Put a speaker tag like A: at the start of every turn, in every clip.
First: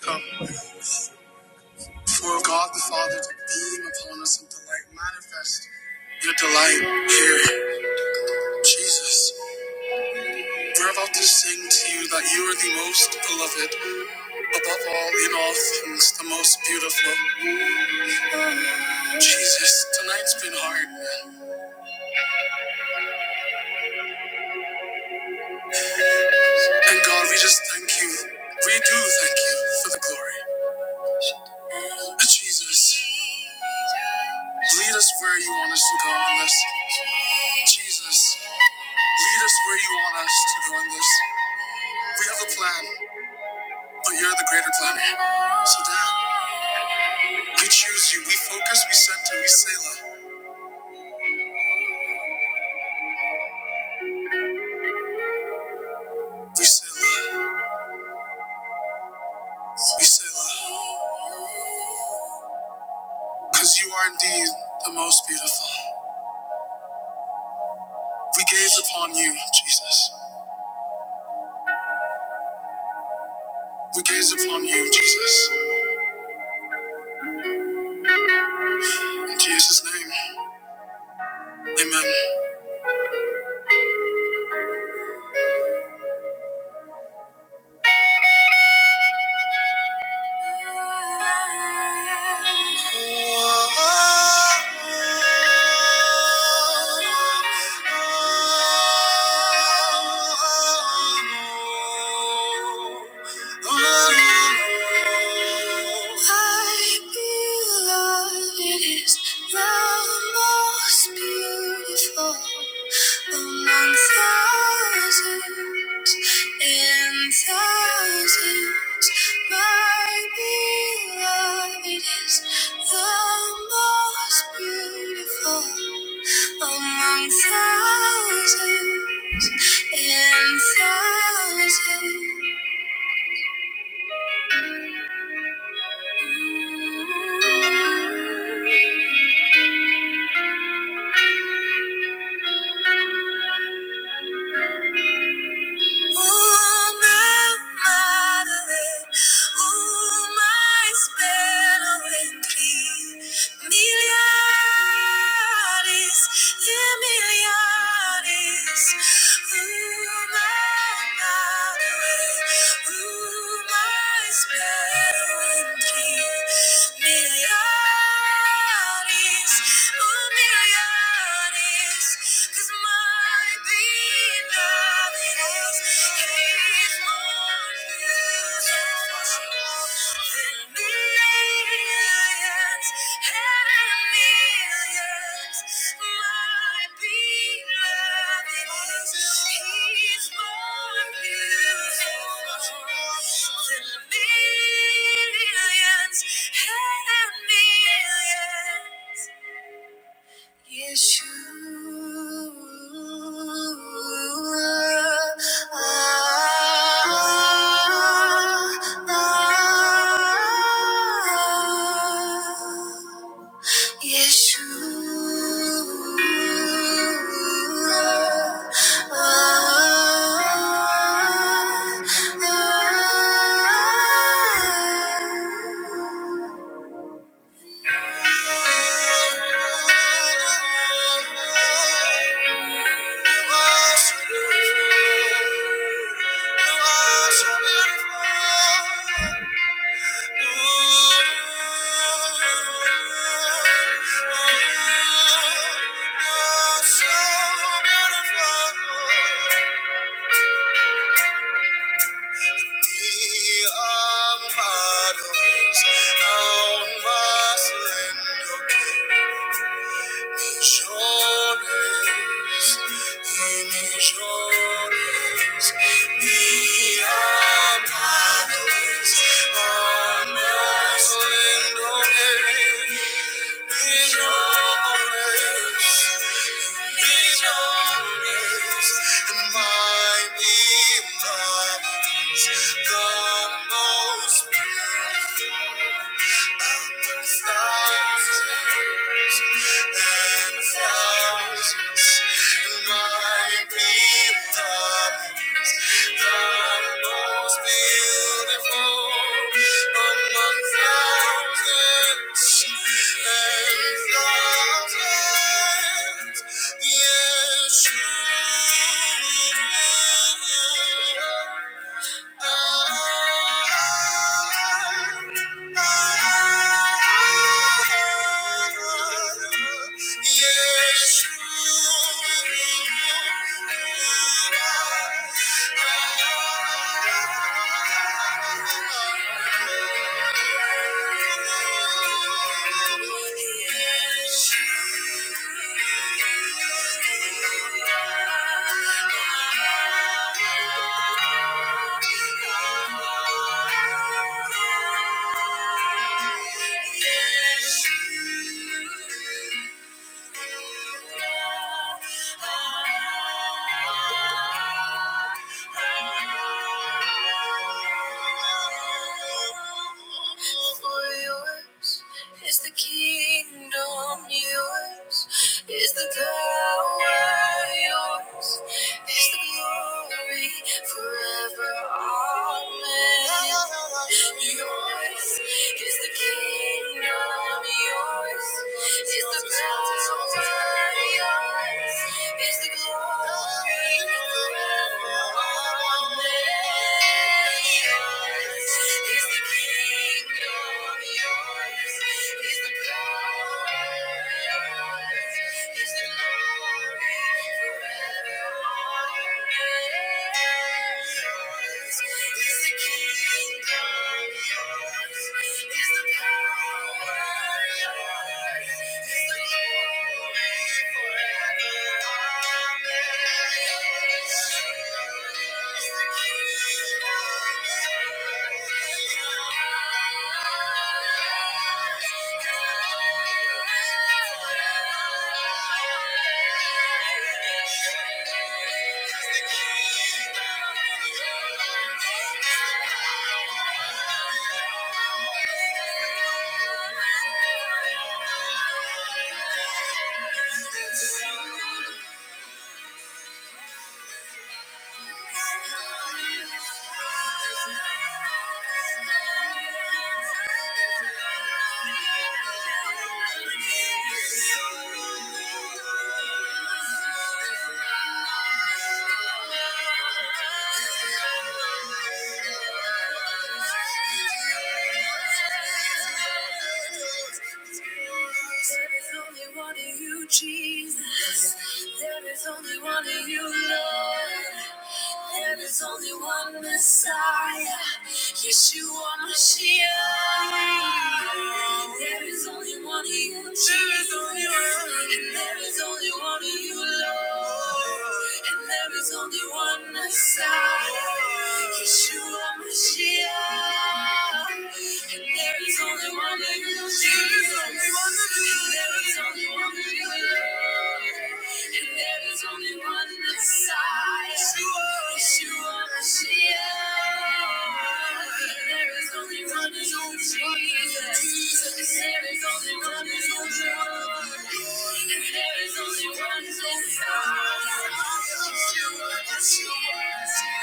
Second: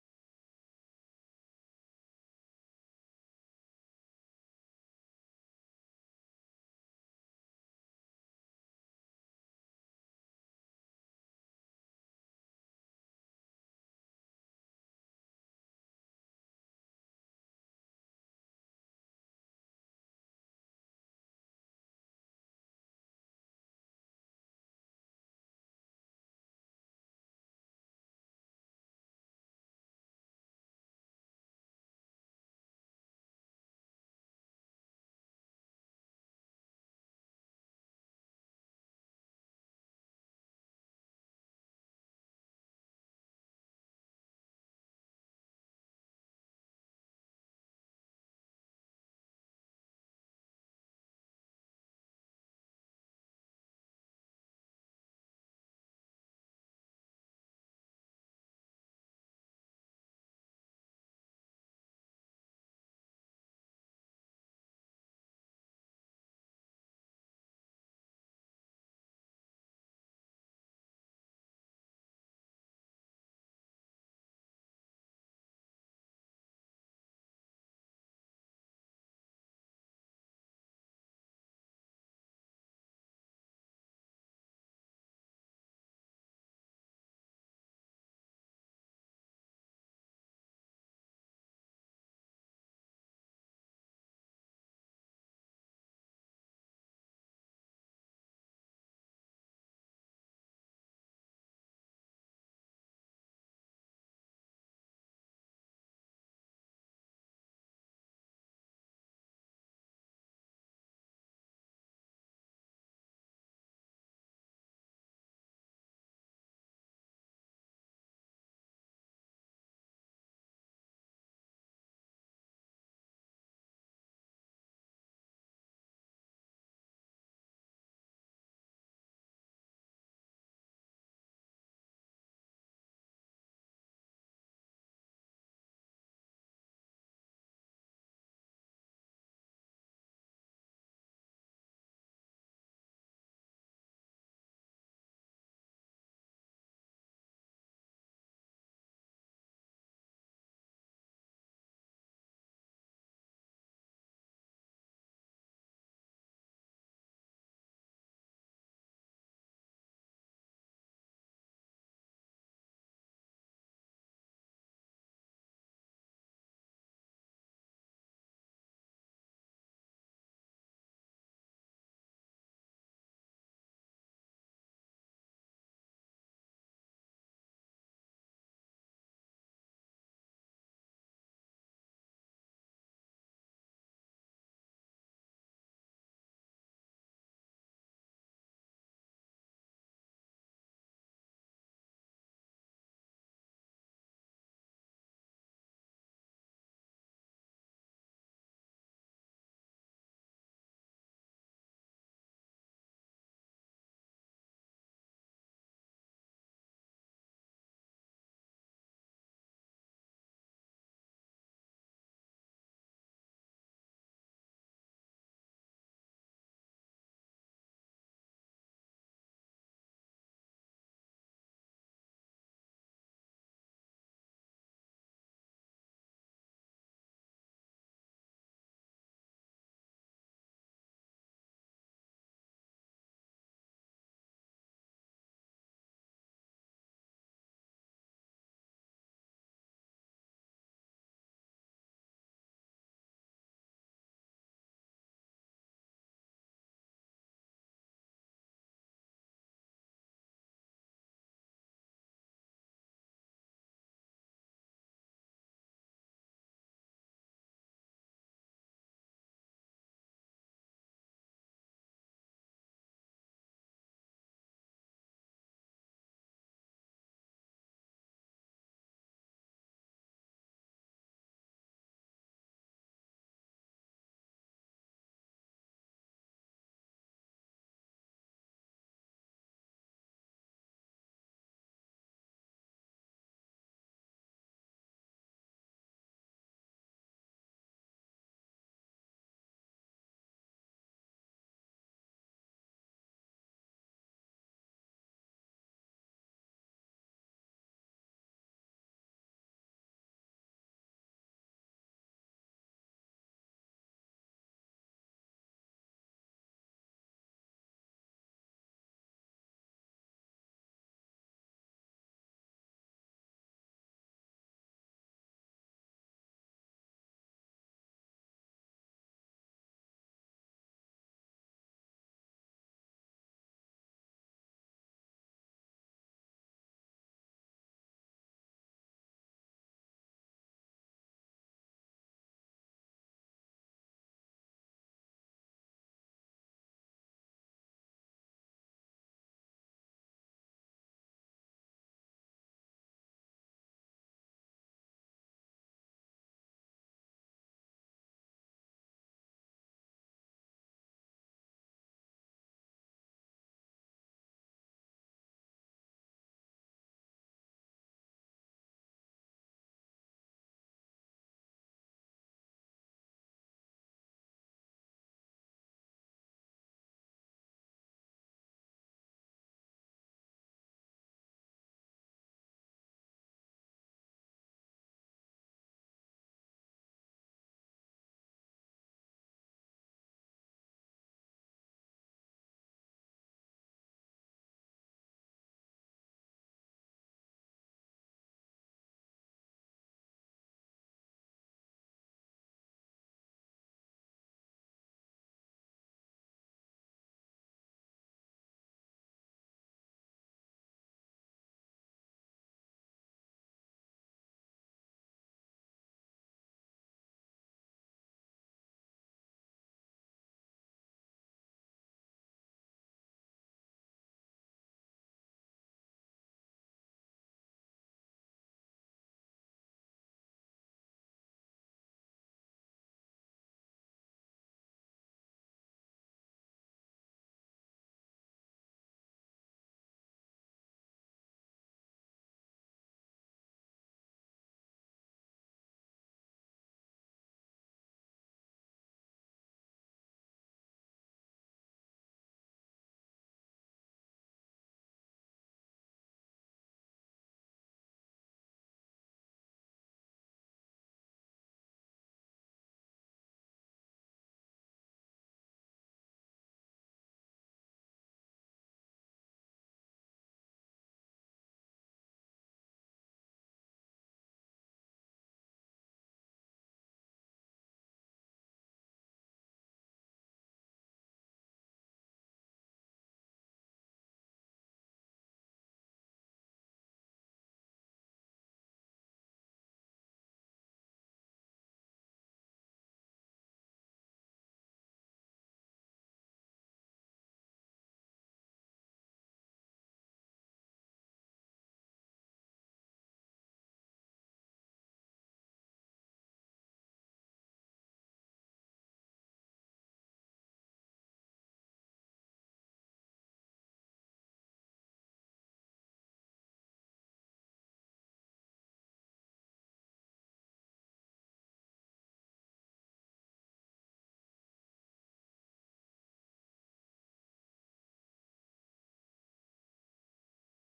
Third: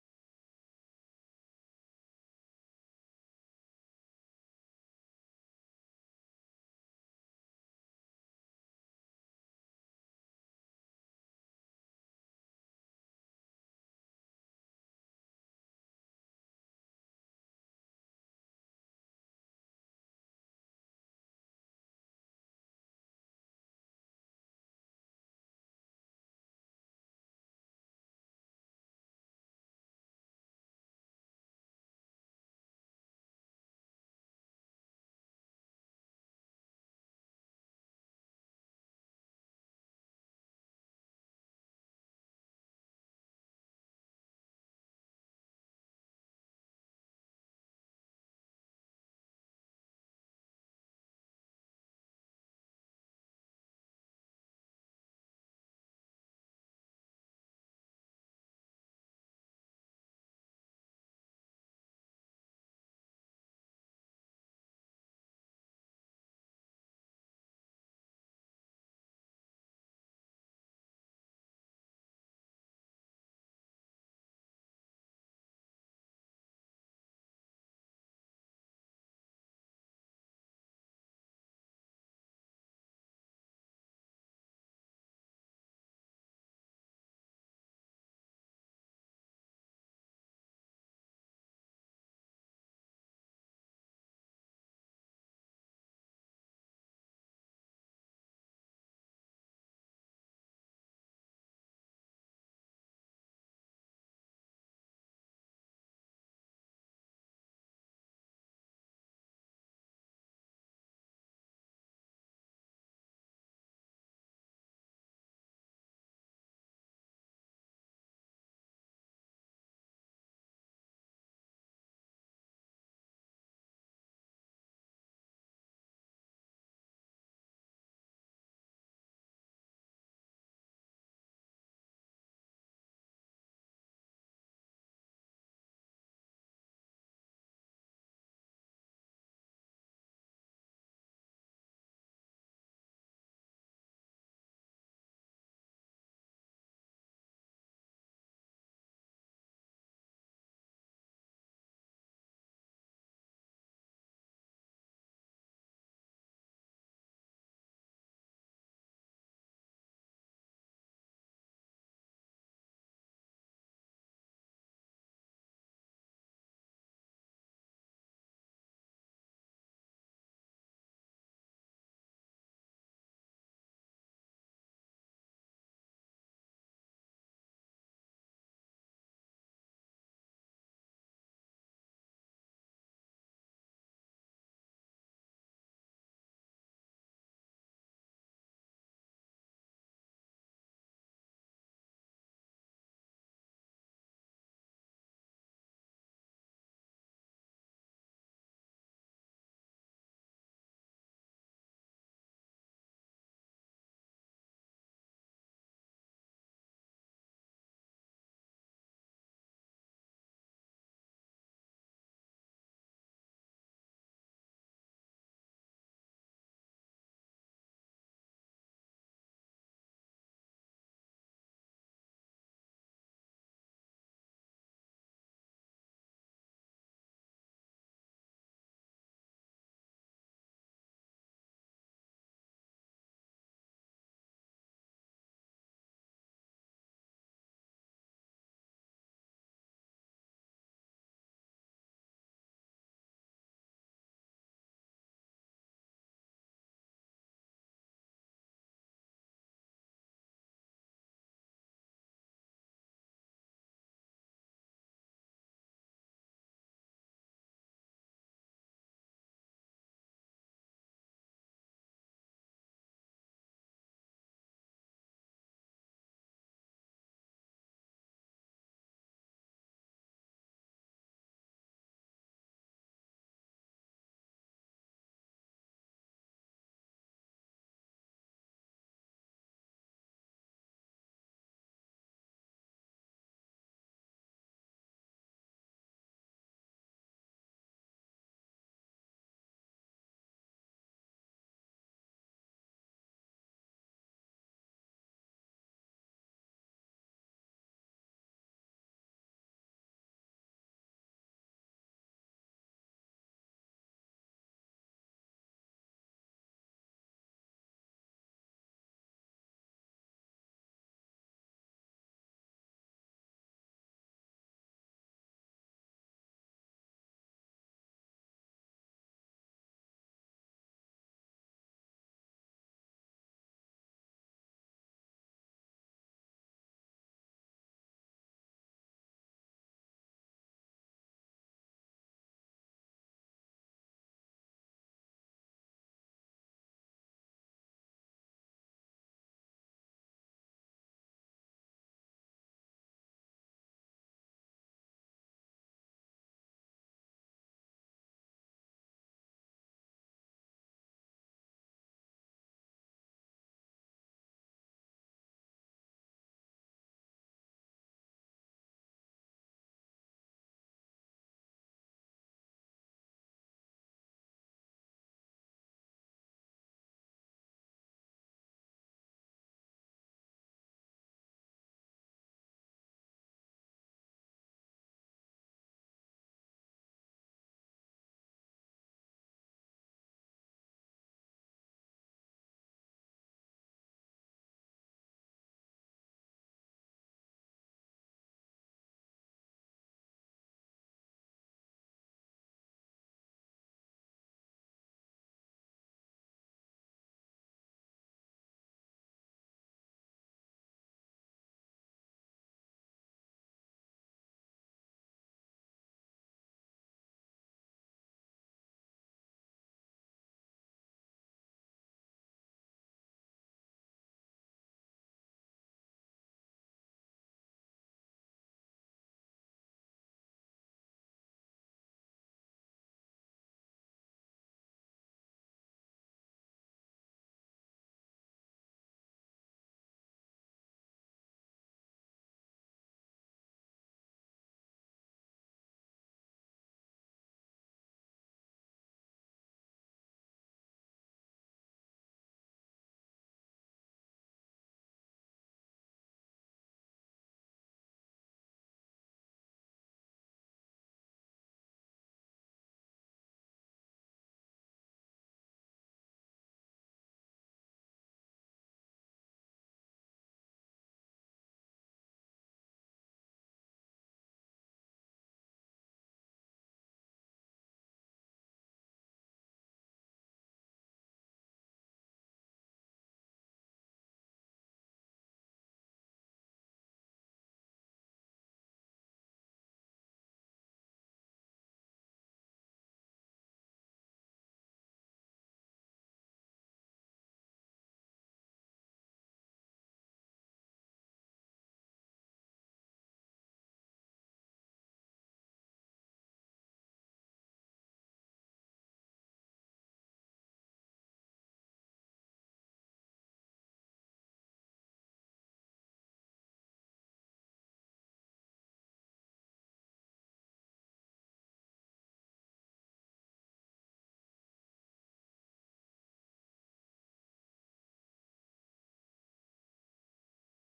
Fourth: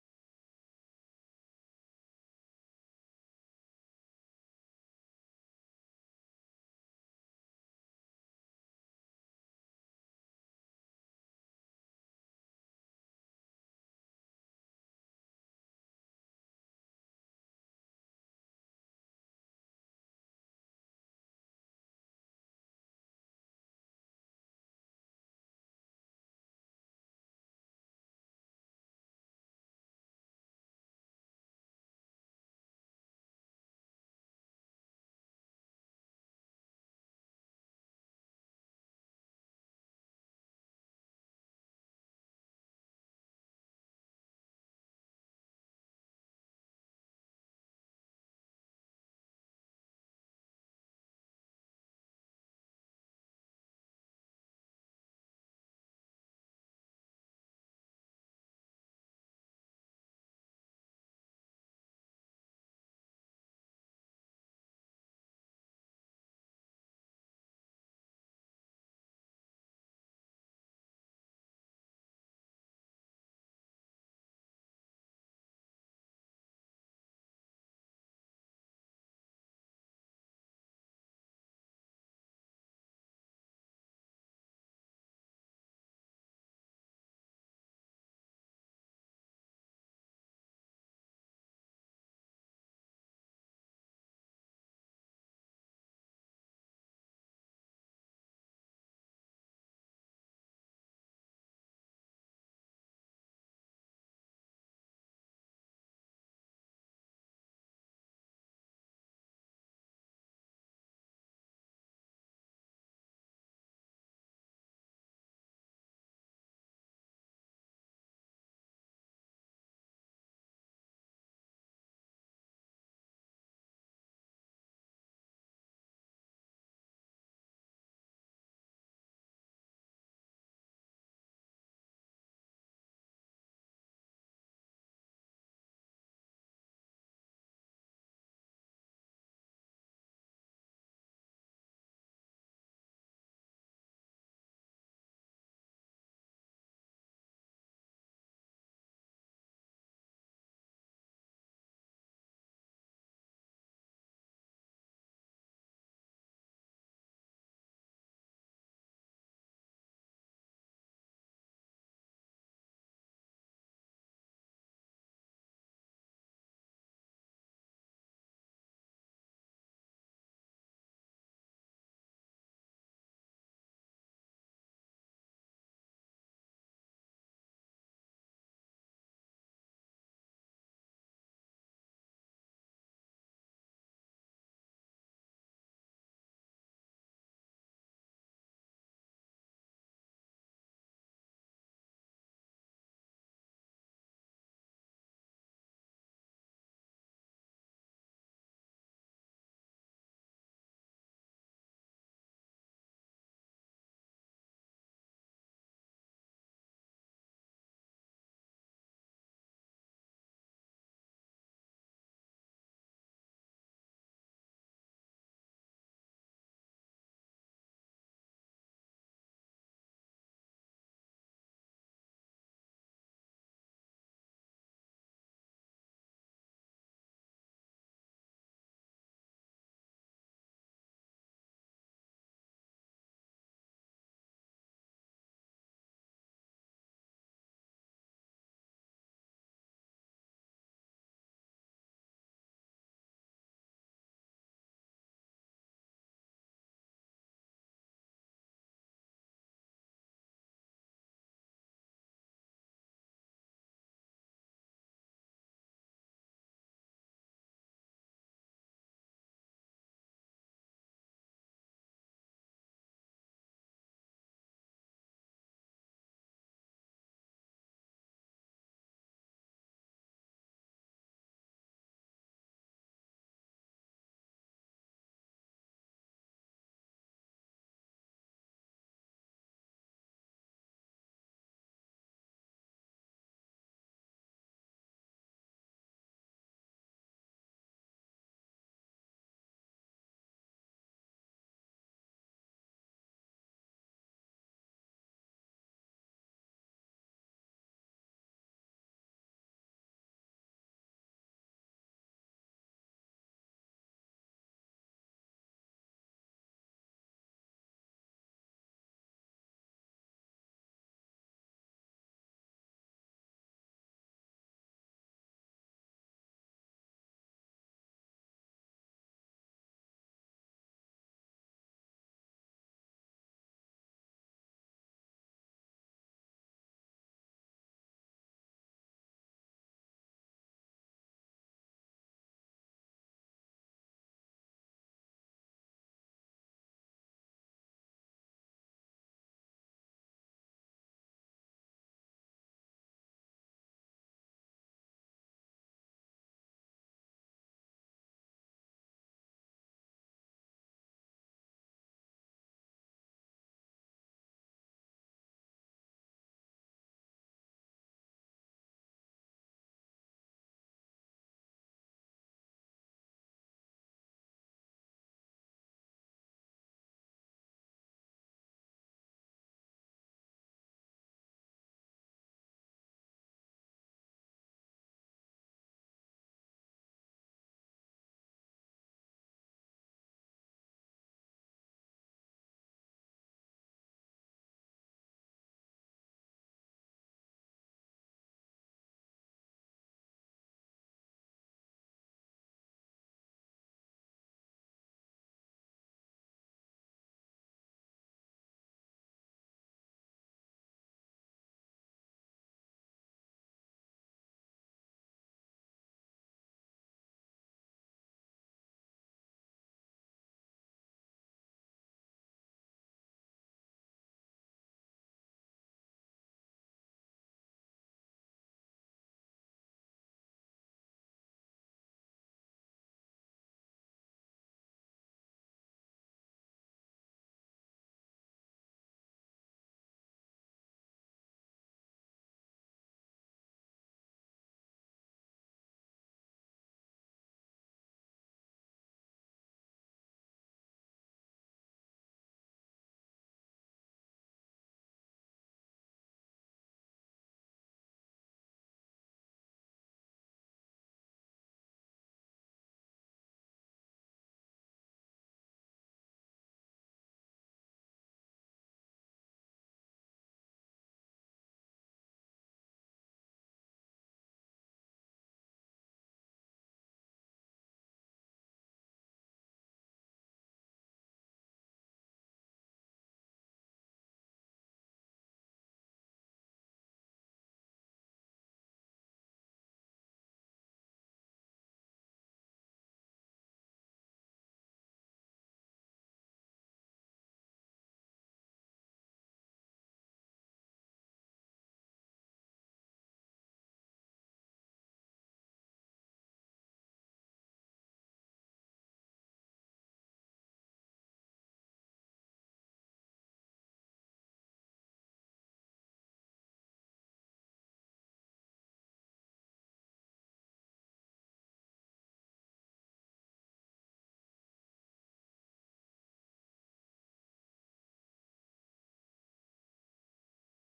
A: Come. For God the Father to beam upon us and delight, manifest your delight here. Jesus, we're about to sing to you that you are the most beloved, above all, in all things, the most beautiful. Jesus, tonight's been hard, and God, we just thank you. We do thank you for the glory. Jesus, lead us where you want us to go in this. Jesus, lead us where you want us to go in this. We have a plan. but you're the greater planet. So down. We choose you. We focus. We center. We Selah. We Selah. We Selah. Because you are indeed the most beautiful. We gaze upon you, Jesus. We gaze upon you, Jesus. In Jesus' name, amen. Oh, I beloved is the most beautiful among thousands and thousands. My beloved is the most beautiful among thousands and thousands. Milliardes, Millions and millions. Yeshua. Yeshua, How must Millones y millones y amados, amados en nombre. Millones, y millones, my beloved, the most beautiful thousands. And thousands might be thou, the most beautiful among thousands and thousands. Yes, you are. Yes, you. You are. For yours is the kingdom, yours is the power, yours is the glory forever. Amen. Yours is the kingdom, yours is the power, yours is the glory. forever. Forever, amen. Thank you. Thank you only one of you, Jesus. There is only one of you, Lord. There is only one Messiah, Yeshua Mashiach. There is only one of you, Jesus. And there is only one of you, Lord. And there is only one Messiah, Yeshua Mashiach. There is only one like you, Jesus. There is only one like you, and there is only one Messiah. Yeshua Mashiach. There is only one Jesus. There is only one Lord, and there is only one Messiah. Yeshua Mashiach. Thank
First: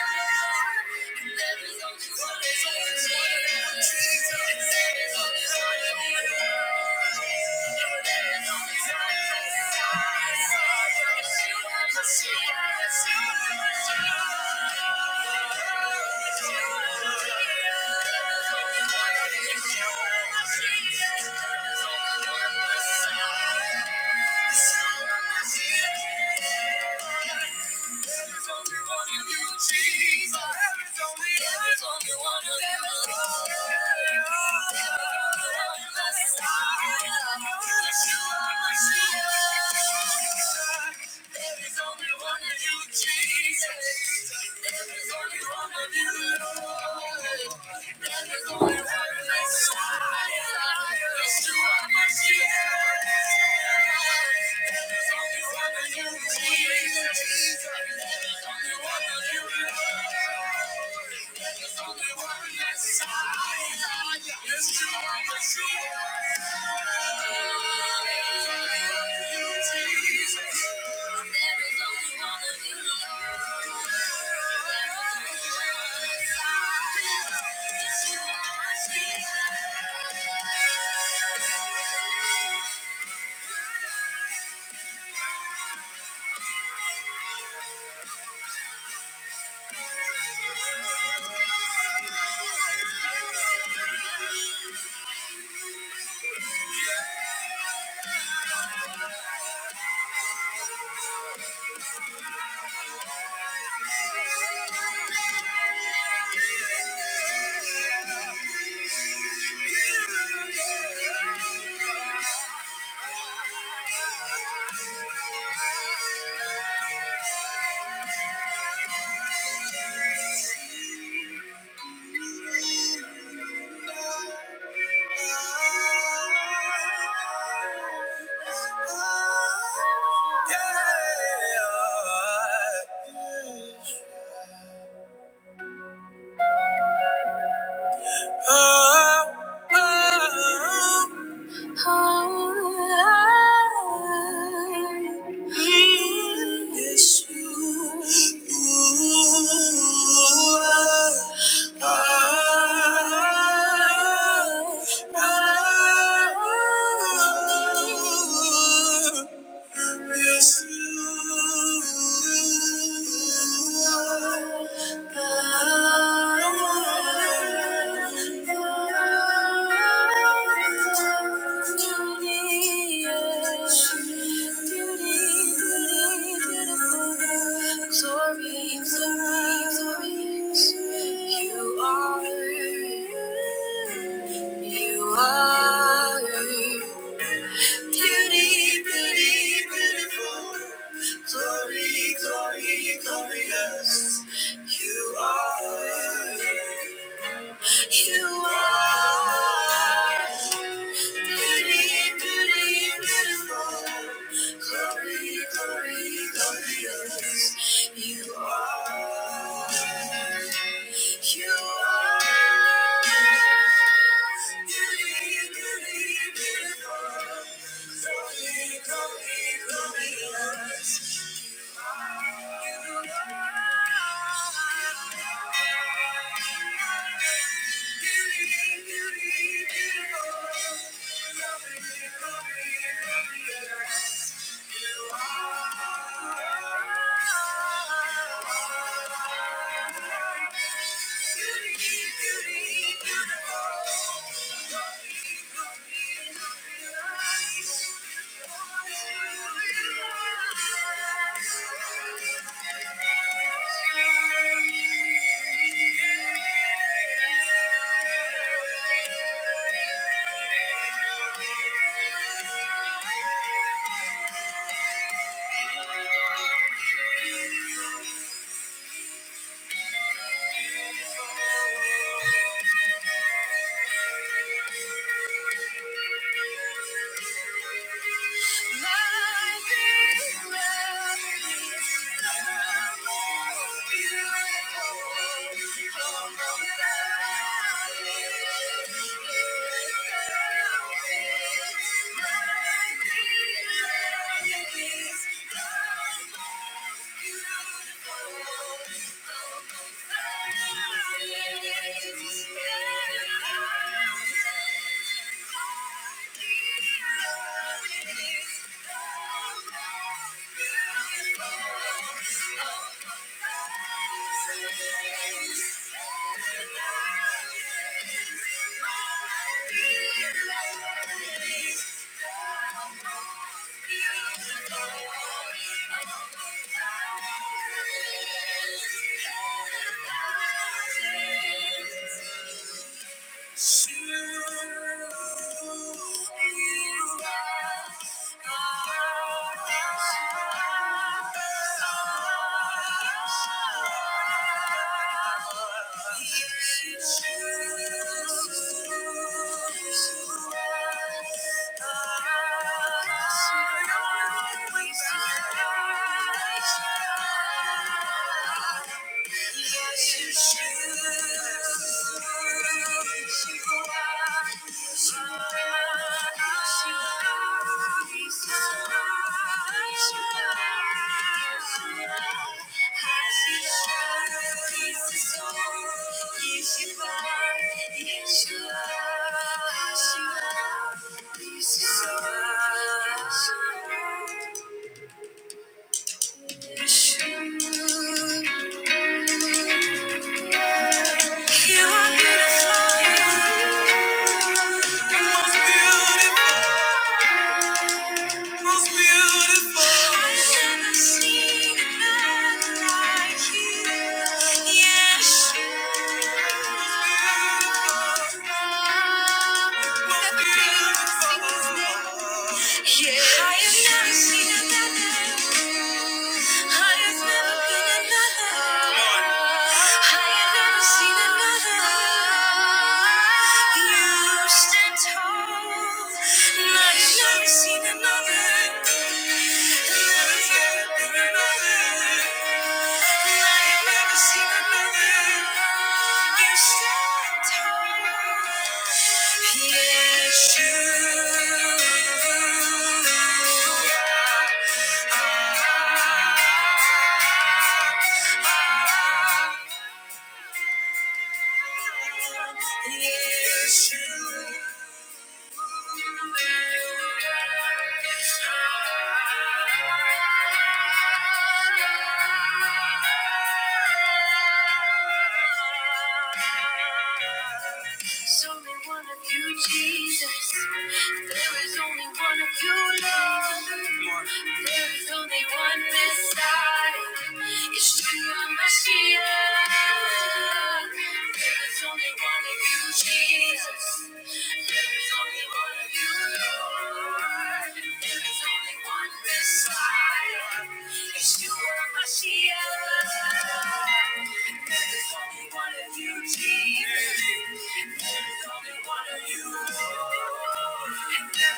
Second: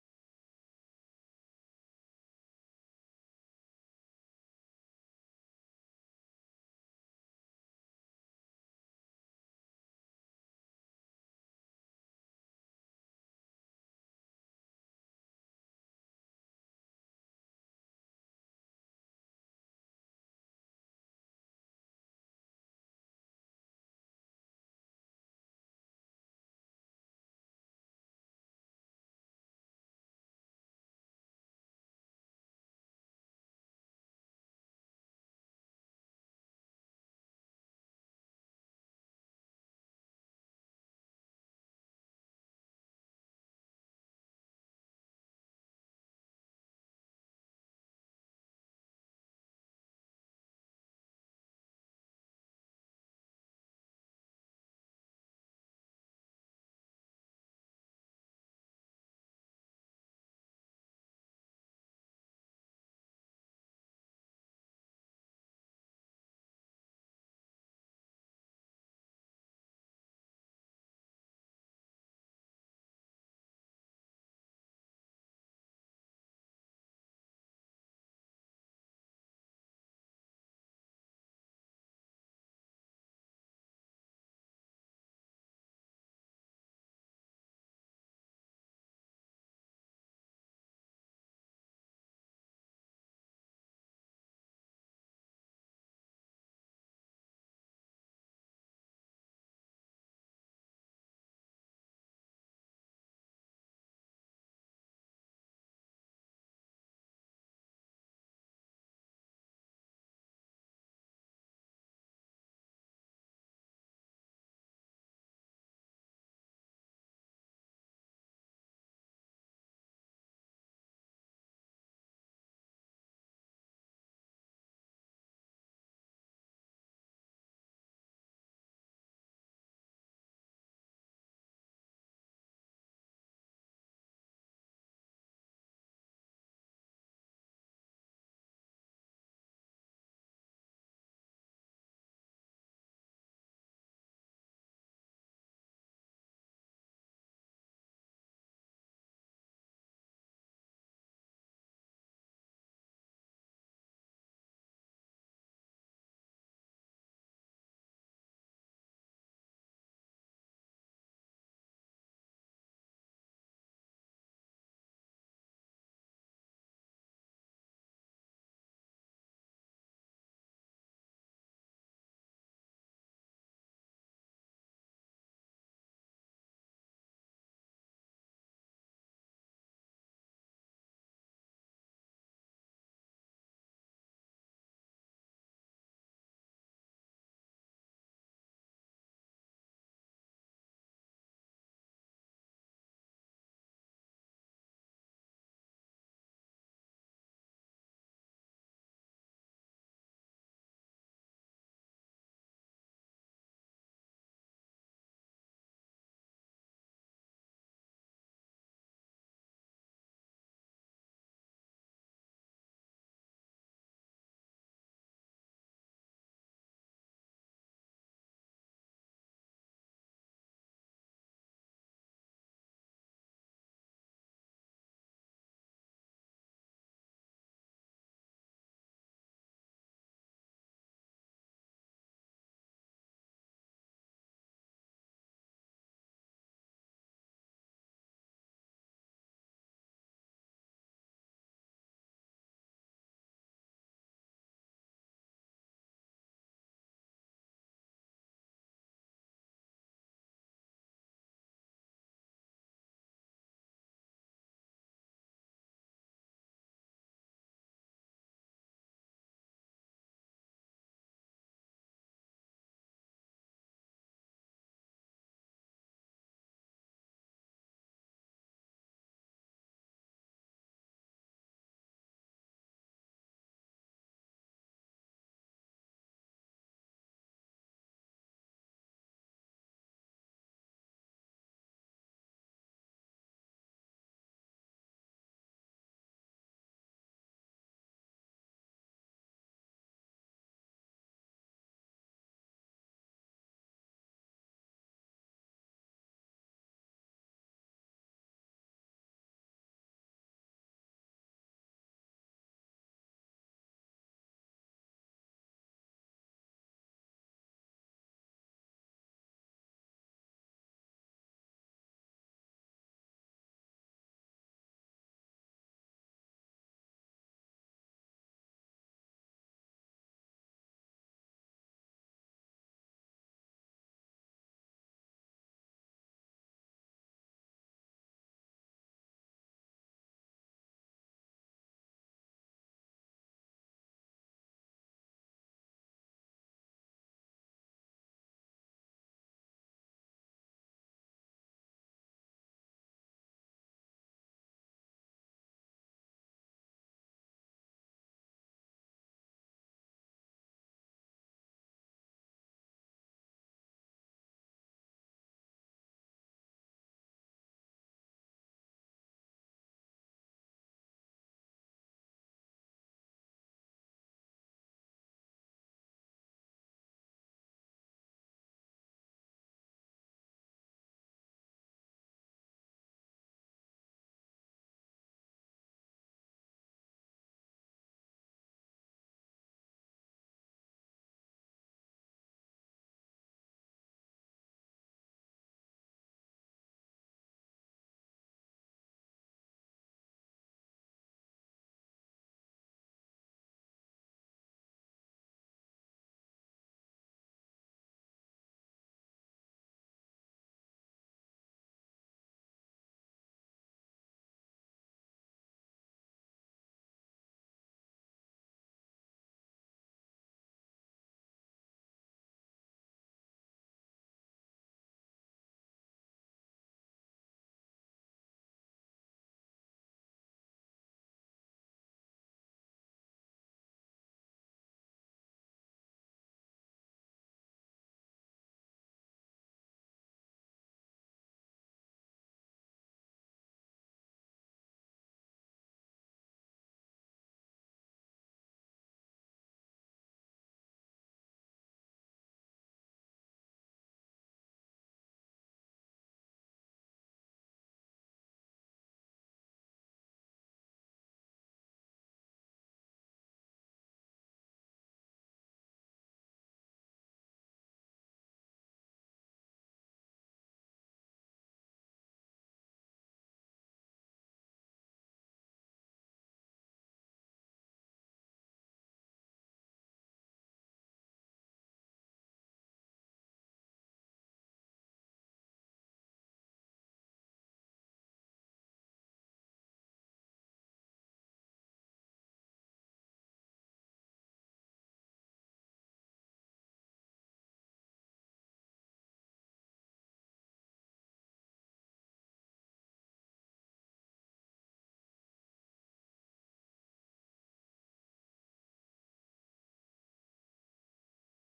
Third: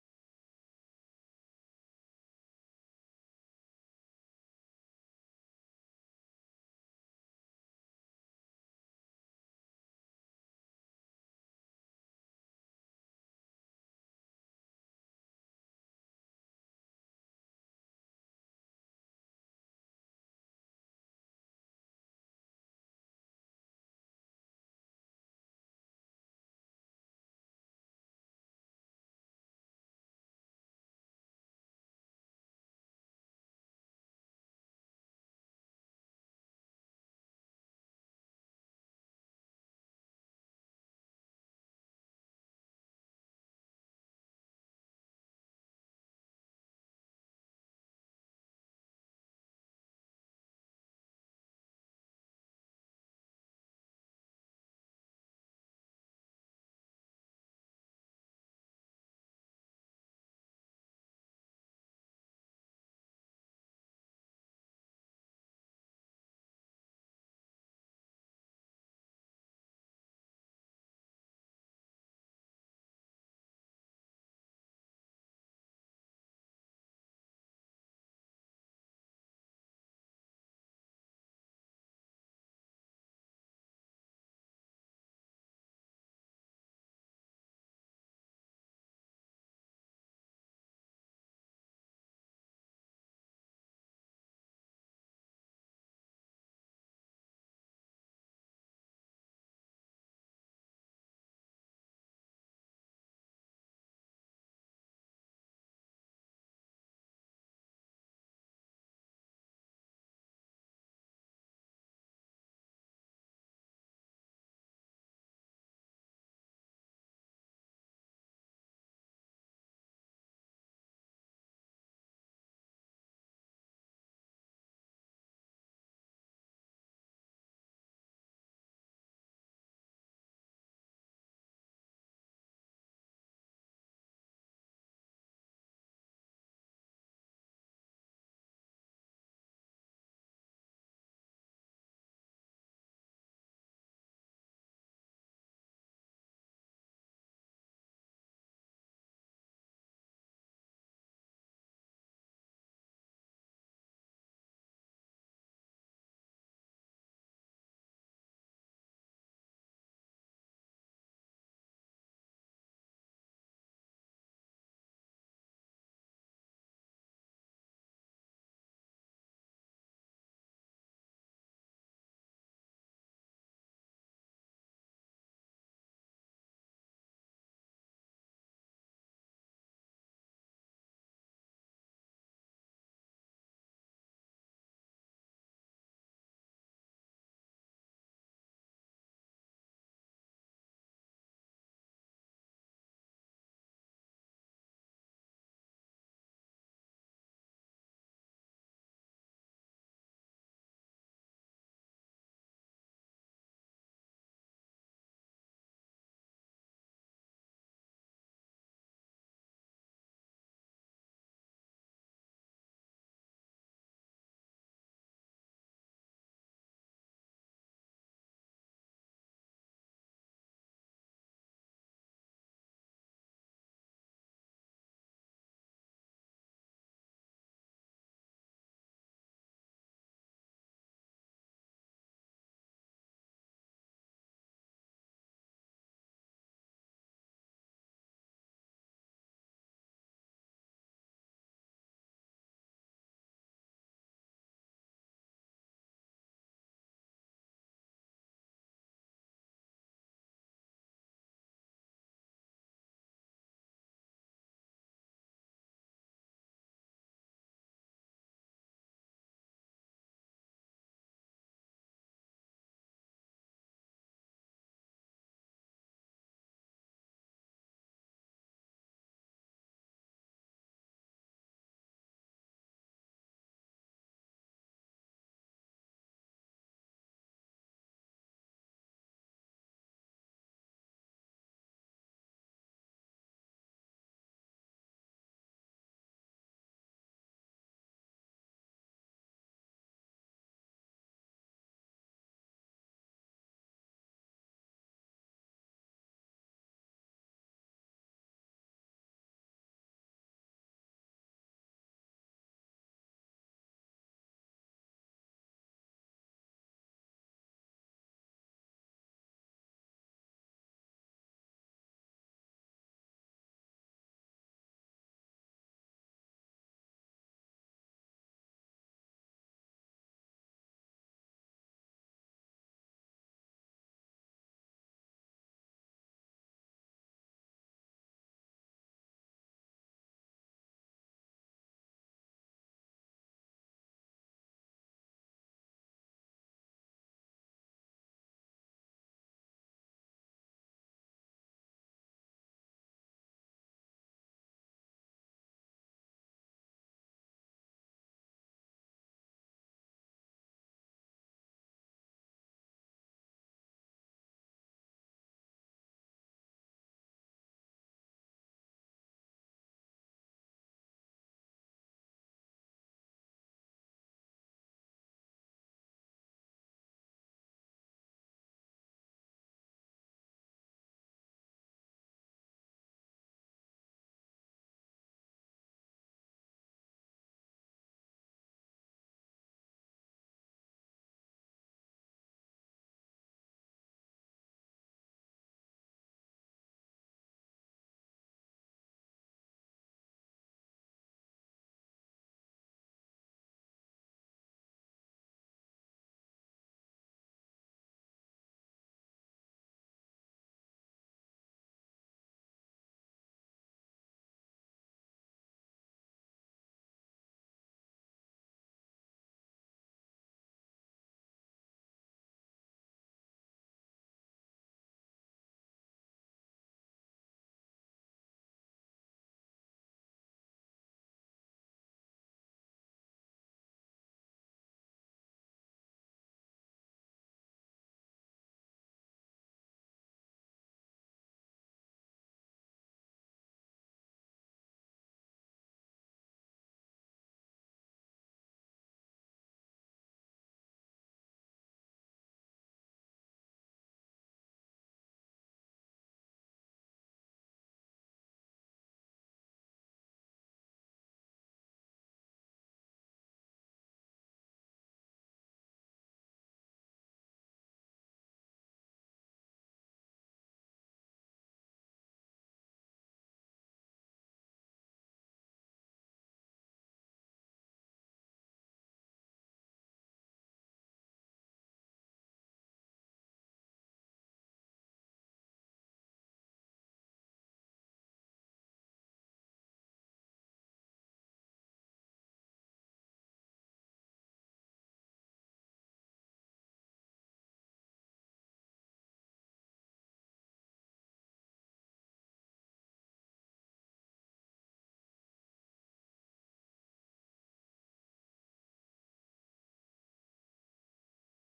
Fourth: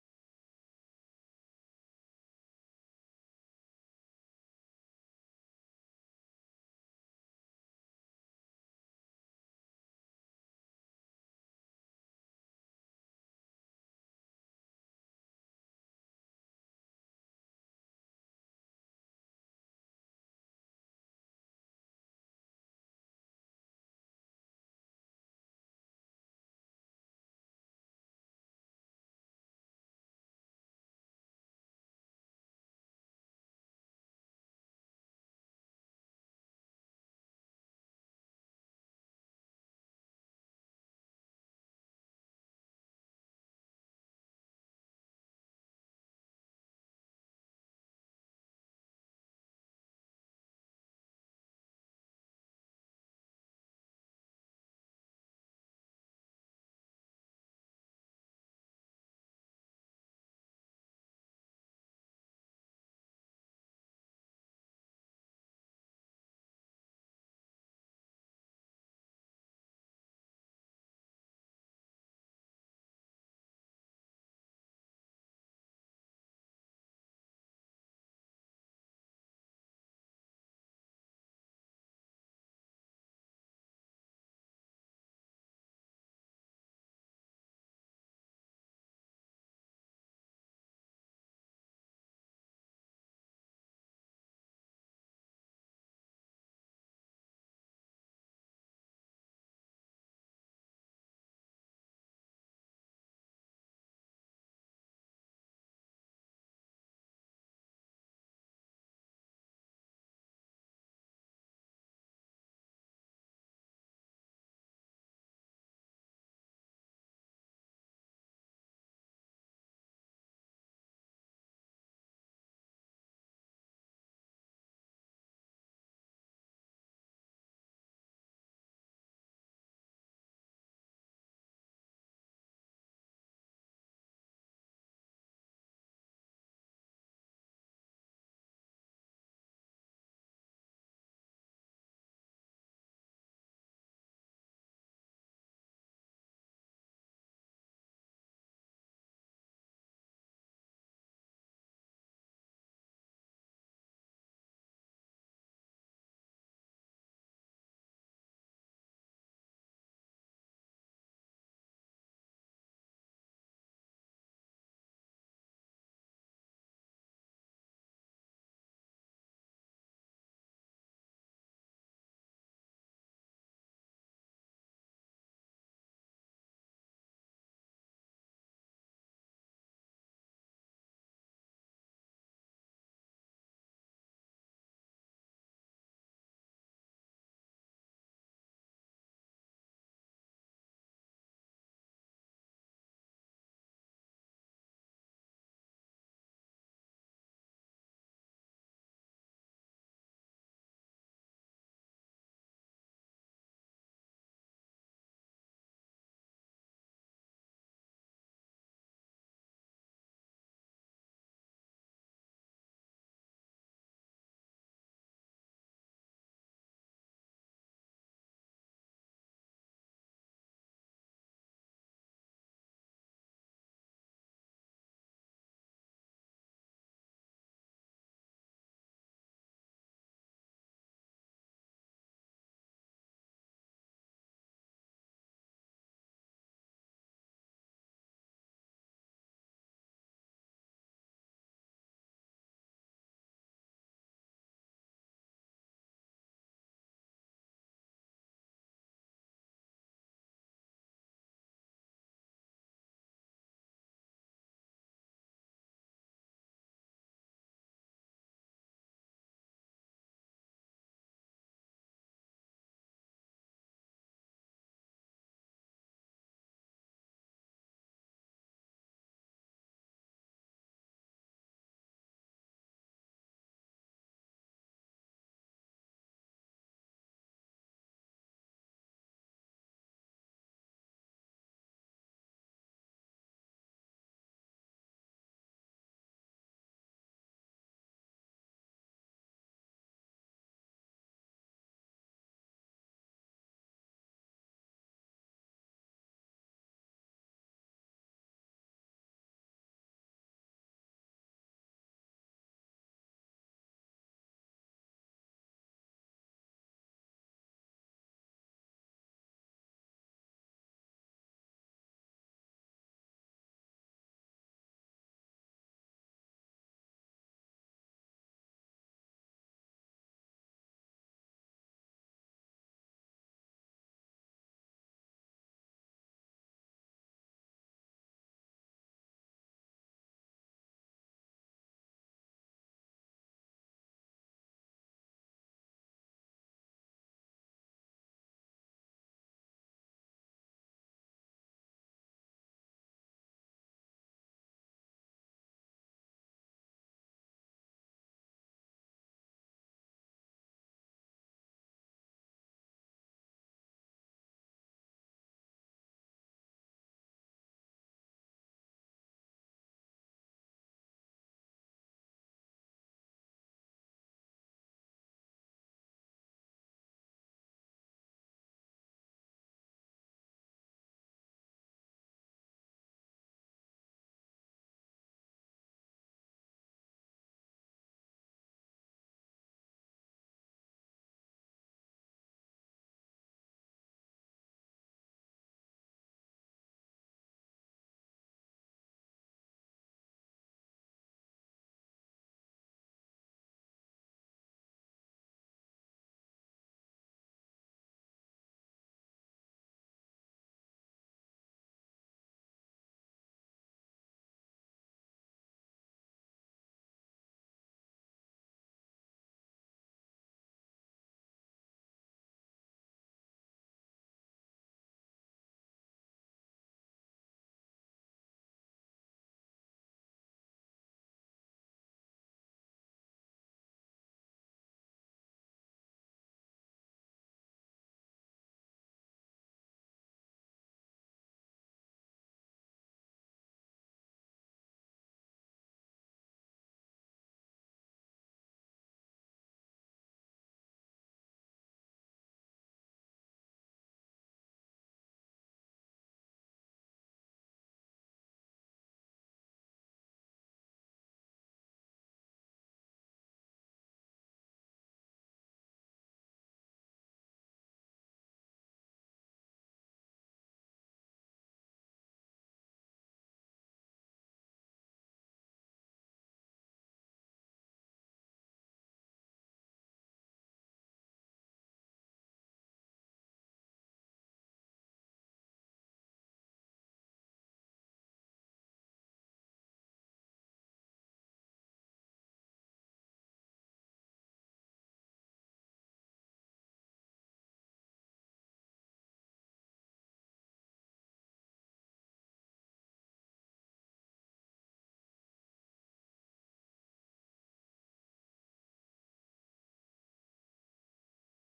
A: you. There is only one that's higher. There's only one of you. There's only one of you Lord. Yeah. Oh, oh, Yeah. Yes. You are. you are. Glory, glorious. You are, beautiful. glorious. You are. beautiful. glorious. You are. Beautiful, beautiful, beautiful. Don't be, don't be, don't be lost. Don't be, don't be, don't be lost. Thank you. Thank you. Thank you. You are beautiful. Most beautiful. I've never seen a man like you. Yes, most beautiful. Most beautiful. Yeah. I have never seen another. I have never been another. I have never seen another. You stand tall. And I have never seen another. And there has never been another. I have never seen another. You stand tall. Yes, you. Yes, you. are. There's only one of you, Jesus. There is only one of you, Lord. There is only one Messiah. Yeshua Mashiach. There is only one of you, Jesus. There is only one of you, Lord. There is only one Messiah. Yeshua Mashiach. There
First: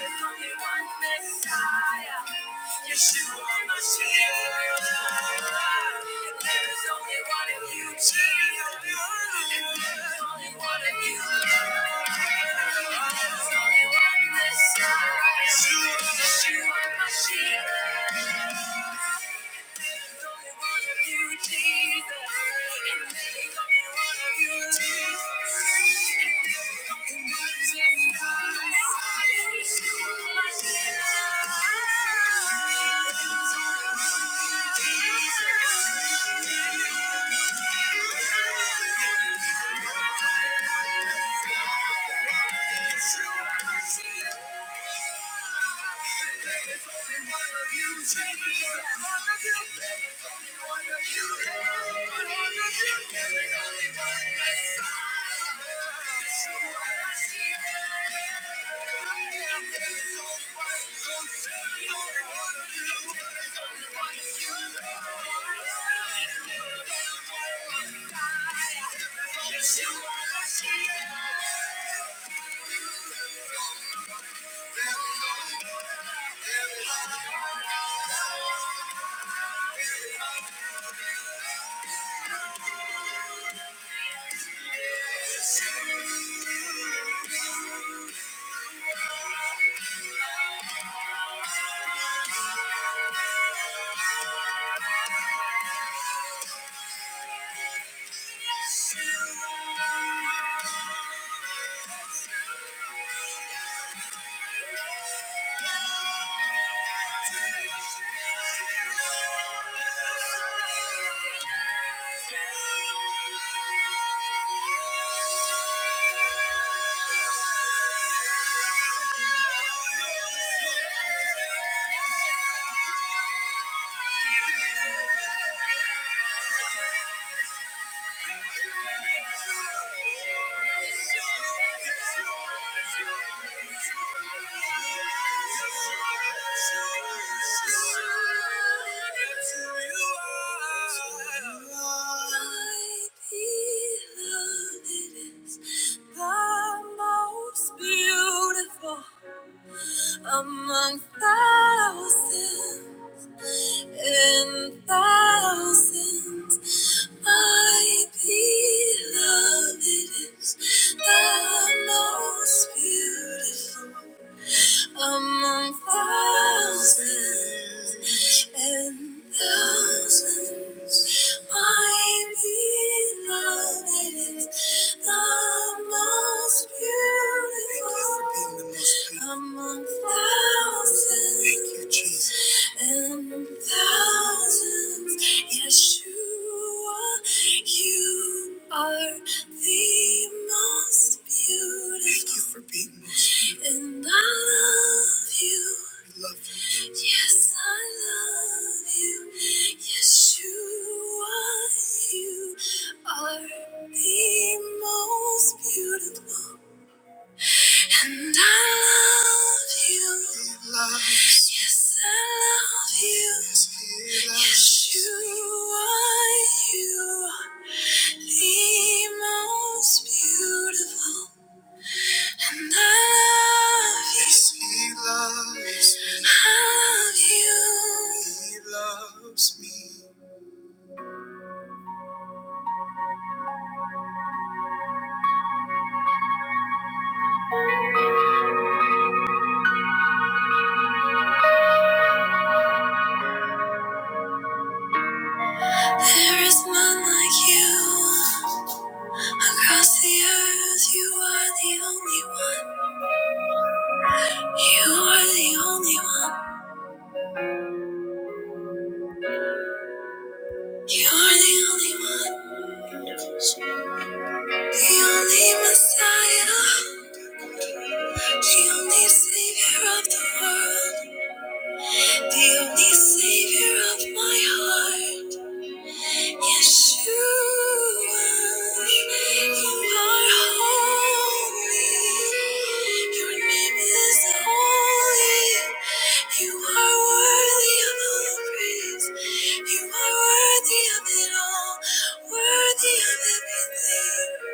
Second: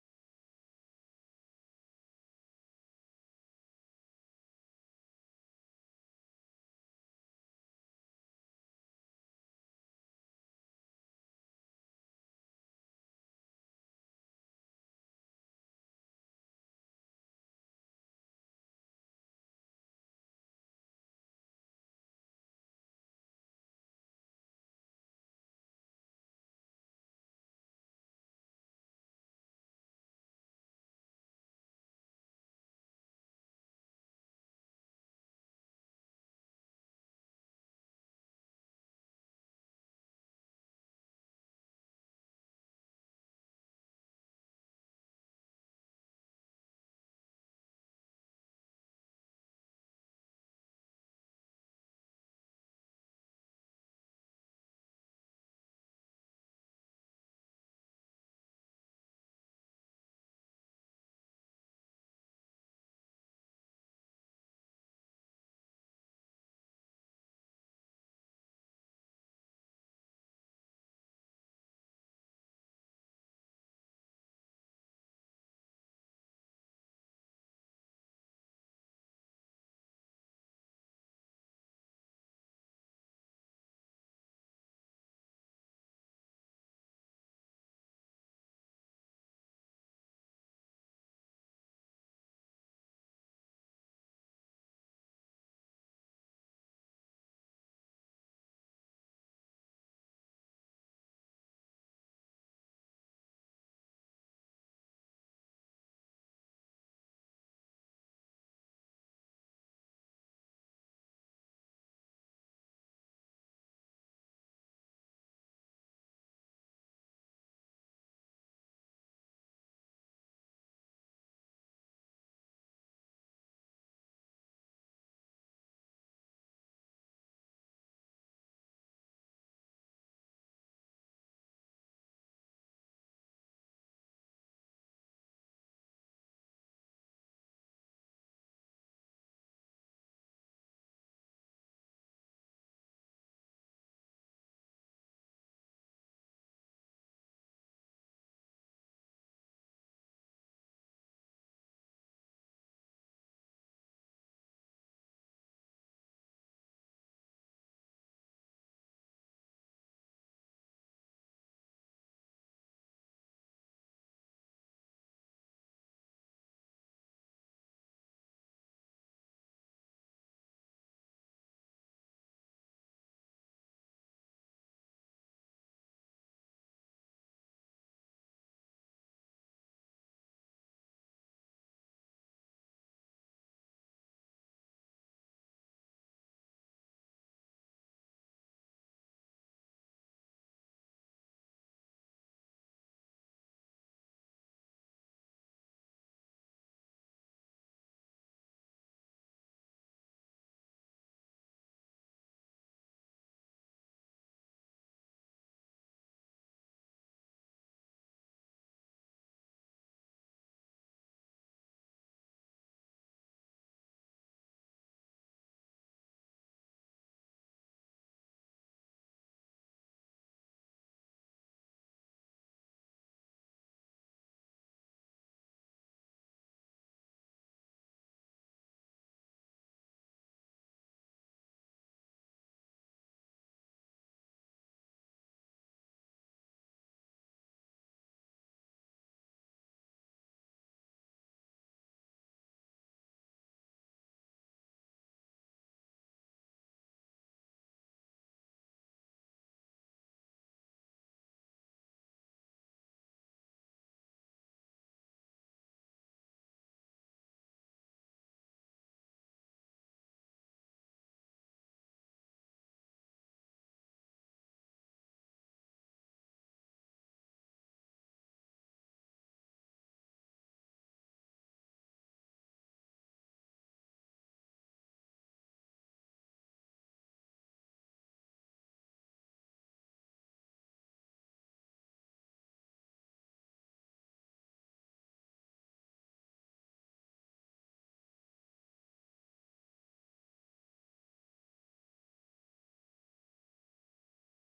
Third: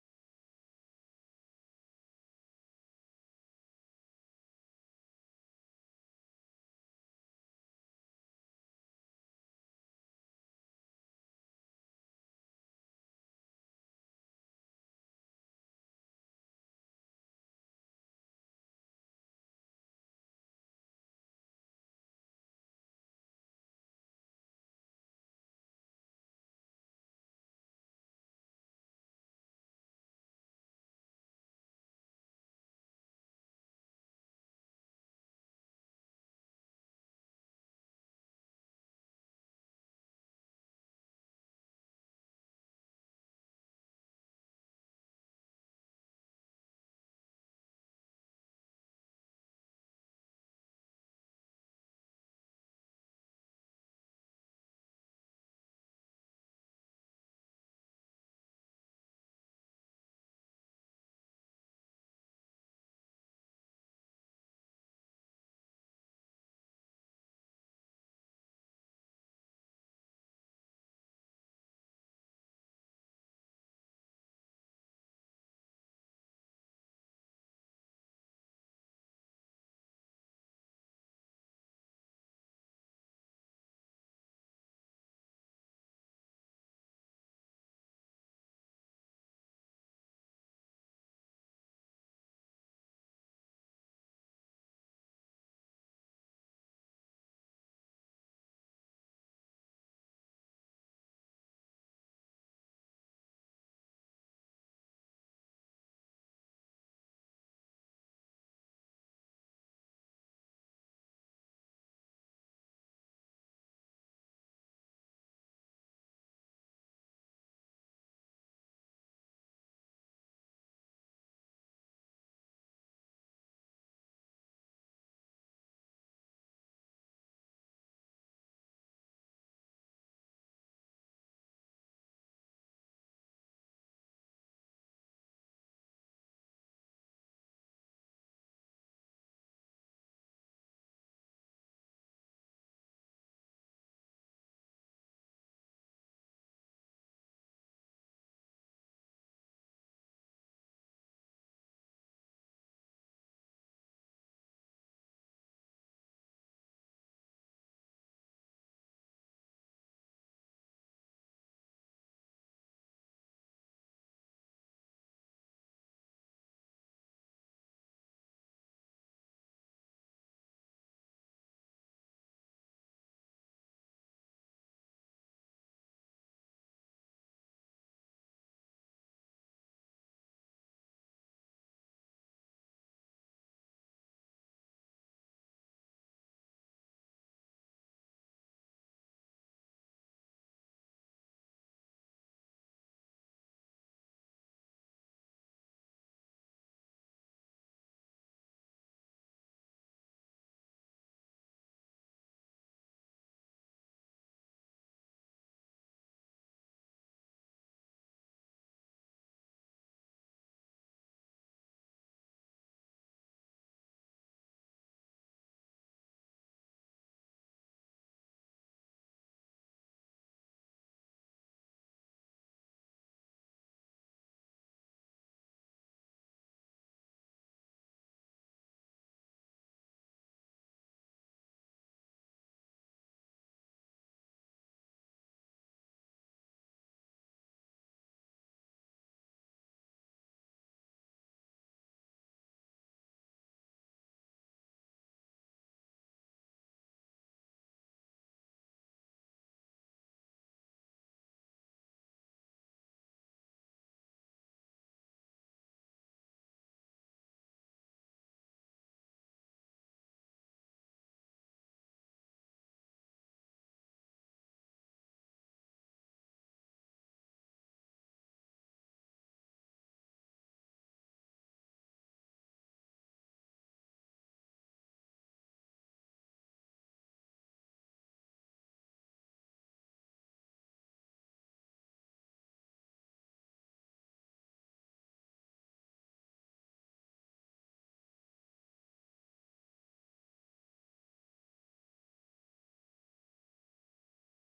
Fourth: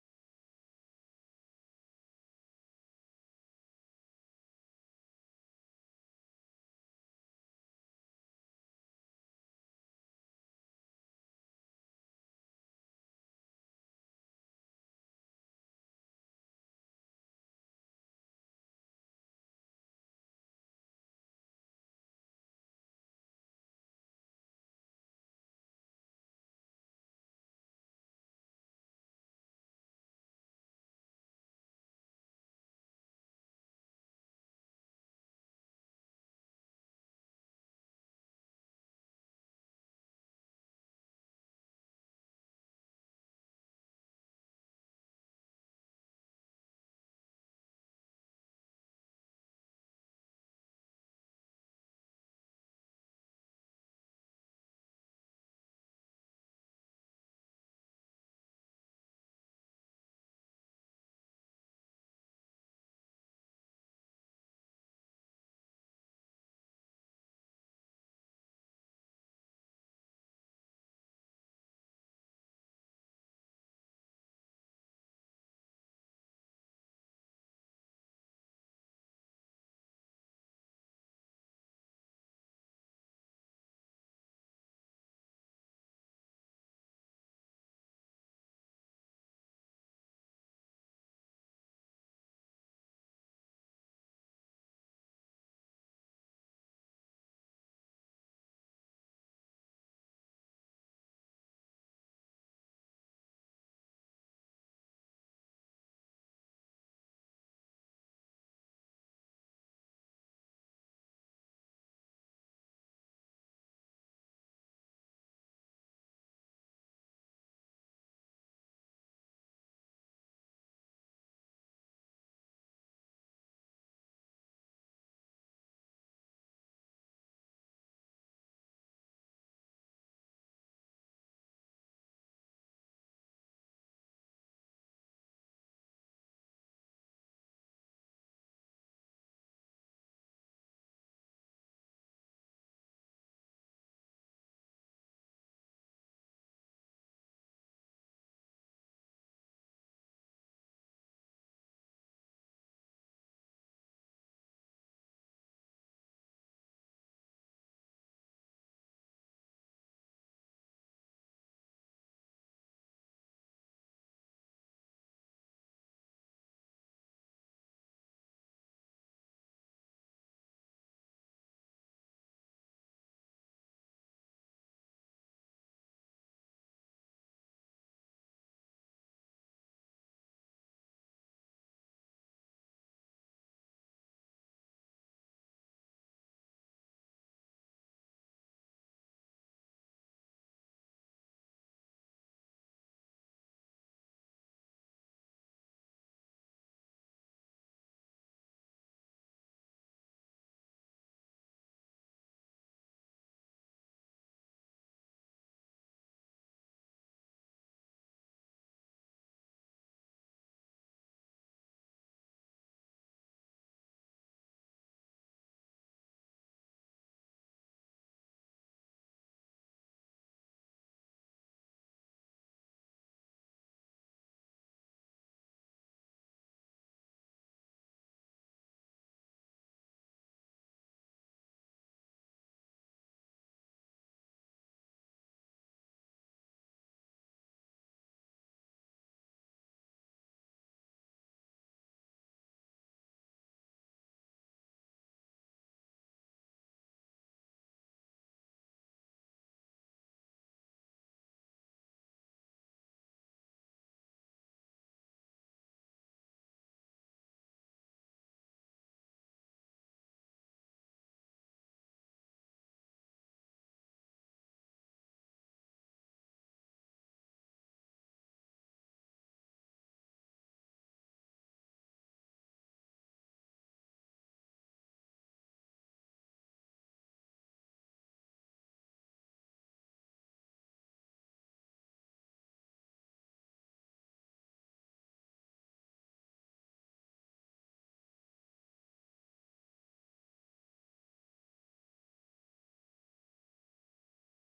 A: is only one Messiah. Yeshua, Yeshua, Mashiach. Jesus. Thank you. Thank you. Beautiful among thousands and thousands. My beloved is the most beautiful among thousands and thousands. My beloved is the most beautiful among thousands and thousands. Yeshua, you are the most beautiful. Thank you for being and I love you. Yes, I love you. Yes, you are. You are the most beautiful. And I love you. Yes, I love you. Yes, Yes, you are. You are the most beautiful. And I love you. Yes, he loves me. I love you. He loves me. There is none like you. Across the earth, you are the only one. You are the only one. You are the only one. The only Messiah. The only Savior of the world. The only Savior of my heart. Yes, you are. You are holy. Your name is holy. You are worthy of all praise. You are worthy of it all. Worthy of everything.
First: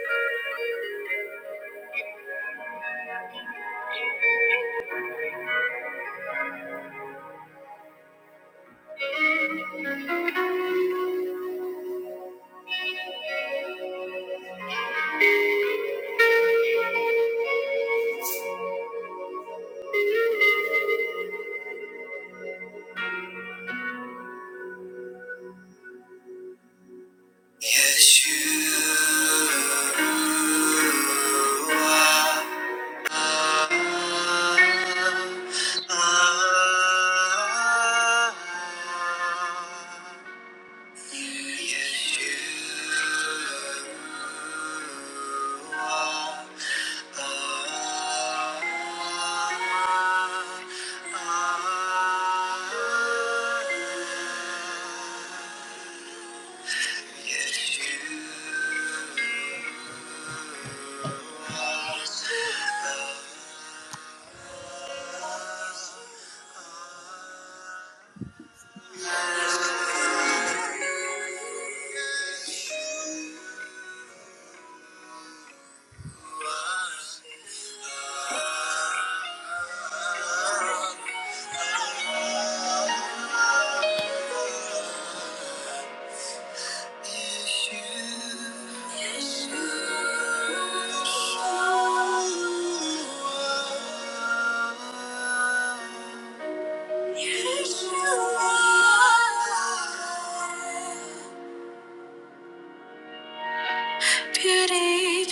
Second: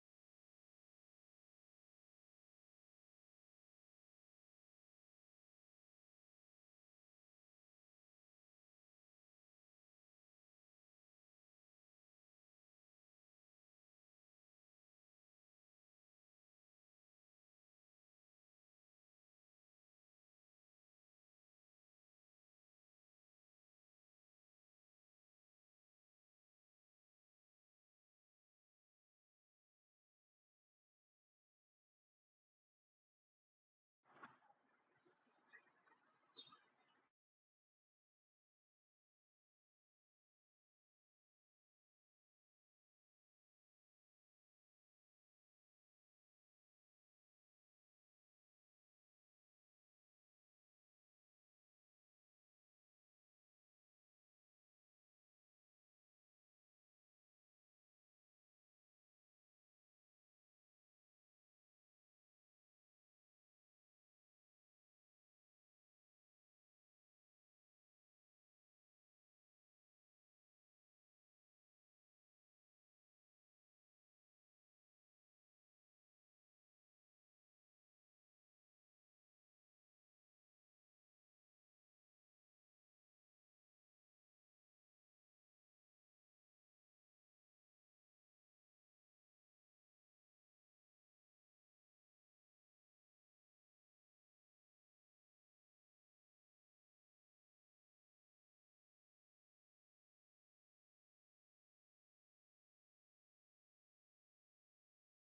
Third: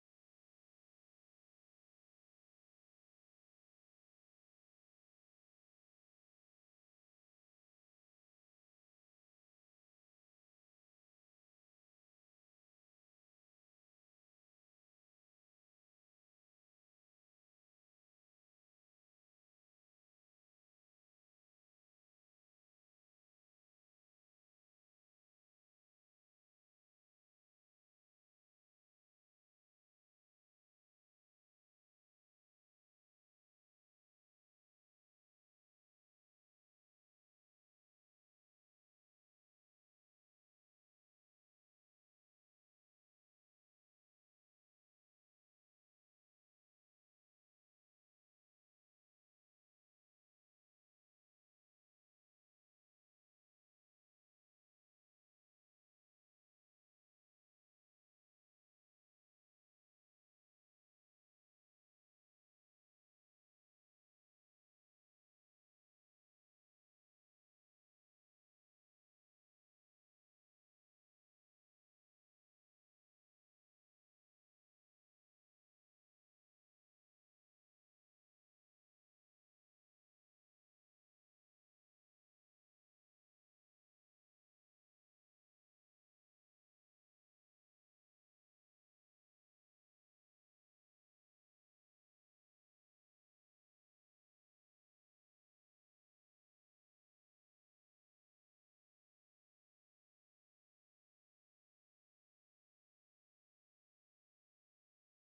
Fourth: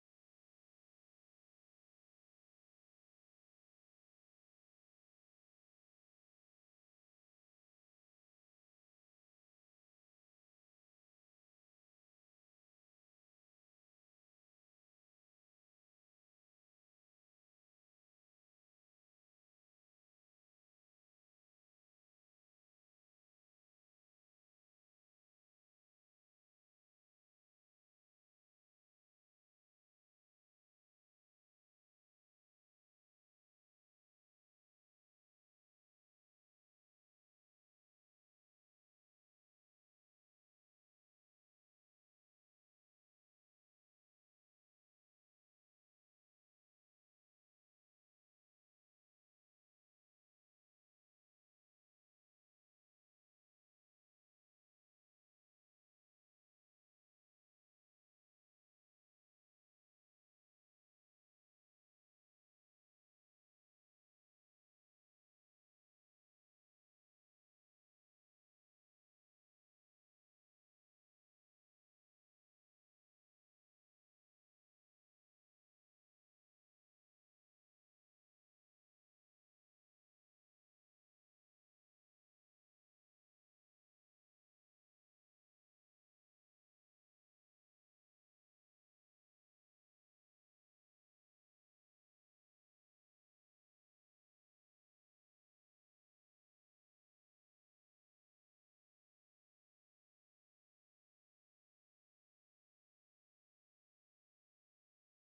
A: You Beauty,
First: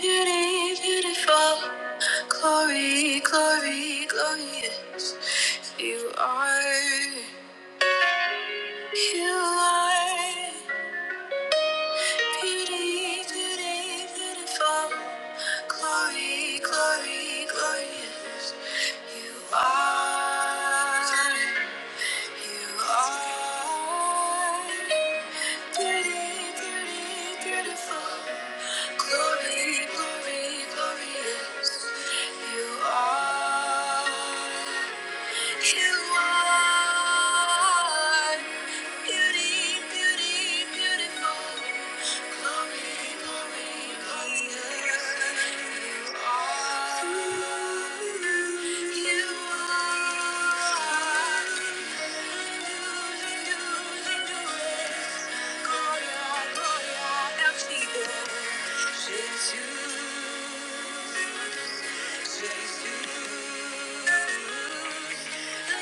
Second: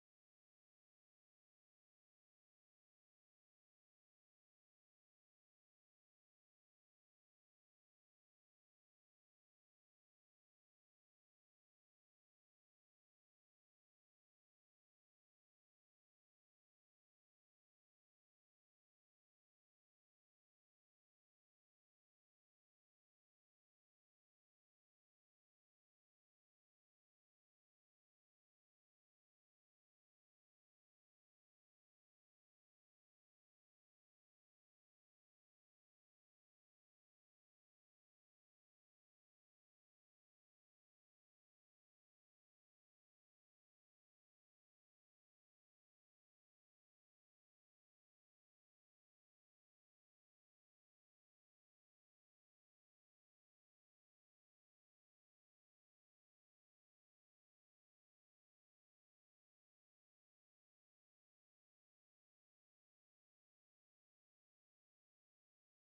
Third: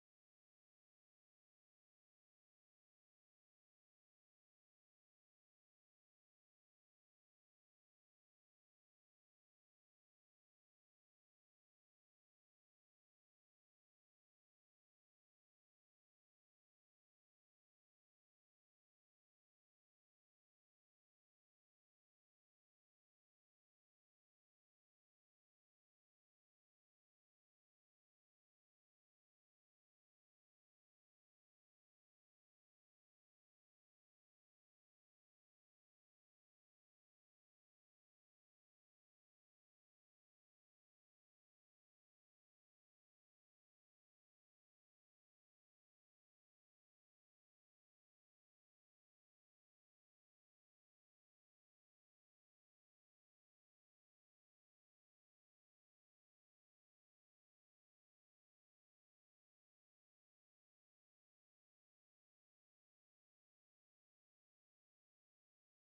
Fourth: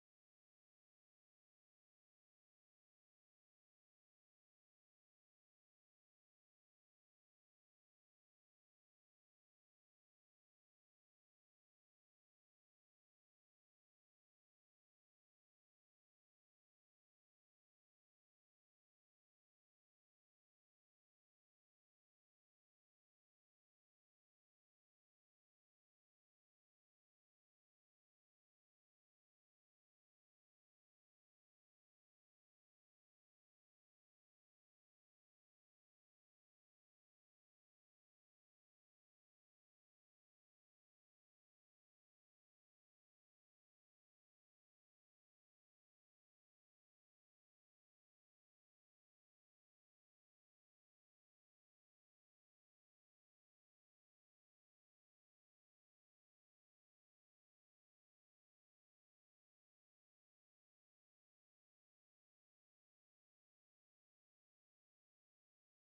A: beauty, beautiful. Glory, glory, glorious. You are, you are. Beauty today, beautiful. Glory, glory, glorious. You are, you are. Beauty, beauty, beautiful. Glory, glory, glorious. You are. You are beauty, beauty, beautiful. Glory, glory, glorious. You are. You are. Gloria, gloria, elfide. Jesus. Jesus. Thank you.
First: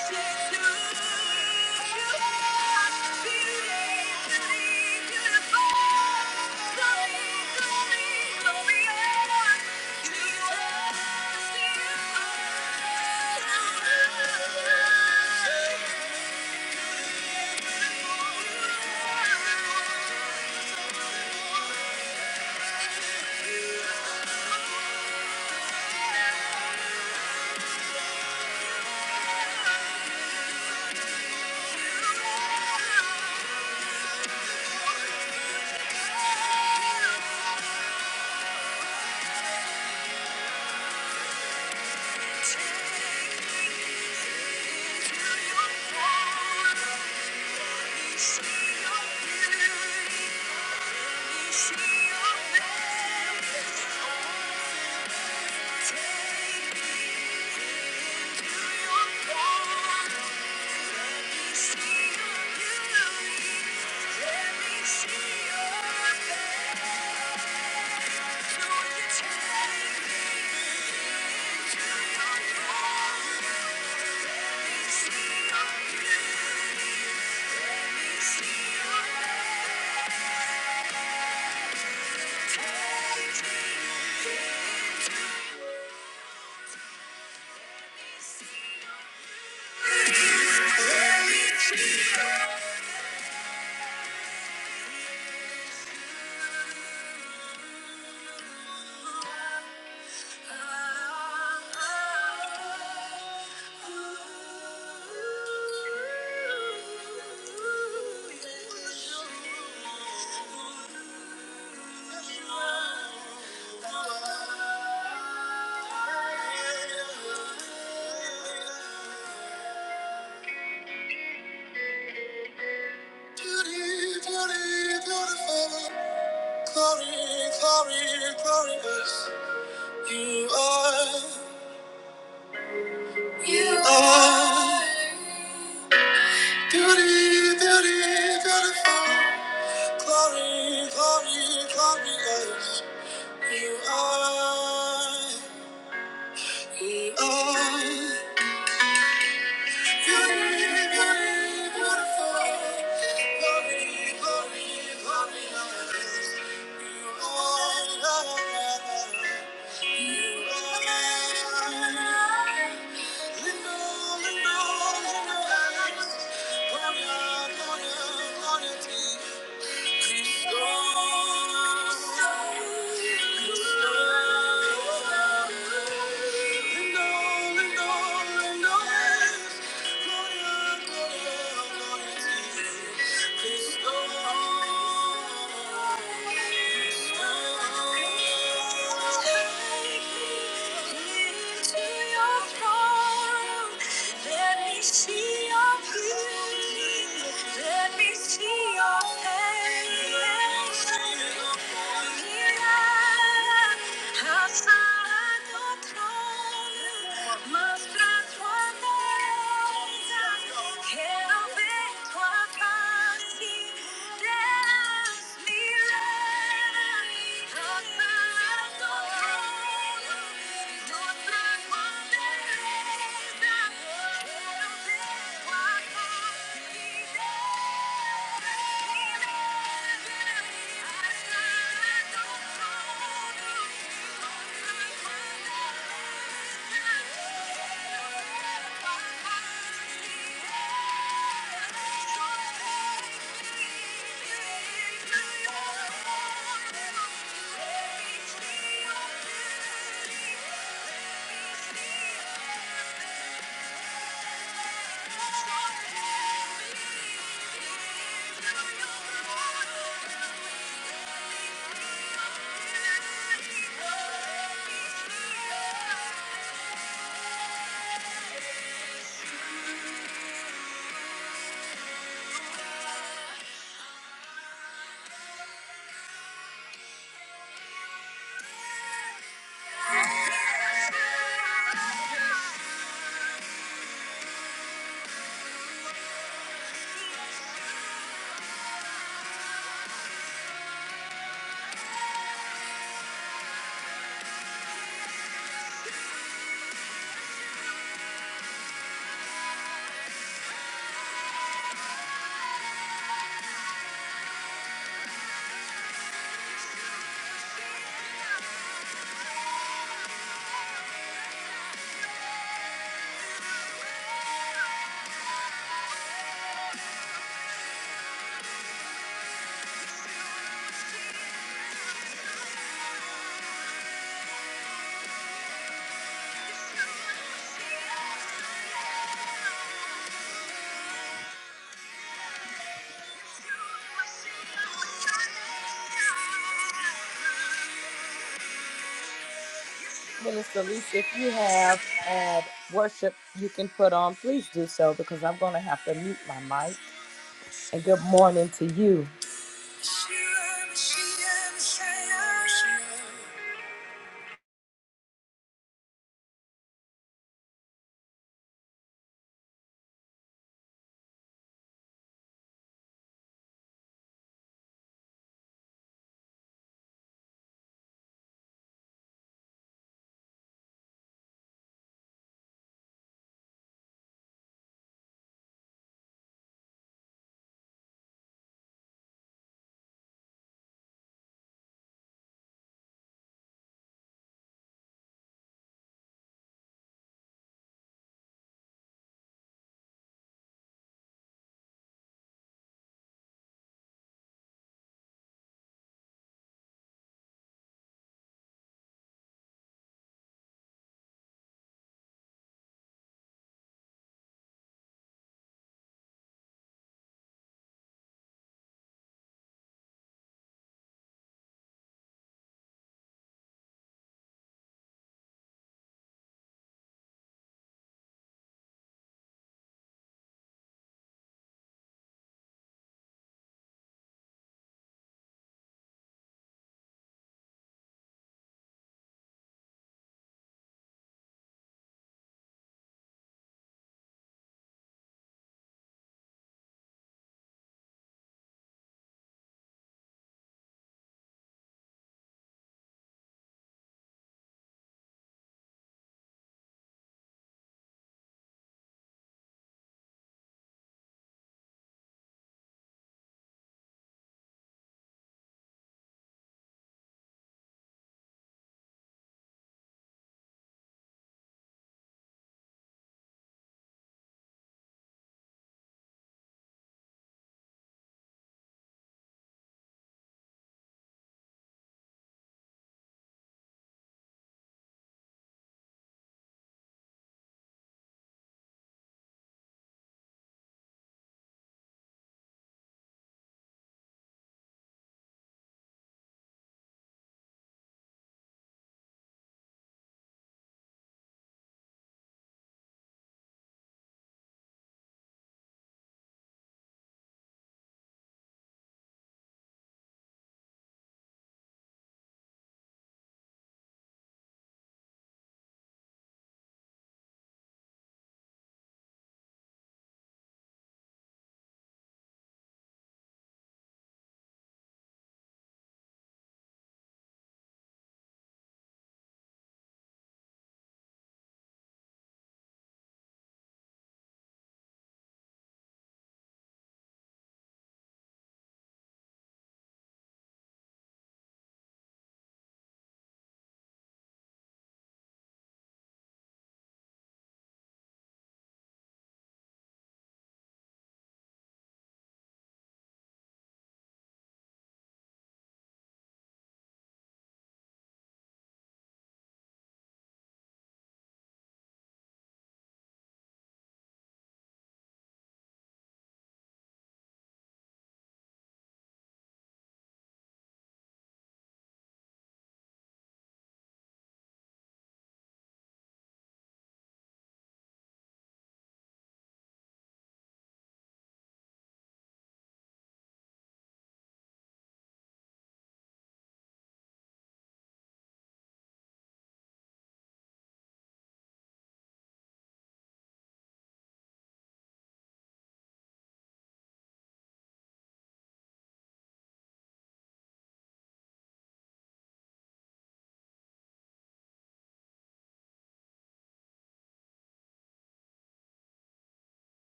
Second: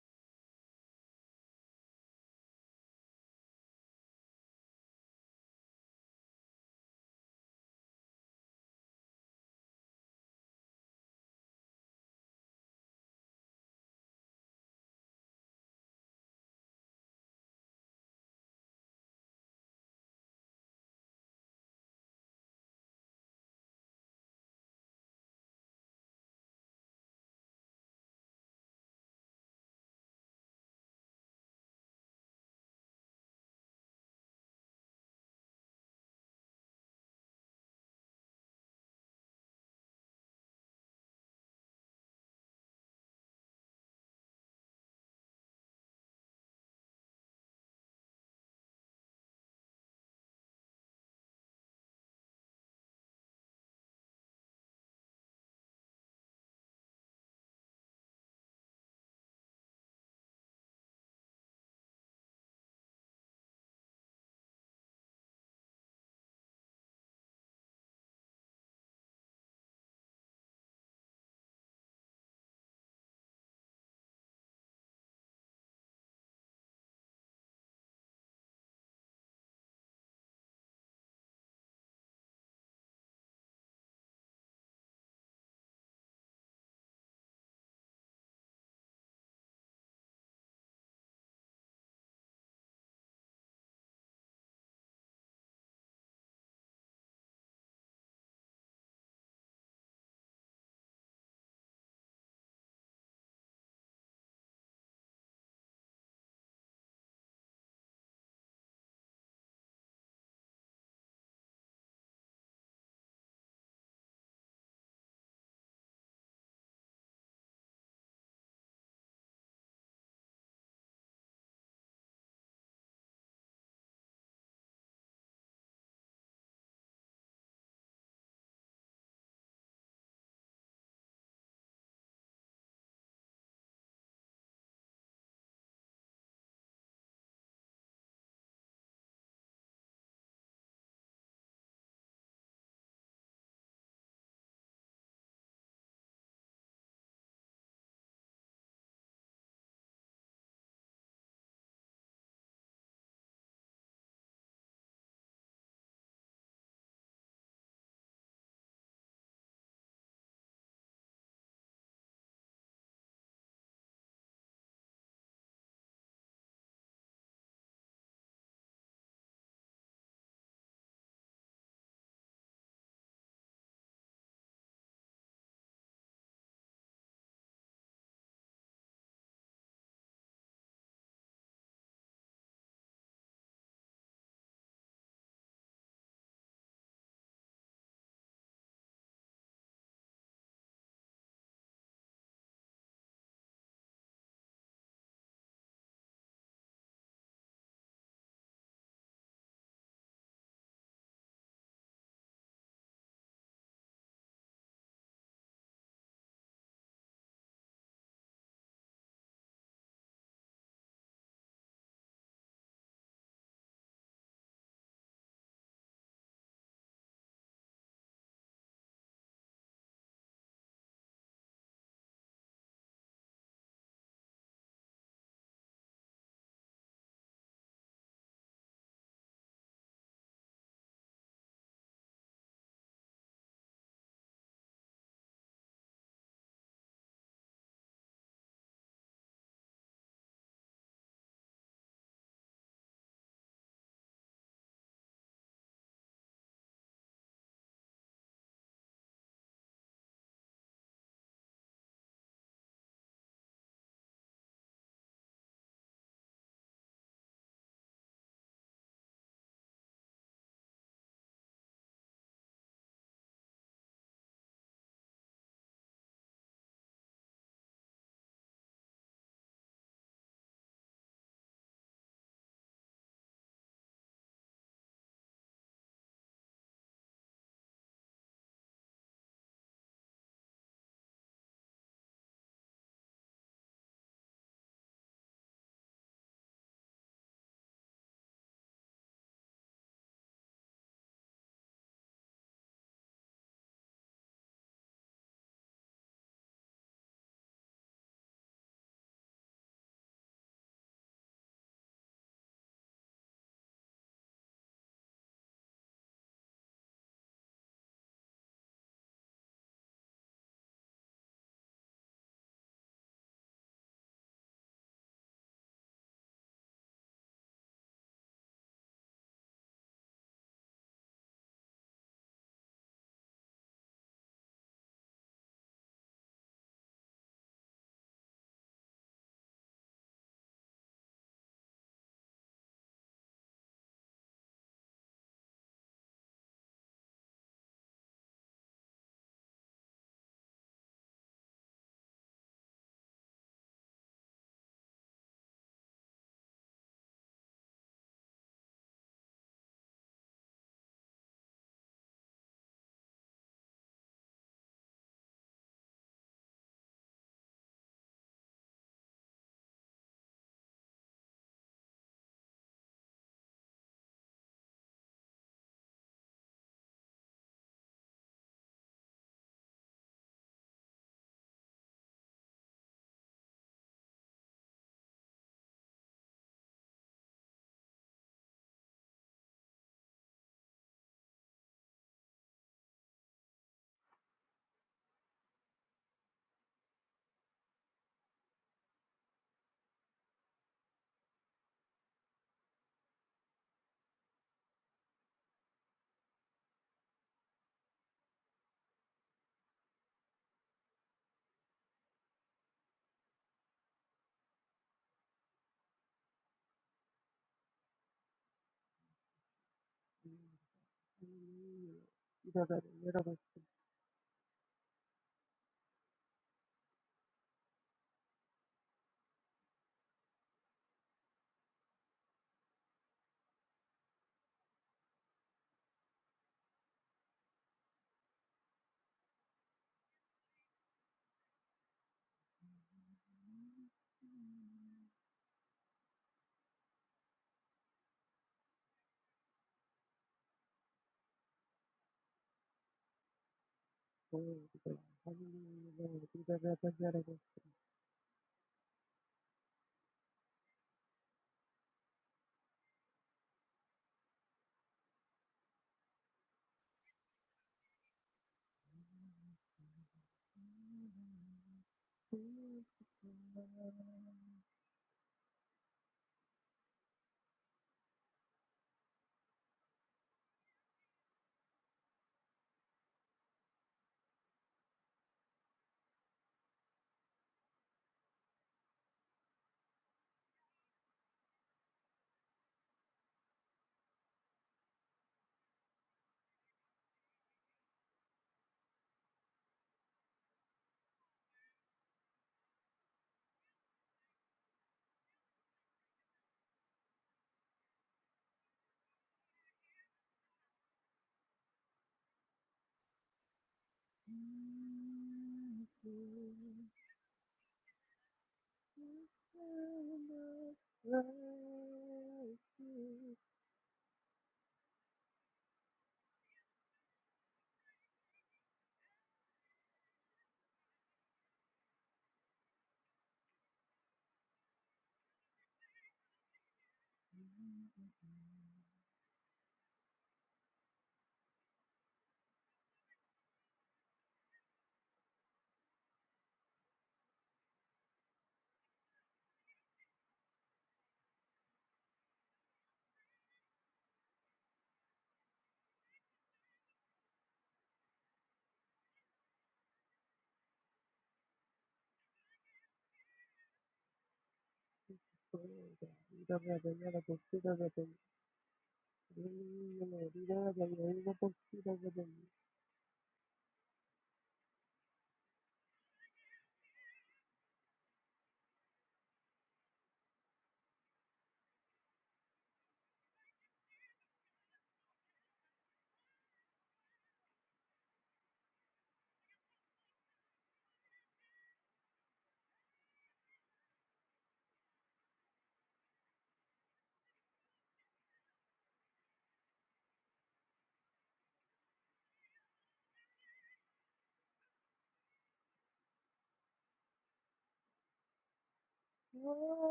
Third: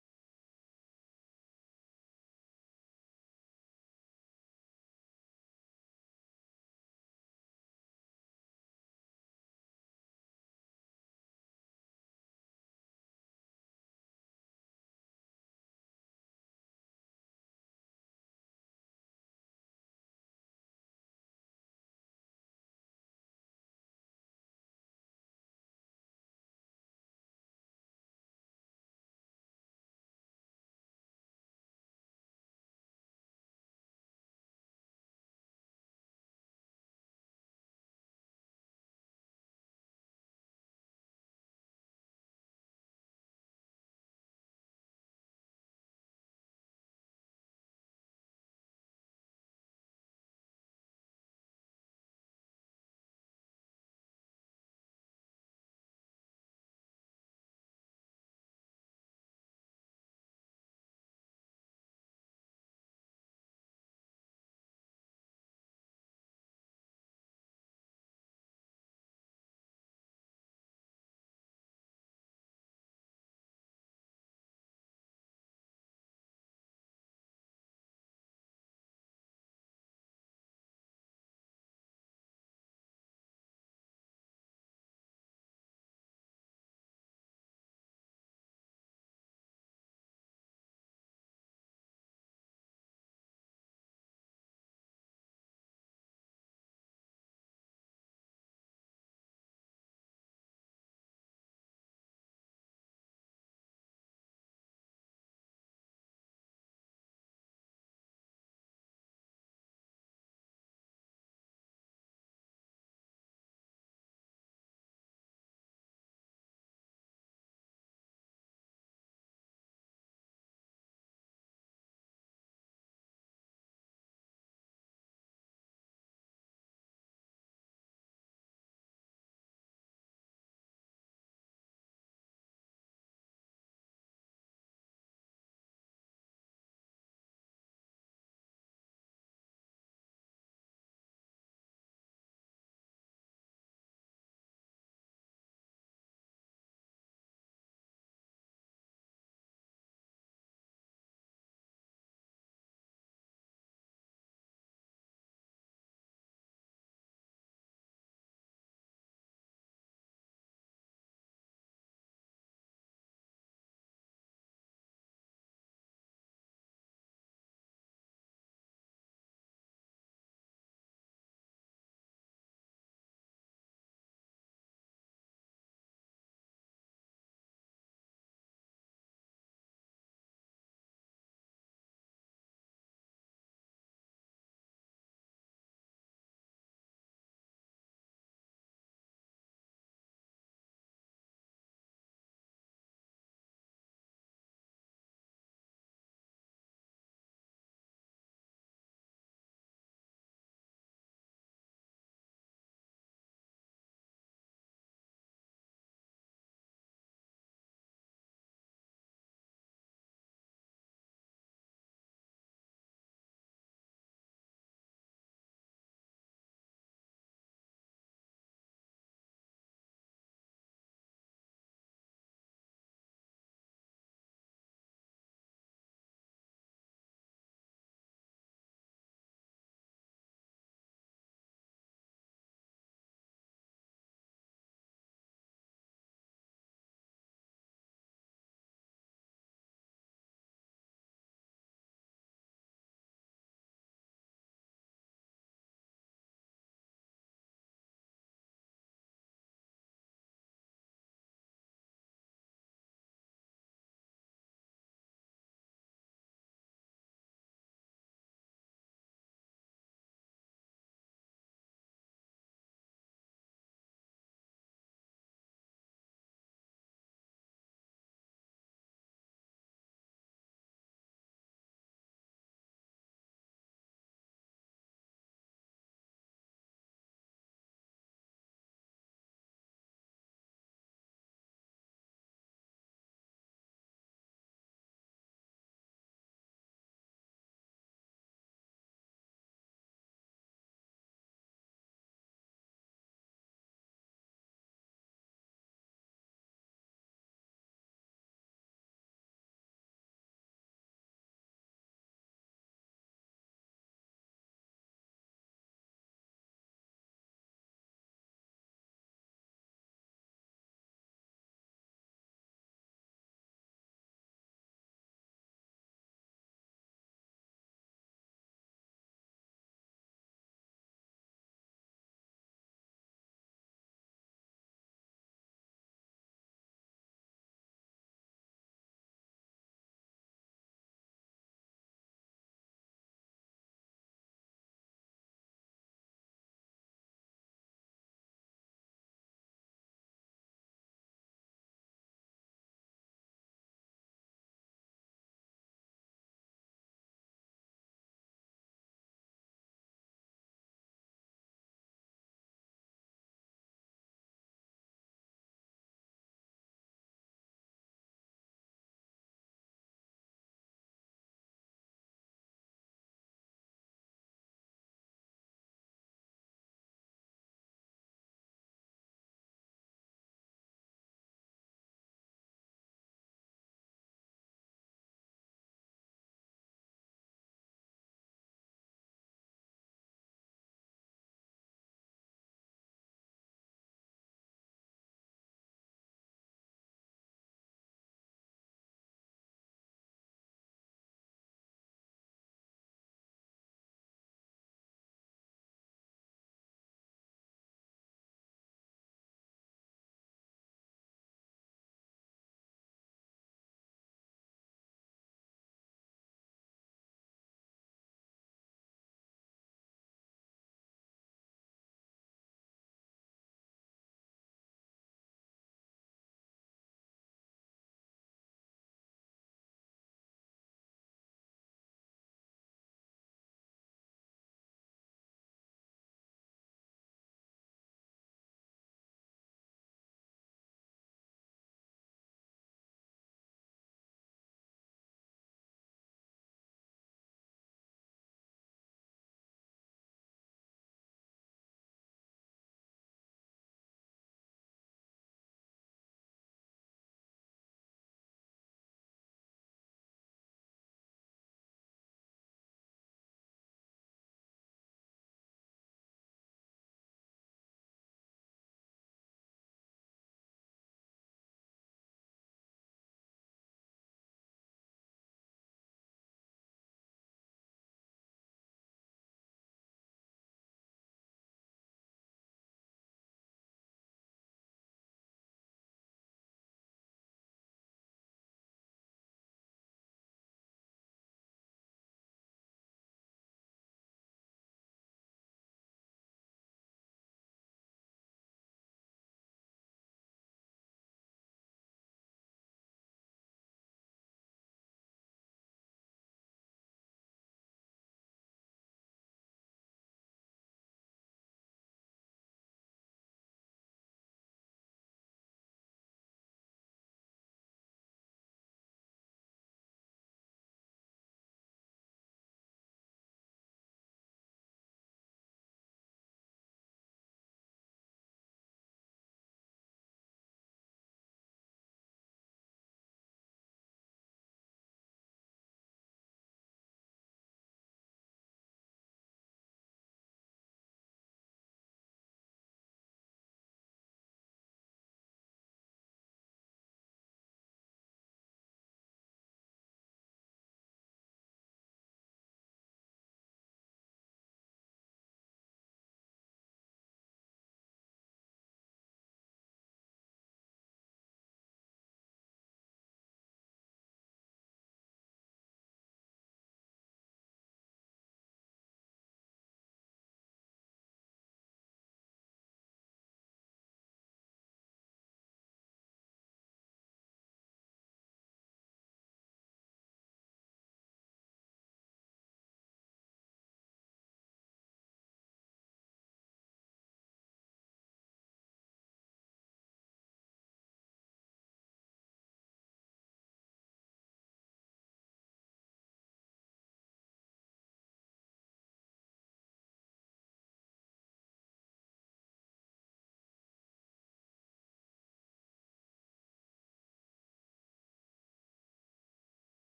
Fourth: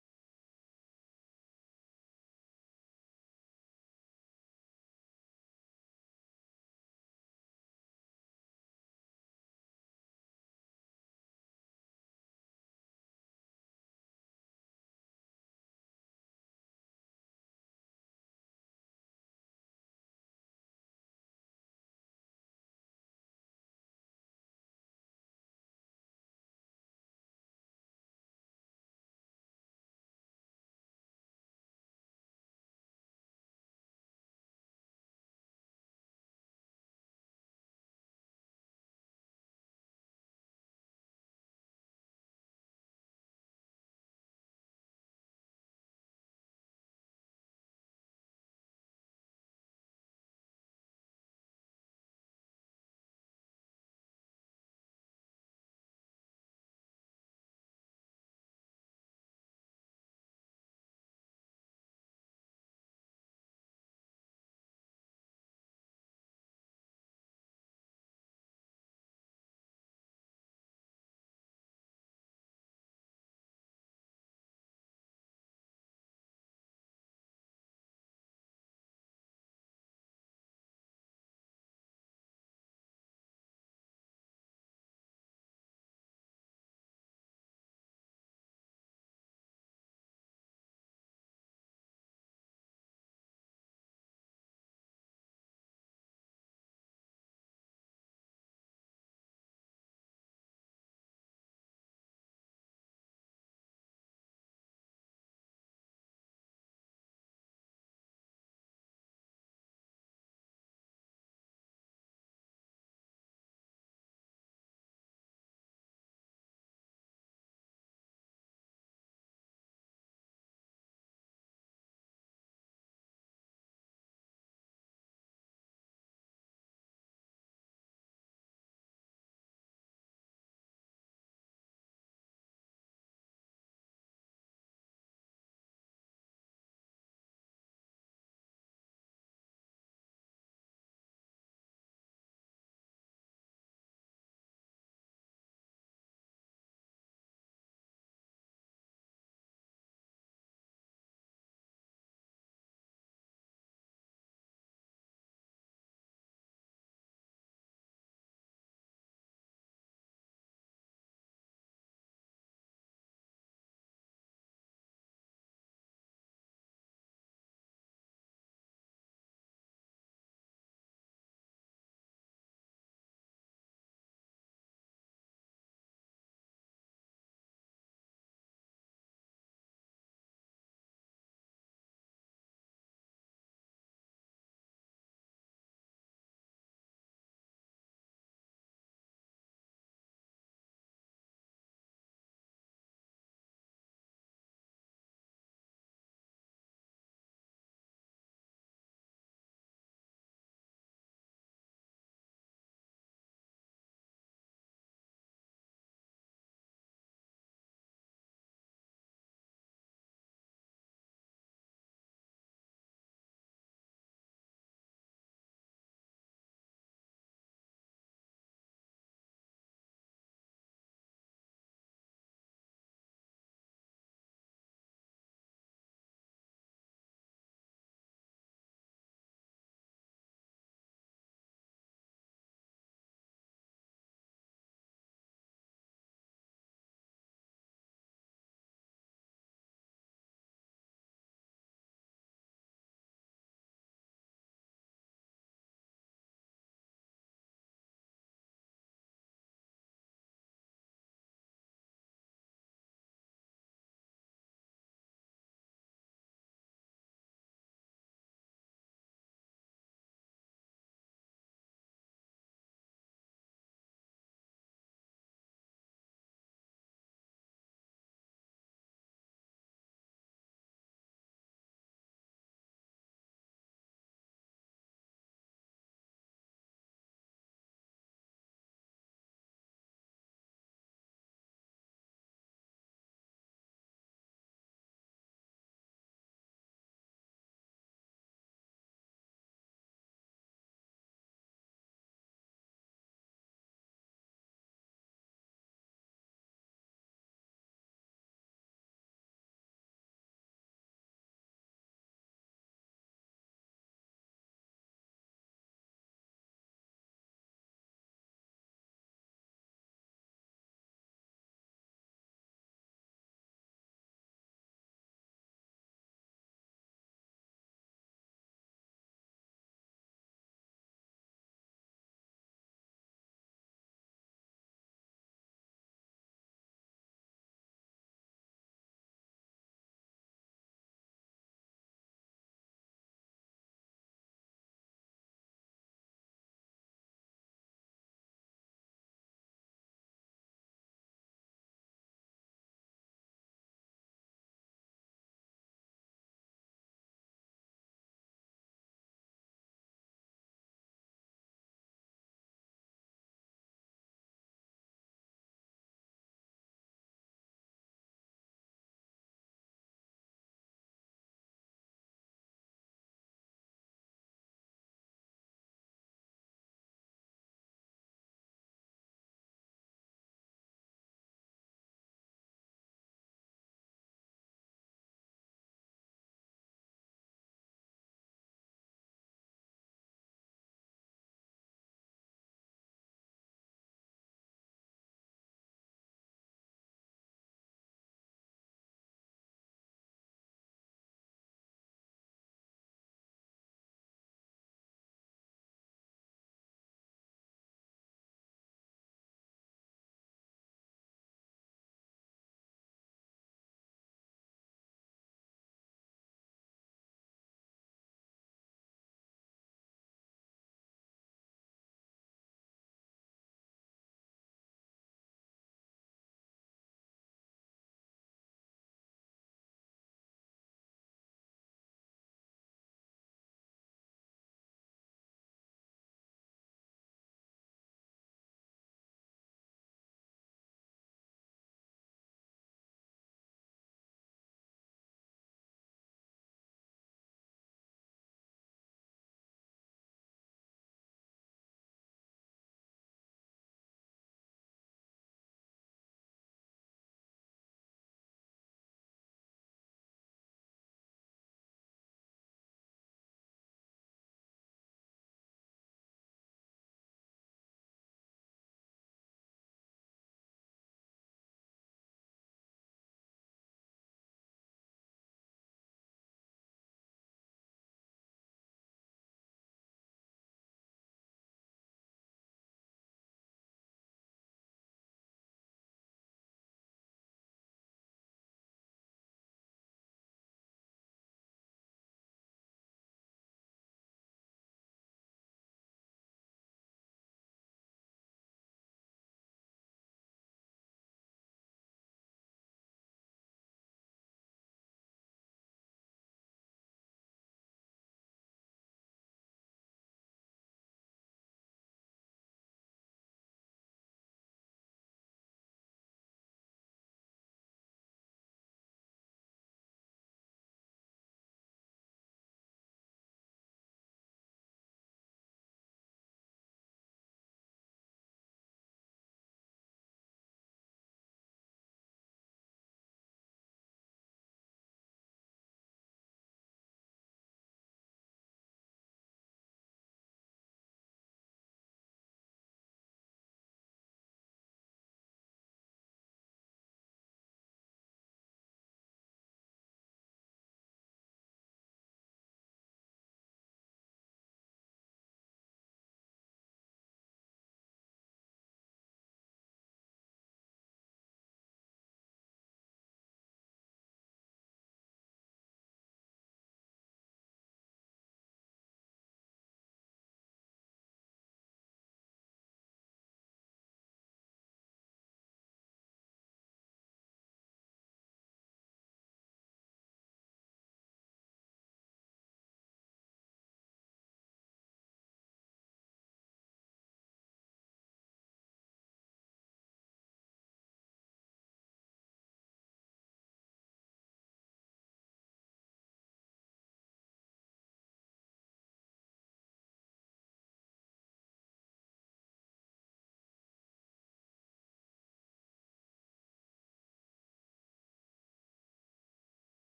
A: Thank you. me your beauty. Let see see beauty. your face. Thank you. You are, you are. beauty, beauty, beautiful, glory, glory, glorious. You are, you are. Gloria, gloria, gloria to you. Thank you. Please go on. Please go Take me into your throne Let me see your beauty. Let me see your face. Thank you. Thank you. Minister Lisa, if you have ad worship you can put on, please do so because I'm going to have to mute my mic. And good morning to you.
B: God,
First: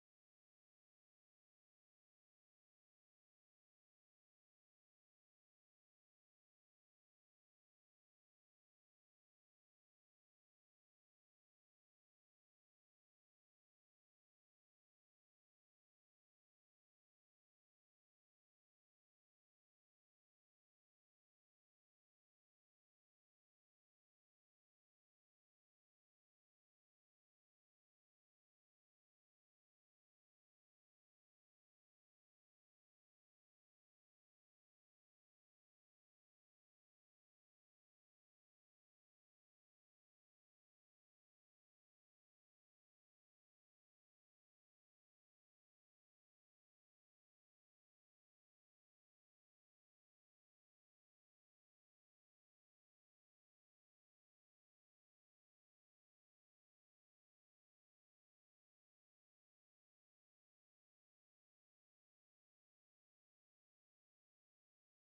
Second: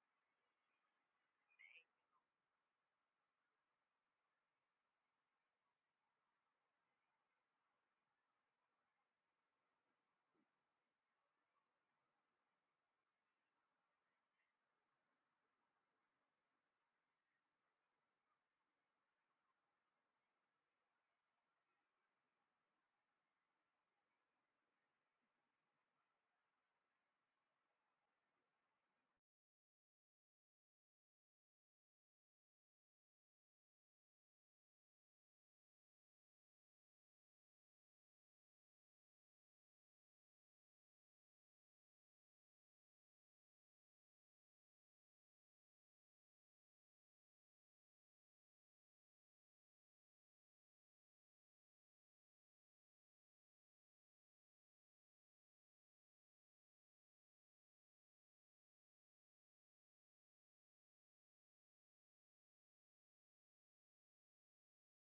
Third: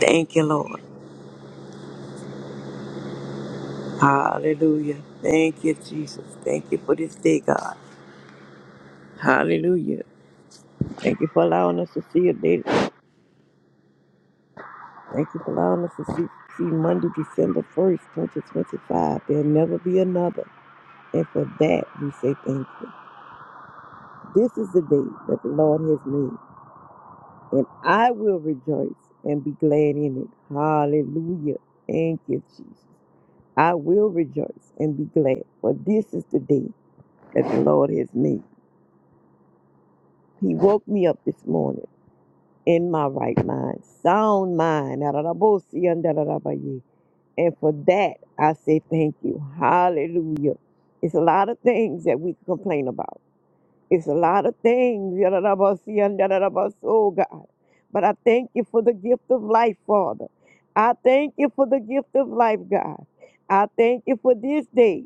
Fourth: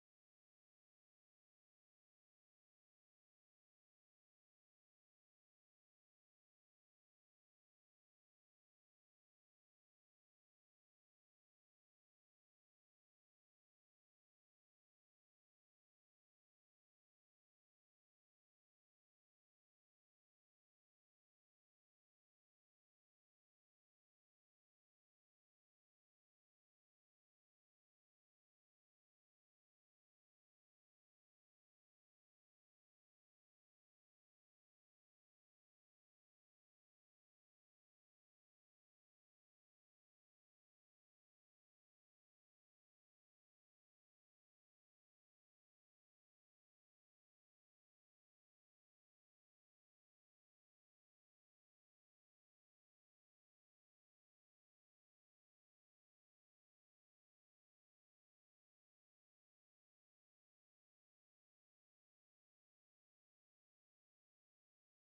C: Thank you, Lord. Hallelujah. Thank you, Jesus. Thank you for this day, God. Hallelujah. Thank you for allowing us to see a day. Thank you for allowing us to see, see Monday, December 1st, 2025. There'll never be another. And for that, we say thank you. This is the day that the Lord has made, and I will rejoice and be glad in it. Hallelujah. Thank you, Jesus. I will rejoice and be glad, for this is the day that the Lord has made. He woke me up this morning in my right mind, sound mind. da and da And for that, I say thank you. Hallelujah. It's a lot of things that we complain about. It's a lot of things. da and da Oh, God. But I thank you for the gift of life, Father. I thank you for the gift of life, God. I thank you for this day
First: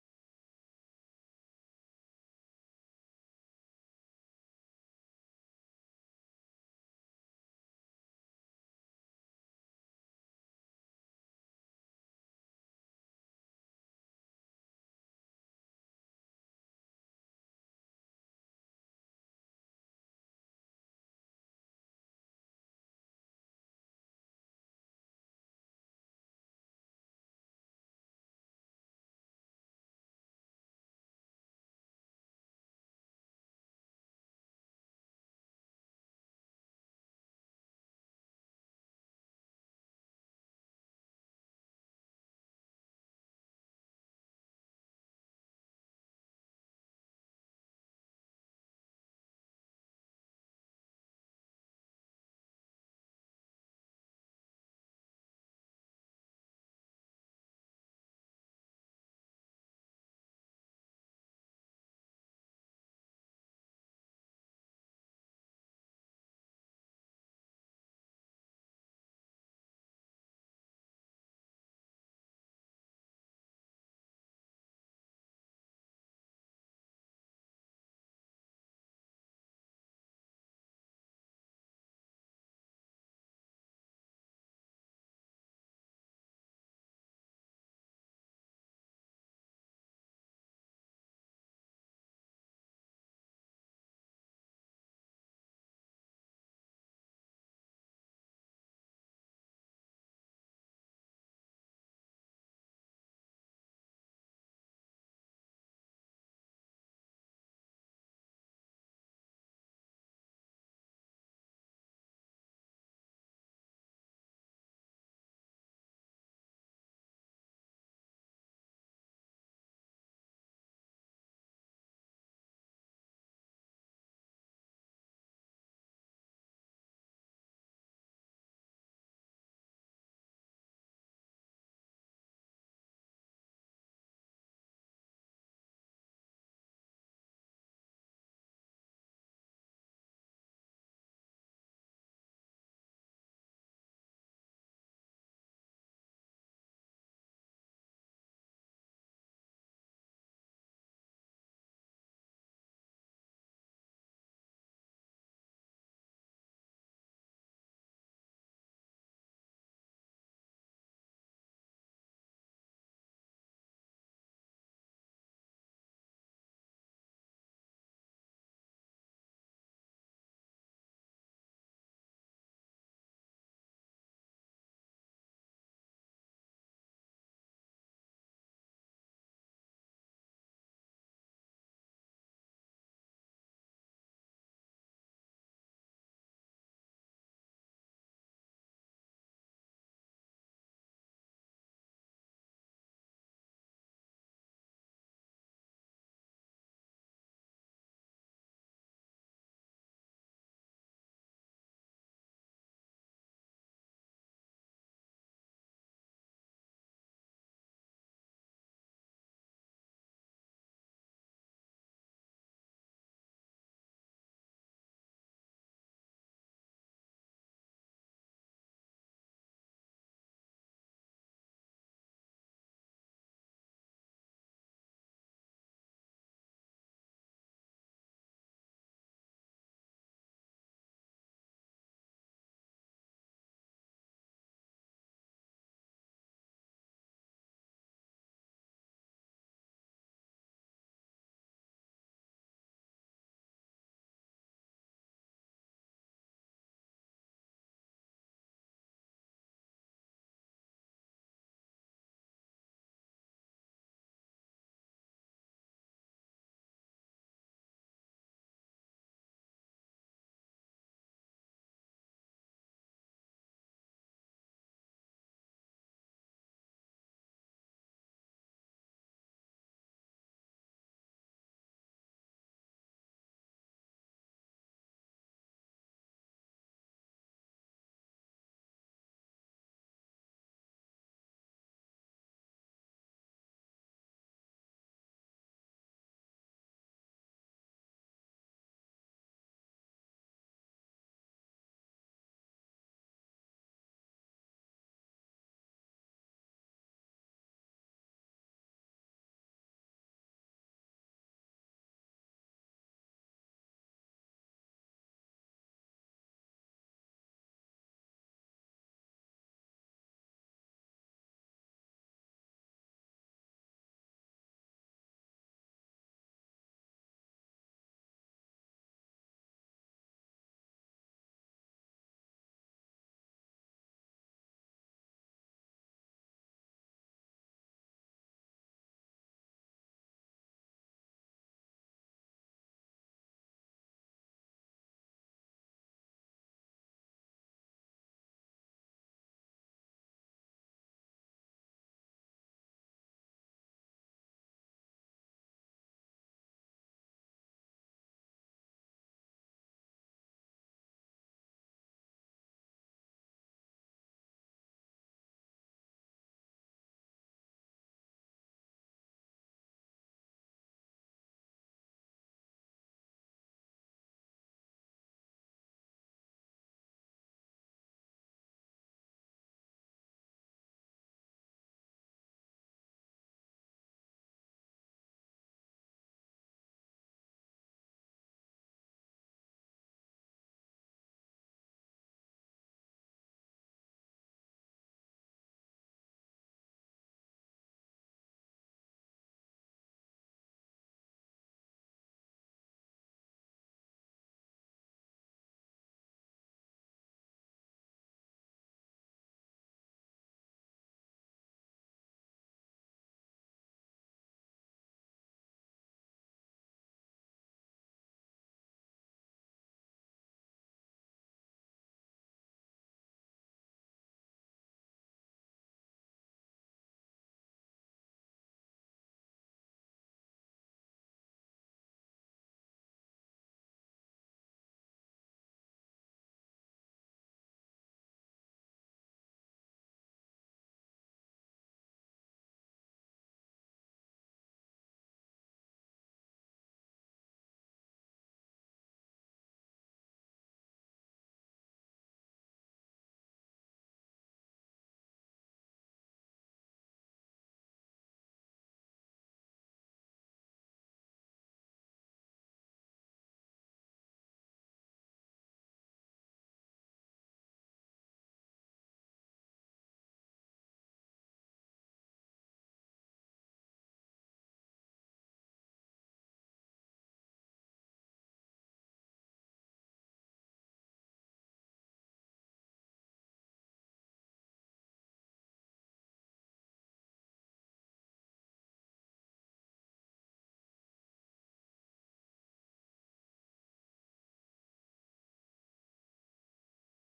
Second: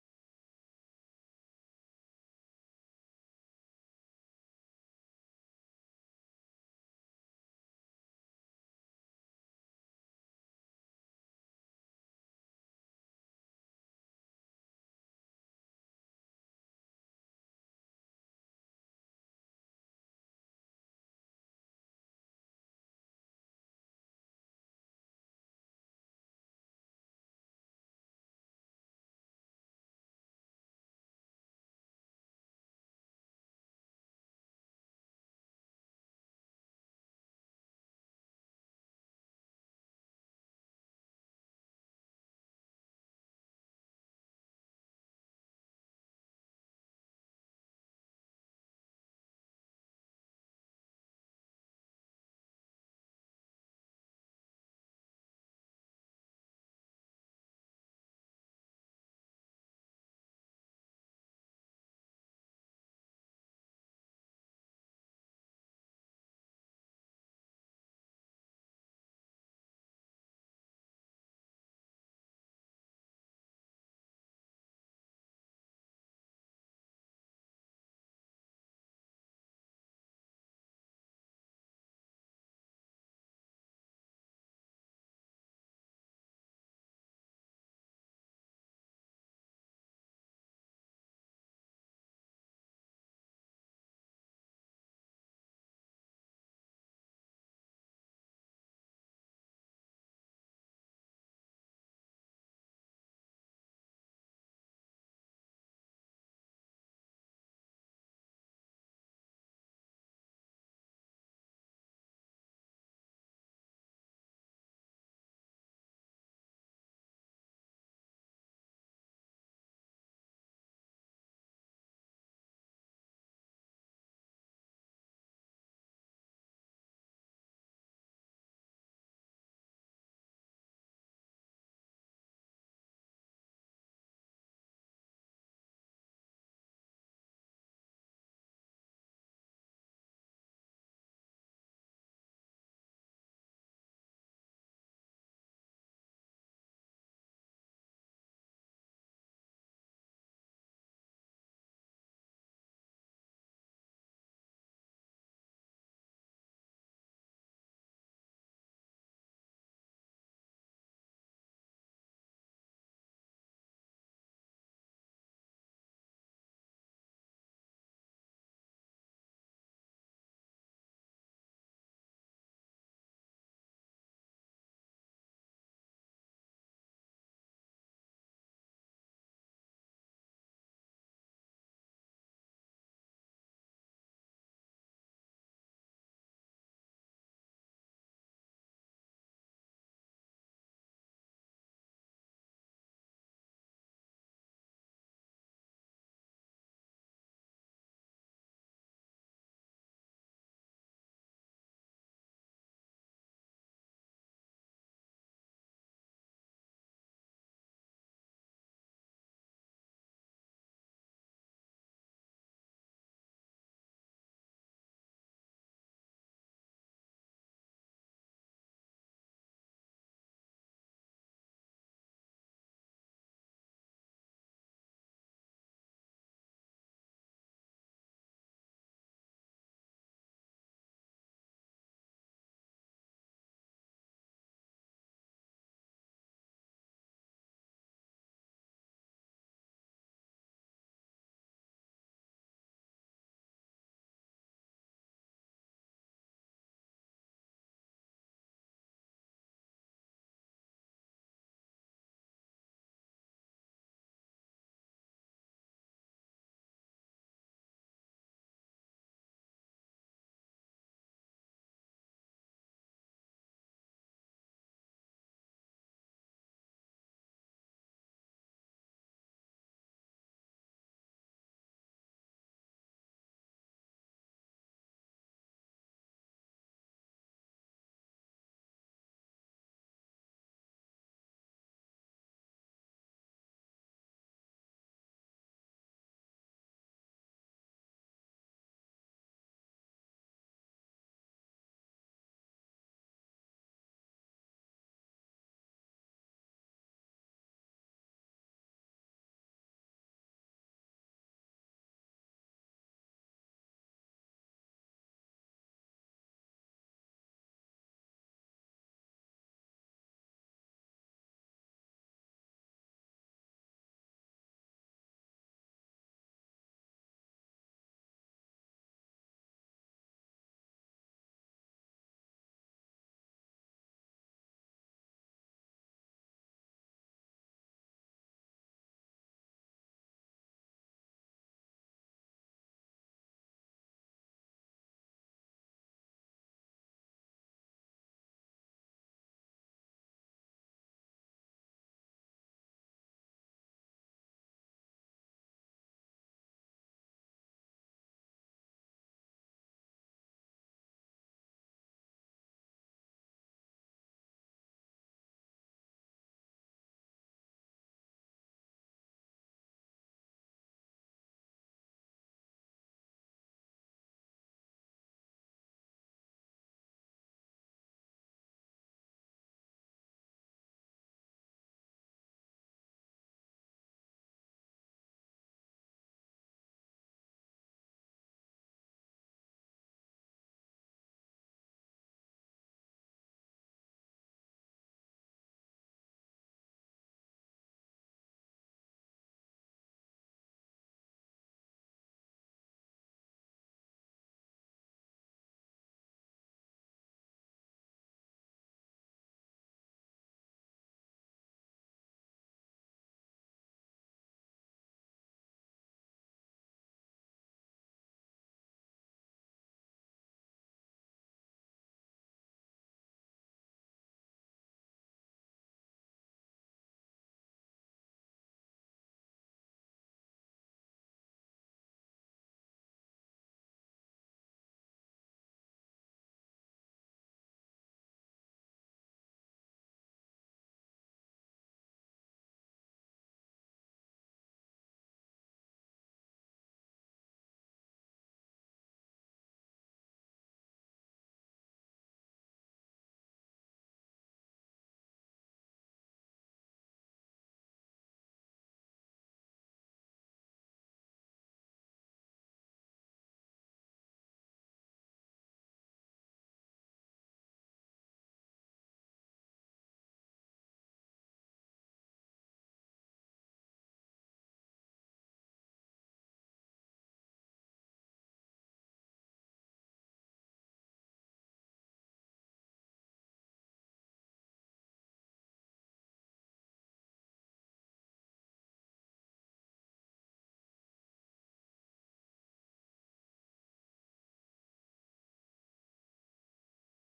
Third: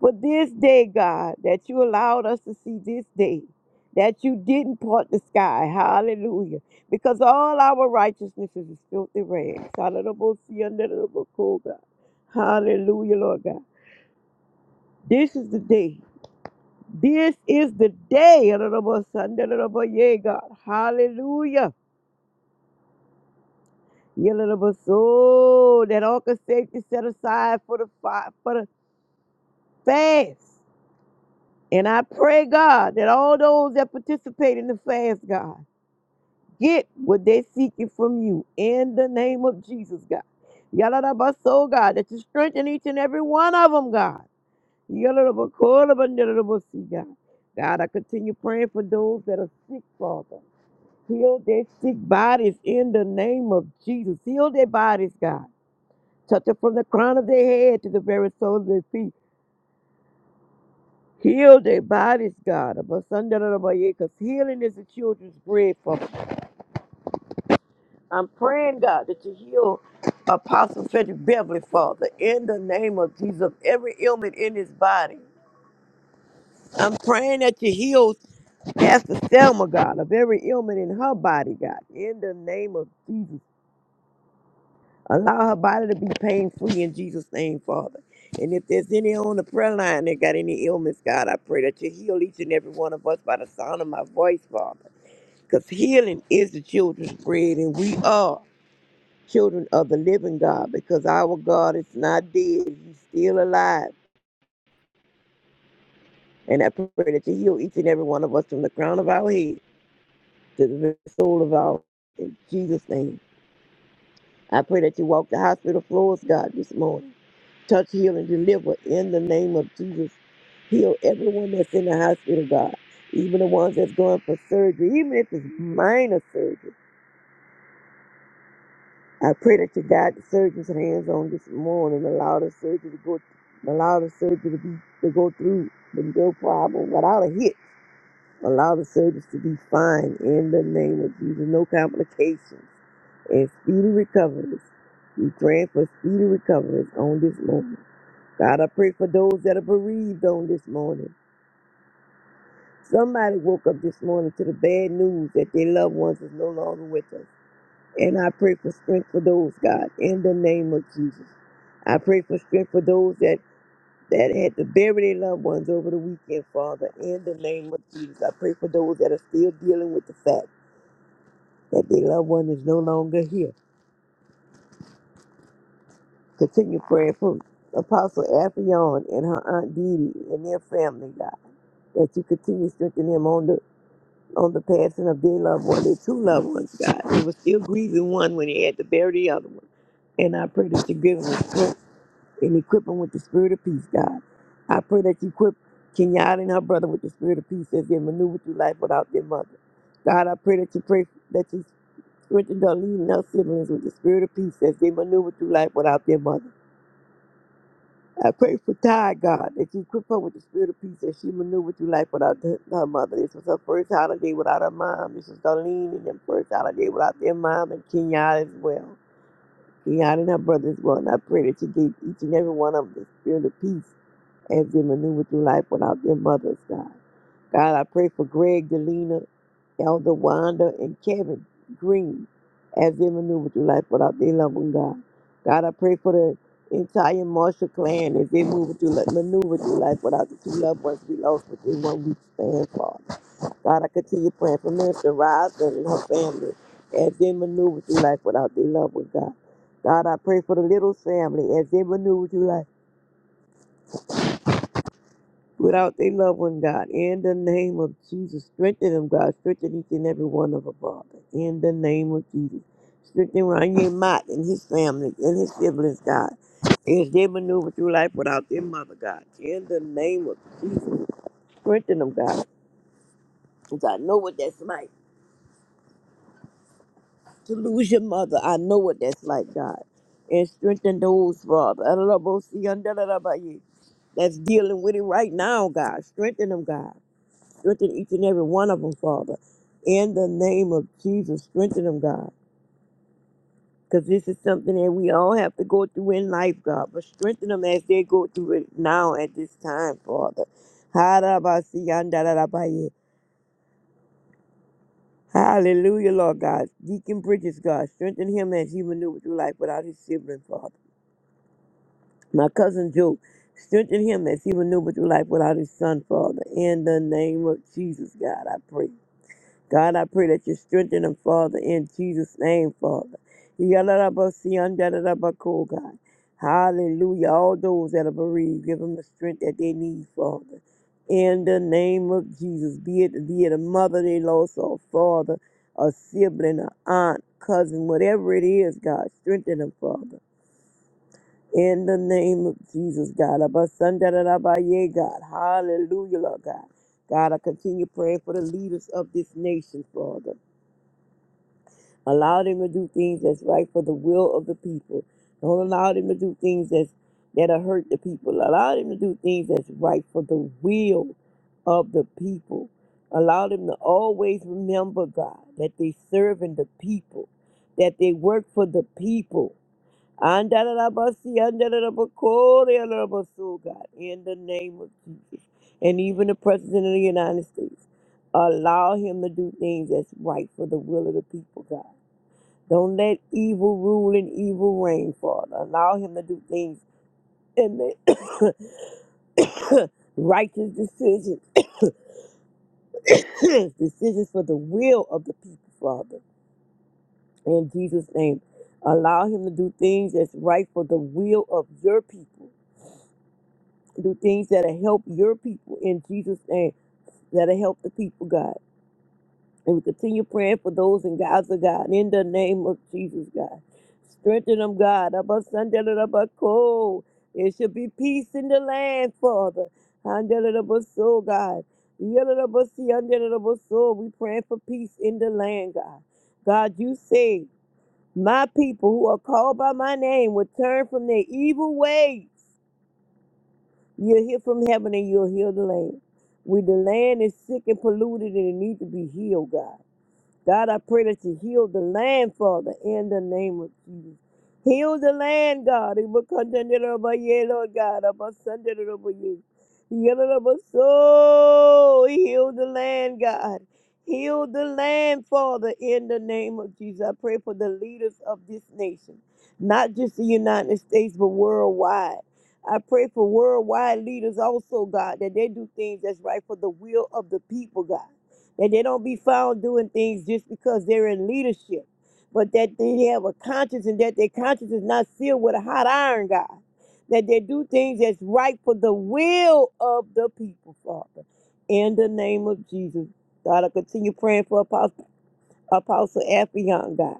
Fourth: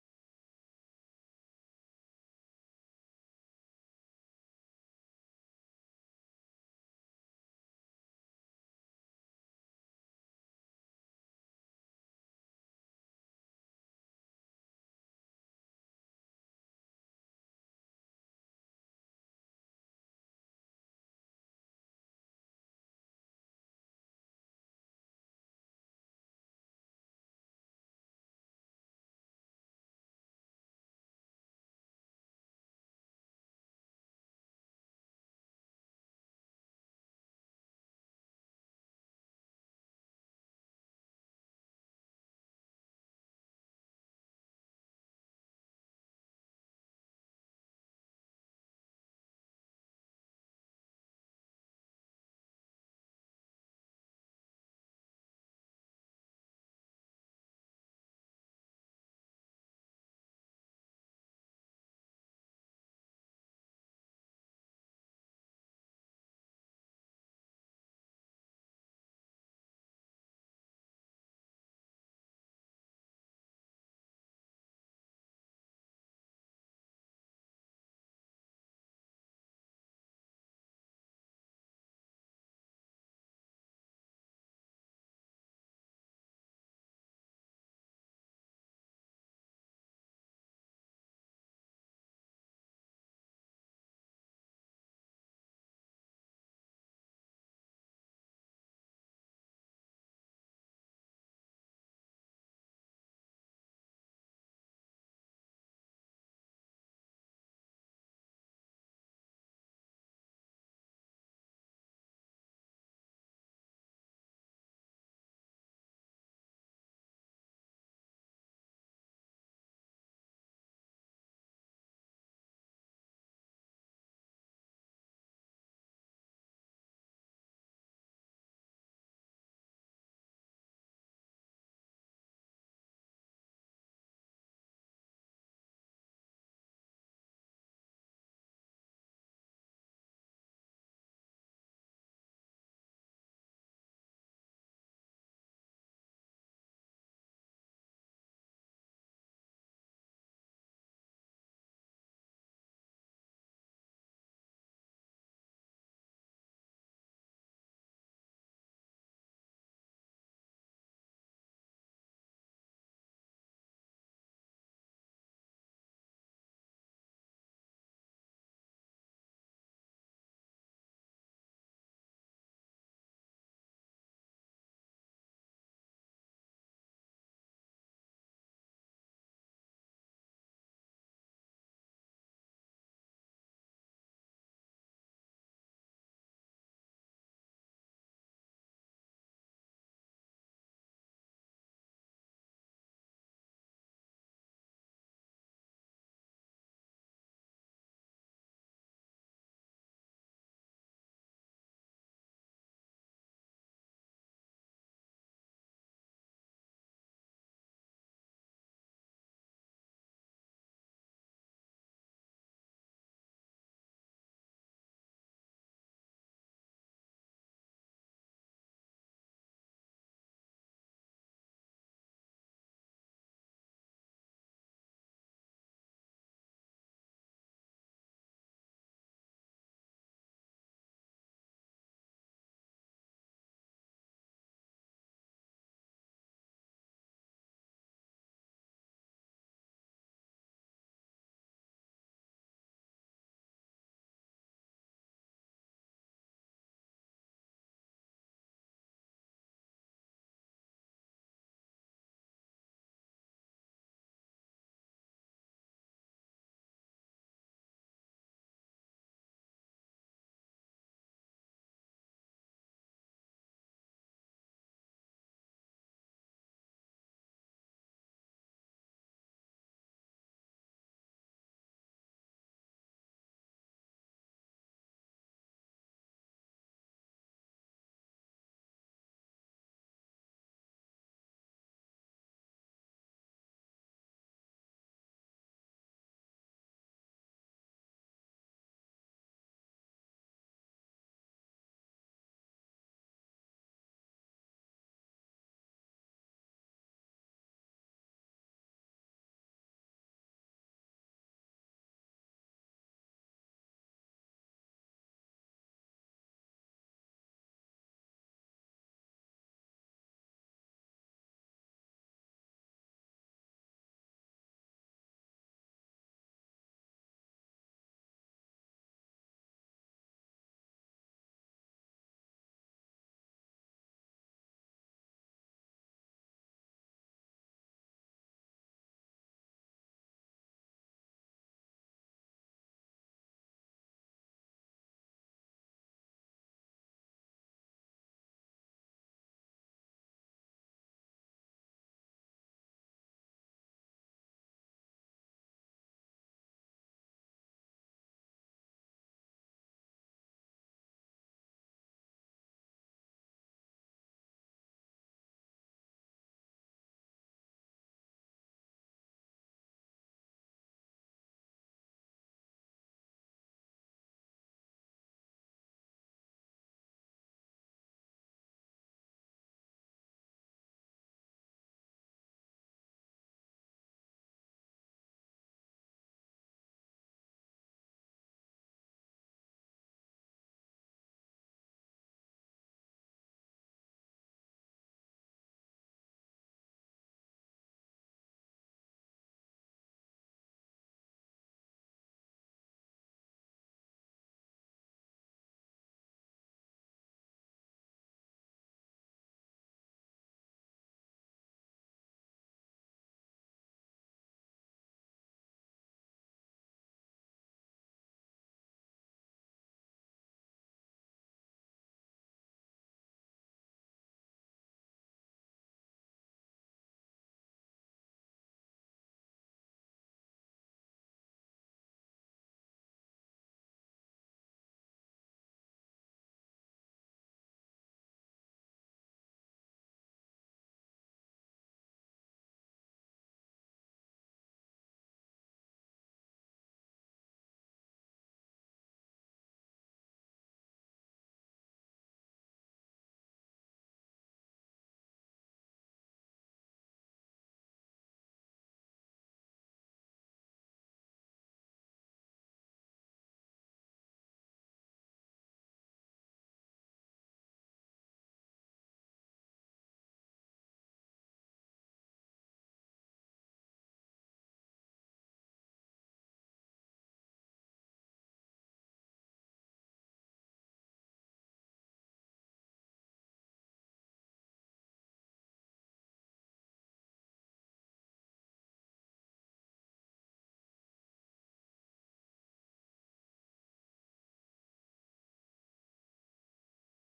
C: for this day, God, that you allowed us to see this day, that you didn't part the sky. Hallelujah. Because all our righteousness is as filthy rags. Hallelujah. Hallelujah, Lord God. This is the day. This is the day. Hallelujah, God. Hallelujah. Hallelujah. So that all can safety set aside for the fi- for the fast. And I pray, God, that all those that participate in the fast, God, get what they're seeking from you in the name of Jesus, God. Yaladabaso, God, that you strengthen each and every one of them, God. Yaladabakolabandaladabasi, God, God, I continue praying for those that are sick, Father. Heal their sick bodies in the name of Jesus. Heal their bodies, God. Touch them from the crown of their head to the very sole of their feet. Heal their bodies, God. Because healing is the children's bread. Father. I'm praying, God, that you heal Apostle Frederick Beverly, Father, in the name of Jesus, every ailment in his body. I'm praying that you heal Pastor Selma, God, of every ailment in her body, God, in the name of Jesus. Allow her body to be pain free in Jesus' name, Father. And if there's any on the prayer line that got any ailments, God, I pray that you heal each and every one of us by the sound of my voice, Father. because healing is the children's bread, and we are children of the living God because our God is not dead, He's still alive. And I pray that you heal each and every one of us from the crown of our head to the very soul of our in Jesus' name. I pray that you walk the hospital floors, God, this morning. Touch, heal, and deliver in the name of Jesus. Heal everyone that's in the hospital, God. Even the ones that's going for surgery, even if it's minor surgery. I pray that you guide the surgeon's hands on this morning, allow the surgery to go, allow the surgery to be to go through with no problem, without a hit. Allow the surgeons to be fine in the name of Jesus, no complications and speedy recoveries. We pray for speedy recoveries on this morning. God, I pray for those that are bereaved on this morning. Somebody woke up this morning to the bad news that their loved ones is no longer with us. And I pray for strength for those, God, in the name of Jesus. I pray for strength for those that, that had to bury their loved ones over the weekend, Father, in the name of Jesus. I pray for those that are still dealing with the fact that their loved one is no longer here. Continue praying for Apostle Afion and her Aunt Didi and their family, God, that you continue strengthening them on the on the passing of their loved one, their two loved ones, God. They were still grieving one when they had to bury the other one. And I pray that you give them strength and equip them with the spirit of peace, God. I pray that you equip Kenyatta and her brother with the spirit of peace as they maneuver through life without their mother. God, I pray that you pray that you strengthen Darlene and her siblings with the spirit of peace as they maneuver through life without their mother. I pray for Ty, God, that you equip her with the spirit of peace as she maneuvered through life without her her mother. This was her first holiday without her mom. This was Darlene and their first holiday without their mom and Kenyatta as well. Kenyatta and her brother as well. And I pray that you gave each and every one of them the spirit of peace as they maneuver through life without their mothers, God. God, I pray for Greg Delina, Elder Wanda, and Kevin Green as they maneuver through life without their loved one, God. God, I pray for the entire Marshall clan as they move through, li- maneuver through life without the two loved ones we lost within one week span, Father. God, I continue praying for Minister Rosalind and her family as they maneuver through life without their loved one, God. God, I pray for the little family as they maneuver through life. without their loved one, God. In the name of Jesus, strengthen them, God. Strengthen each and every one of them, Father. In the name of Jesus. Strengthen Ranye Mott and his family and his siblings, God. As they maneuver through life without their mother, God. In the name of Jesus. Strengthen them, God. Because I know what that's like to lose your mother. I know what that's like, God. And strengthen those, Father. That's dealing with it right now, God. Strengthen them, God. Strengthen each and every one of them, Father. In the name of Jesus, strengthen them, God. Because this is something that we all have to go through in life, God. But strengthen them as they go through it now at this time, Father. Harabasiandarabaye. Hallelujah, Lord God. Deacon Bridges, God. Strengthen him as he maneuvered through life without his sibling, Father. My cousin Joe. Strengthen him as he maneuvered through life without his son, Father. In the name of Jesus, God, I pray. God, I pray that you strengthen him, Father, in Jesus' name, Father. Yalalabasiandalabako, God. Hallelujah. All those that are bereaved, give them the strength that they need, Father. In the name of Jesus, be it, be it a mother they lost, or a father, a sibling, a aunt, cousin, whatever it is, God, strengthen them, Father. In the name of Jesus, God. Abasandalabaye, God. Hallelujah, Lord God. God, I continue praying for the leaders of this nation, Father. Allow them to do things that's right for the will of the people. Don't allow them to do things that's, that'll hurt the people. Allow them to do things that's right for the will of the people. Allow them to always remember, God, that they're serving the people, that they work for the people. Andalabasi, andalabakori, andalabasu, God, in the name of Jesus. And even the President of the United States, allow him to do things that's right for the will of the people, God. Don't let evil rule and evil reign, Father. Allow him to do things and make righteous decisions, decisions for the will of the people, Father. In Jesus' name, allow him to do things that's right for the will of your people. Do things that'll help your people in Jesus' name, that'll help the people, God. And we continue praying for those in Gaza, God, in the name of Jesus, God. Strengthen them, God. Abba Sunday, Abba Cold. There should be peace in the land, Father. Handle Abba Soul, God. Yellow Abba See, Handle Abba Soul. We praying for peace in the land, God. God, you say, my people who are called by my name will turn from their evil ways. You'll hear from heaven and you'll heal the land. We, the land is sick and polluted and it needs to be healed, God. God, I pray that you heal the land, Father, in the name of Jesus. Heal the land, God. It will contend it over you, Lord God. I Above Sunday, it over you. Heal it over soul. Heal the land, God. Heal the land, Father, in the name of Jesus. I pray for the leaders of this nation, not just the United States, but worldwide. I pray for worldwide leaders also, God, that they do things that's right for the will of the people, God that they don't be found doing things just because they're in leadership, but that they have a conscience and that their conscience is not sealed with a hot iron, God. That they do things that's right for the will of the people, Father. In the name of Jesus, God, I continue praying for Apostle, Apostle Affion, God.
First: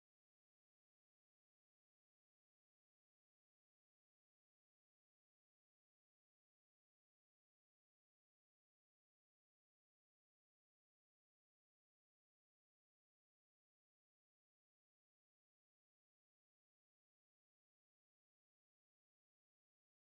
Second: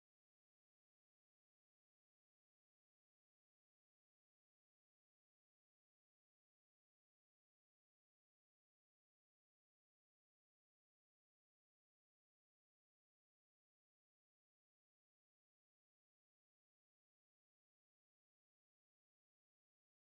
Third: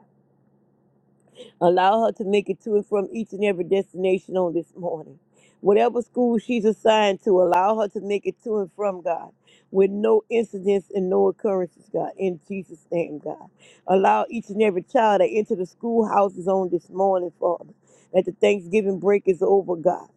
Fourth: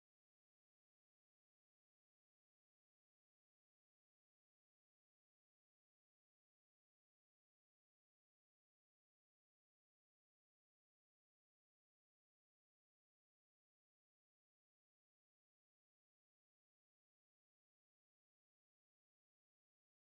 C: Allow her to make it to and from each and every destination on this morning. Whatever school she's assigned to, allow her to make it to and from God with no incidents and no occurrences, God, in Jesus' name, God. Allow each and every child that enter the schoolhouses on this morning, Father, that the Thanksgiving break is over, God.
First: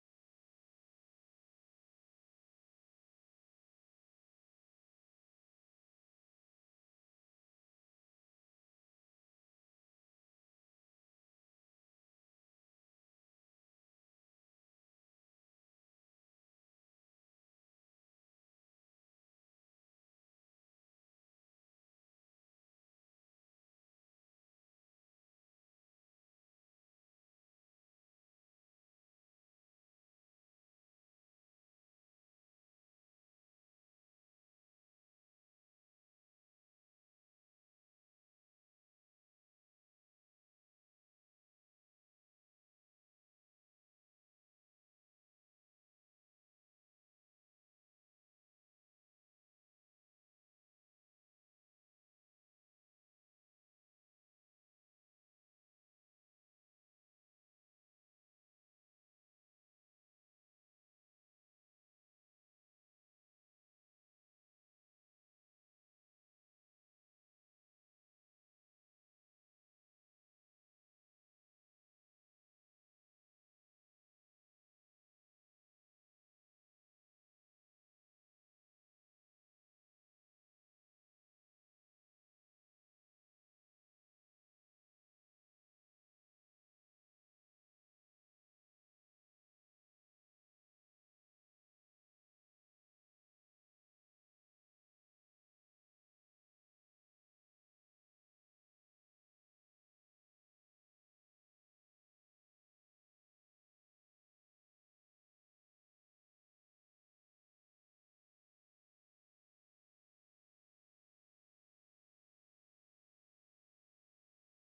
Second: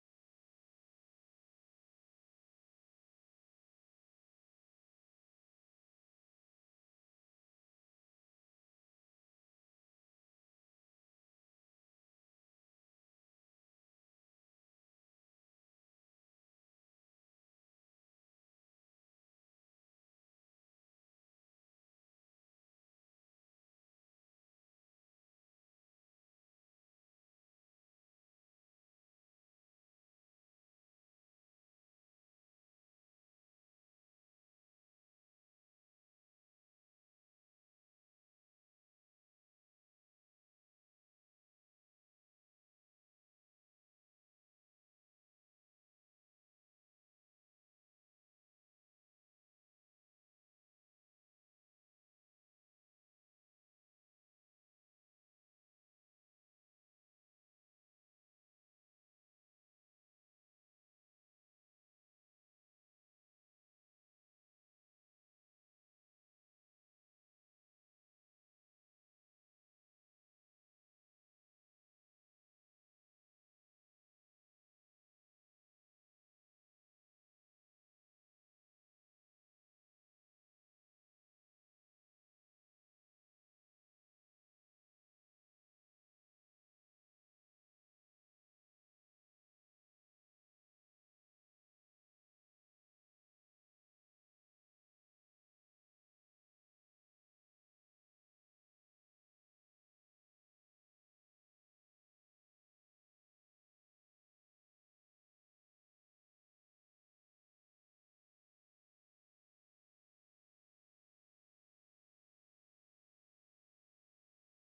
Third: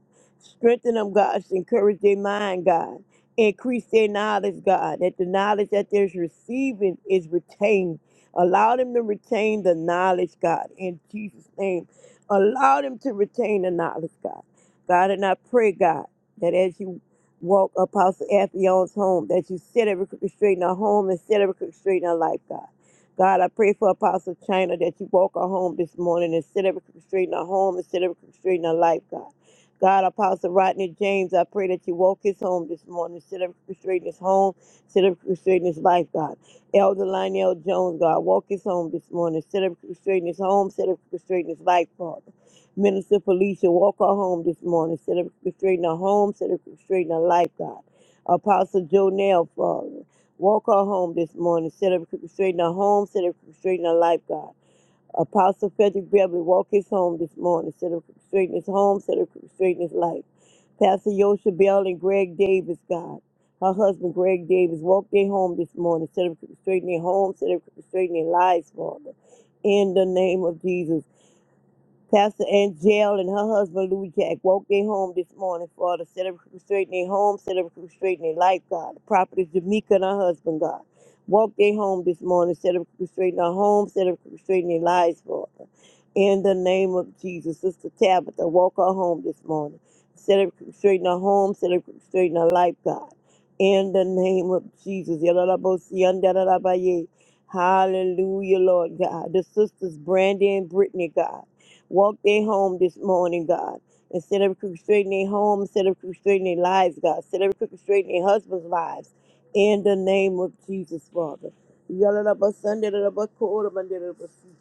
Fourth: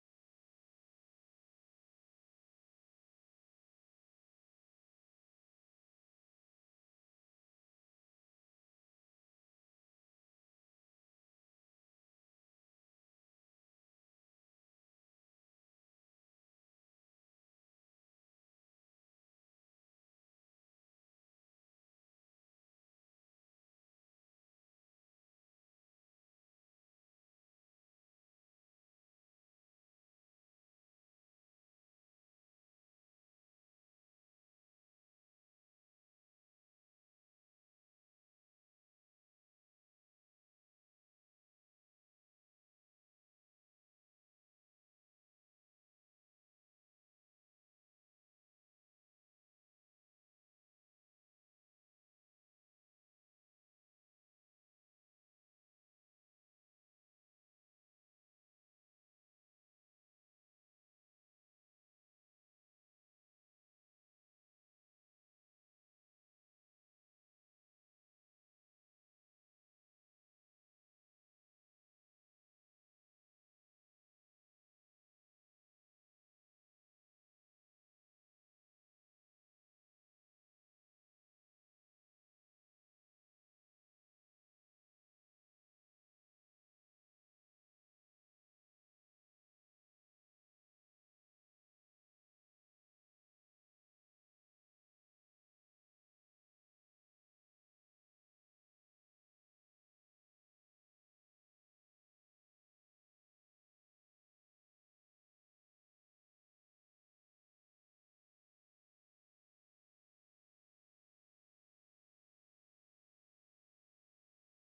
C: Strengthen them, God. Encourage their mind, God. Increase their knowledge, God, that the knowledge that they're receiving is retained, Allow them to retain the knowledge, God, in Jesus' name. Allow them to retain the knowledge, God. God, and I pray, God, that as you walk Apostle Aphion's home, that you set every crooked straight in her home and set every crooked straight in her life, God. God, I pray for Apostle China that you walk her home this morning and set every crooked straight in her home and set every crooked straight in her life, God. God, Apostle Rodney James, I pray that you walk his home this morning, set every crooked straight in his home, set every crooked straight in his life, God. Elder Lionel Jones, God, walk his home this morning. Set up straighten his home, set up straighten his life, Father. Minister Felicia, walk her home this morning. Set up straighten her home, set up straighten her life, God. Apostle Jonell, Father, walk her home this morning. Set up straighten her home, set up straighten her life, God. Apostle Frederick Beverly walk his home this morning, set up straighten his home, set up straighten his life. Pastor Yosha Bell and Greg Davis, God, her husband Greg Davis, walk their home this morning, set up straighten their home, set up straighten their lives, Father. In the name of Jesus. Pastor Angel and her husband Lou Jack walked their home this morning, Father. Set up straightening their home, set up straightening their life, God. The property Jamaica and her husband, God. Walk their home this morning, set up straightening their home, set up straightening their lives, Father. In the name of Jesus, Sister Tabitha, walk her home this morning. Set up straightening her home, set up straightening her life, God. In the name of Jesus. Yalalabosiandalabaye. Hallelujah, Lord God. The sisters Brandy and Brittany, God. Walk their home this morning, God. And set every crooked straight in their home, set every crooked straight in their lives, God. Set every crooked straight in their husband's lives. In the name of Jesus, Father. Yalalabasandalabakorobandalalabasi.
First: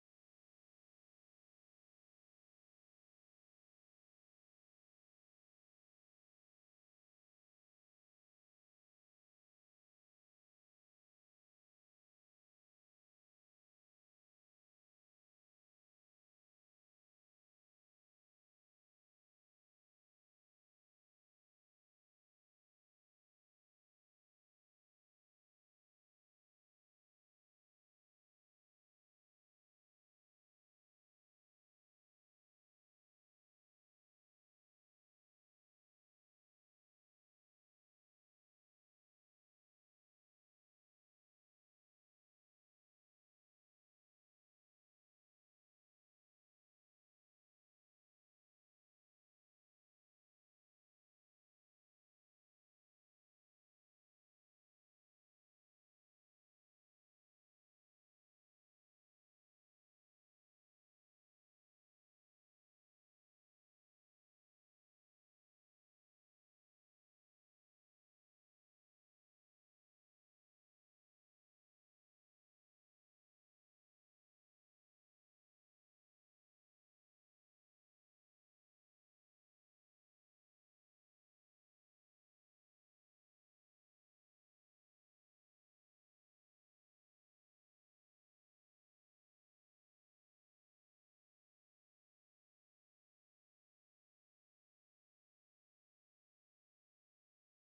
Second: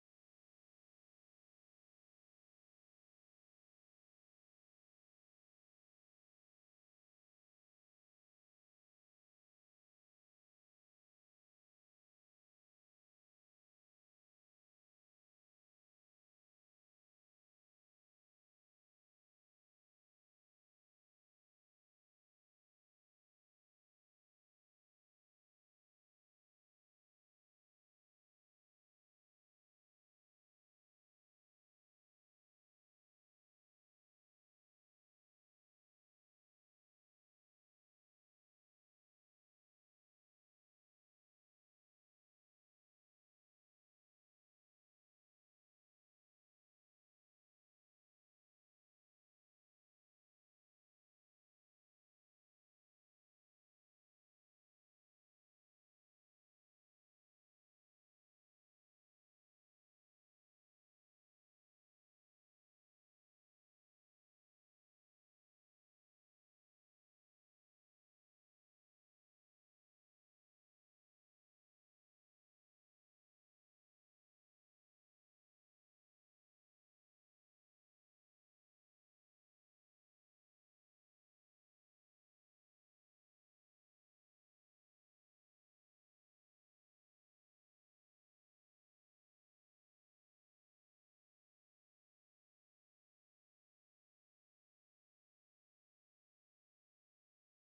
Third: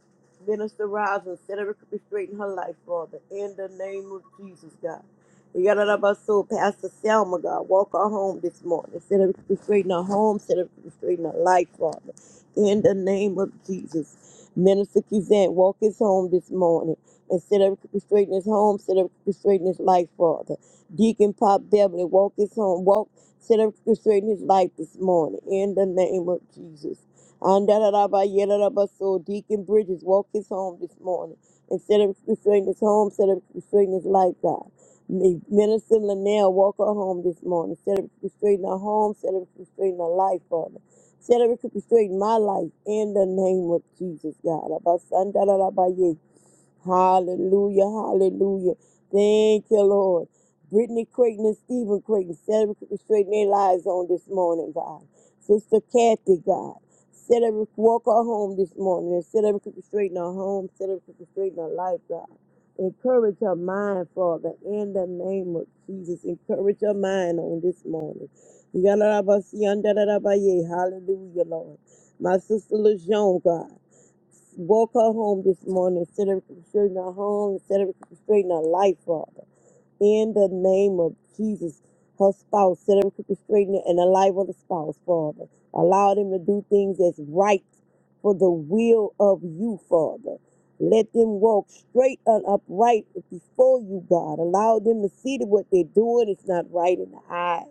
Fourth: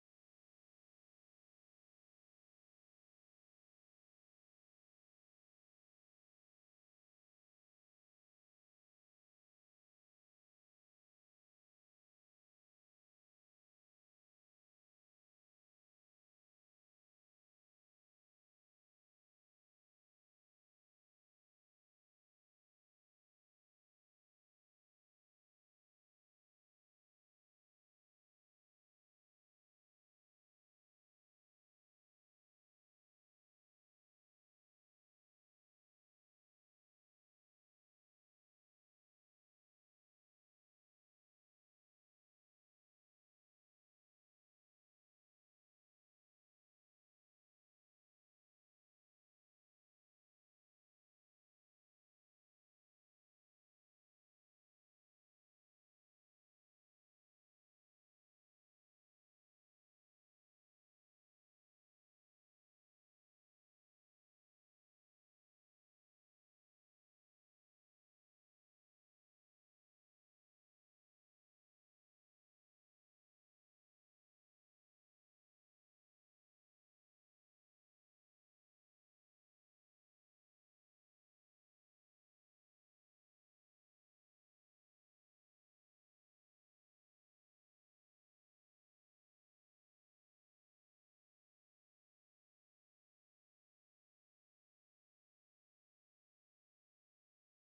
C: Minister Rosin, set every crooked straight in her life, Father. In the name of Jesus, God. Yalalabaso, Pastor Selma, God. Walk her home this morning. Set every crooked straight in her home, set every crooked straight in her life, Father. In the name of Jesus. Minister Kizant, walk his home this morning and set every straight in his home, set every crooked straight in his life, Father. Deacon Pop Beverly, walk his home, walk, set every crooked straight in his life this morning, in the name of Jesus. Andarabaso, Deacon Bridges, walk his home this morning, and set every straight in his home, set every crooked straight in his life, God. May Minister Linnell walk her home this morning, set every crooked straight in her home, set every crooked straight in her life, Father. Set every crooked straight in my life in the name of Jesus, God. Hallelujah, hallelujah. Thank you, Lord. Brittany Creighton and Stephen Creighton, celebrating their lives on this morning, God. Sister Kathy, God. Set every walk her home this morning and set every crooked straight in her home, set every crooked straight in her life, God. Encourage her mind, Father, in the name of Jesus. Encourage her mind on this morning. Yalalabasiandalabaye. Hallelujah, Lord. My sister LaJean, God woke her home this morning instead of straighten her home, instead of straighten her life, Father. In the name of Jesus, her spouse, set her crooked straight in- and the life of the spouse, Father. Allow them to do things that's right for the will of you, Father. Let them walk straight and upright before you, God. Allow them to see that what they're doing is not right in the eyes.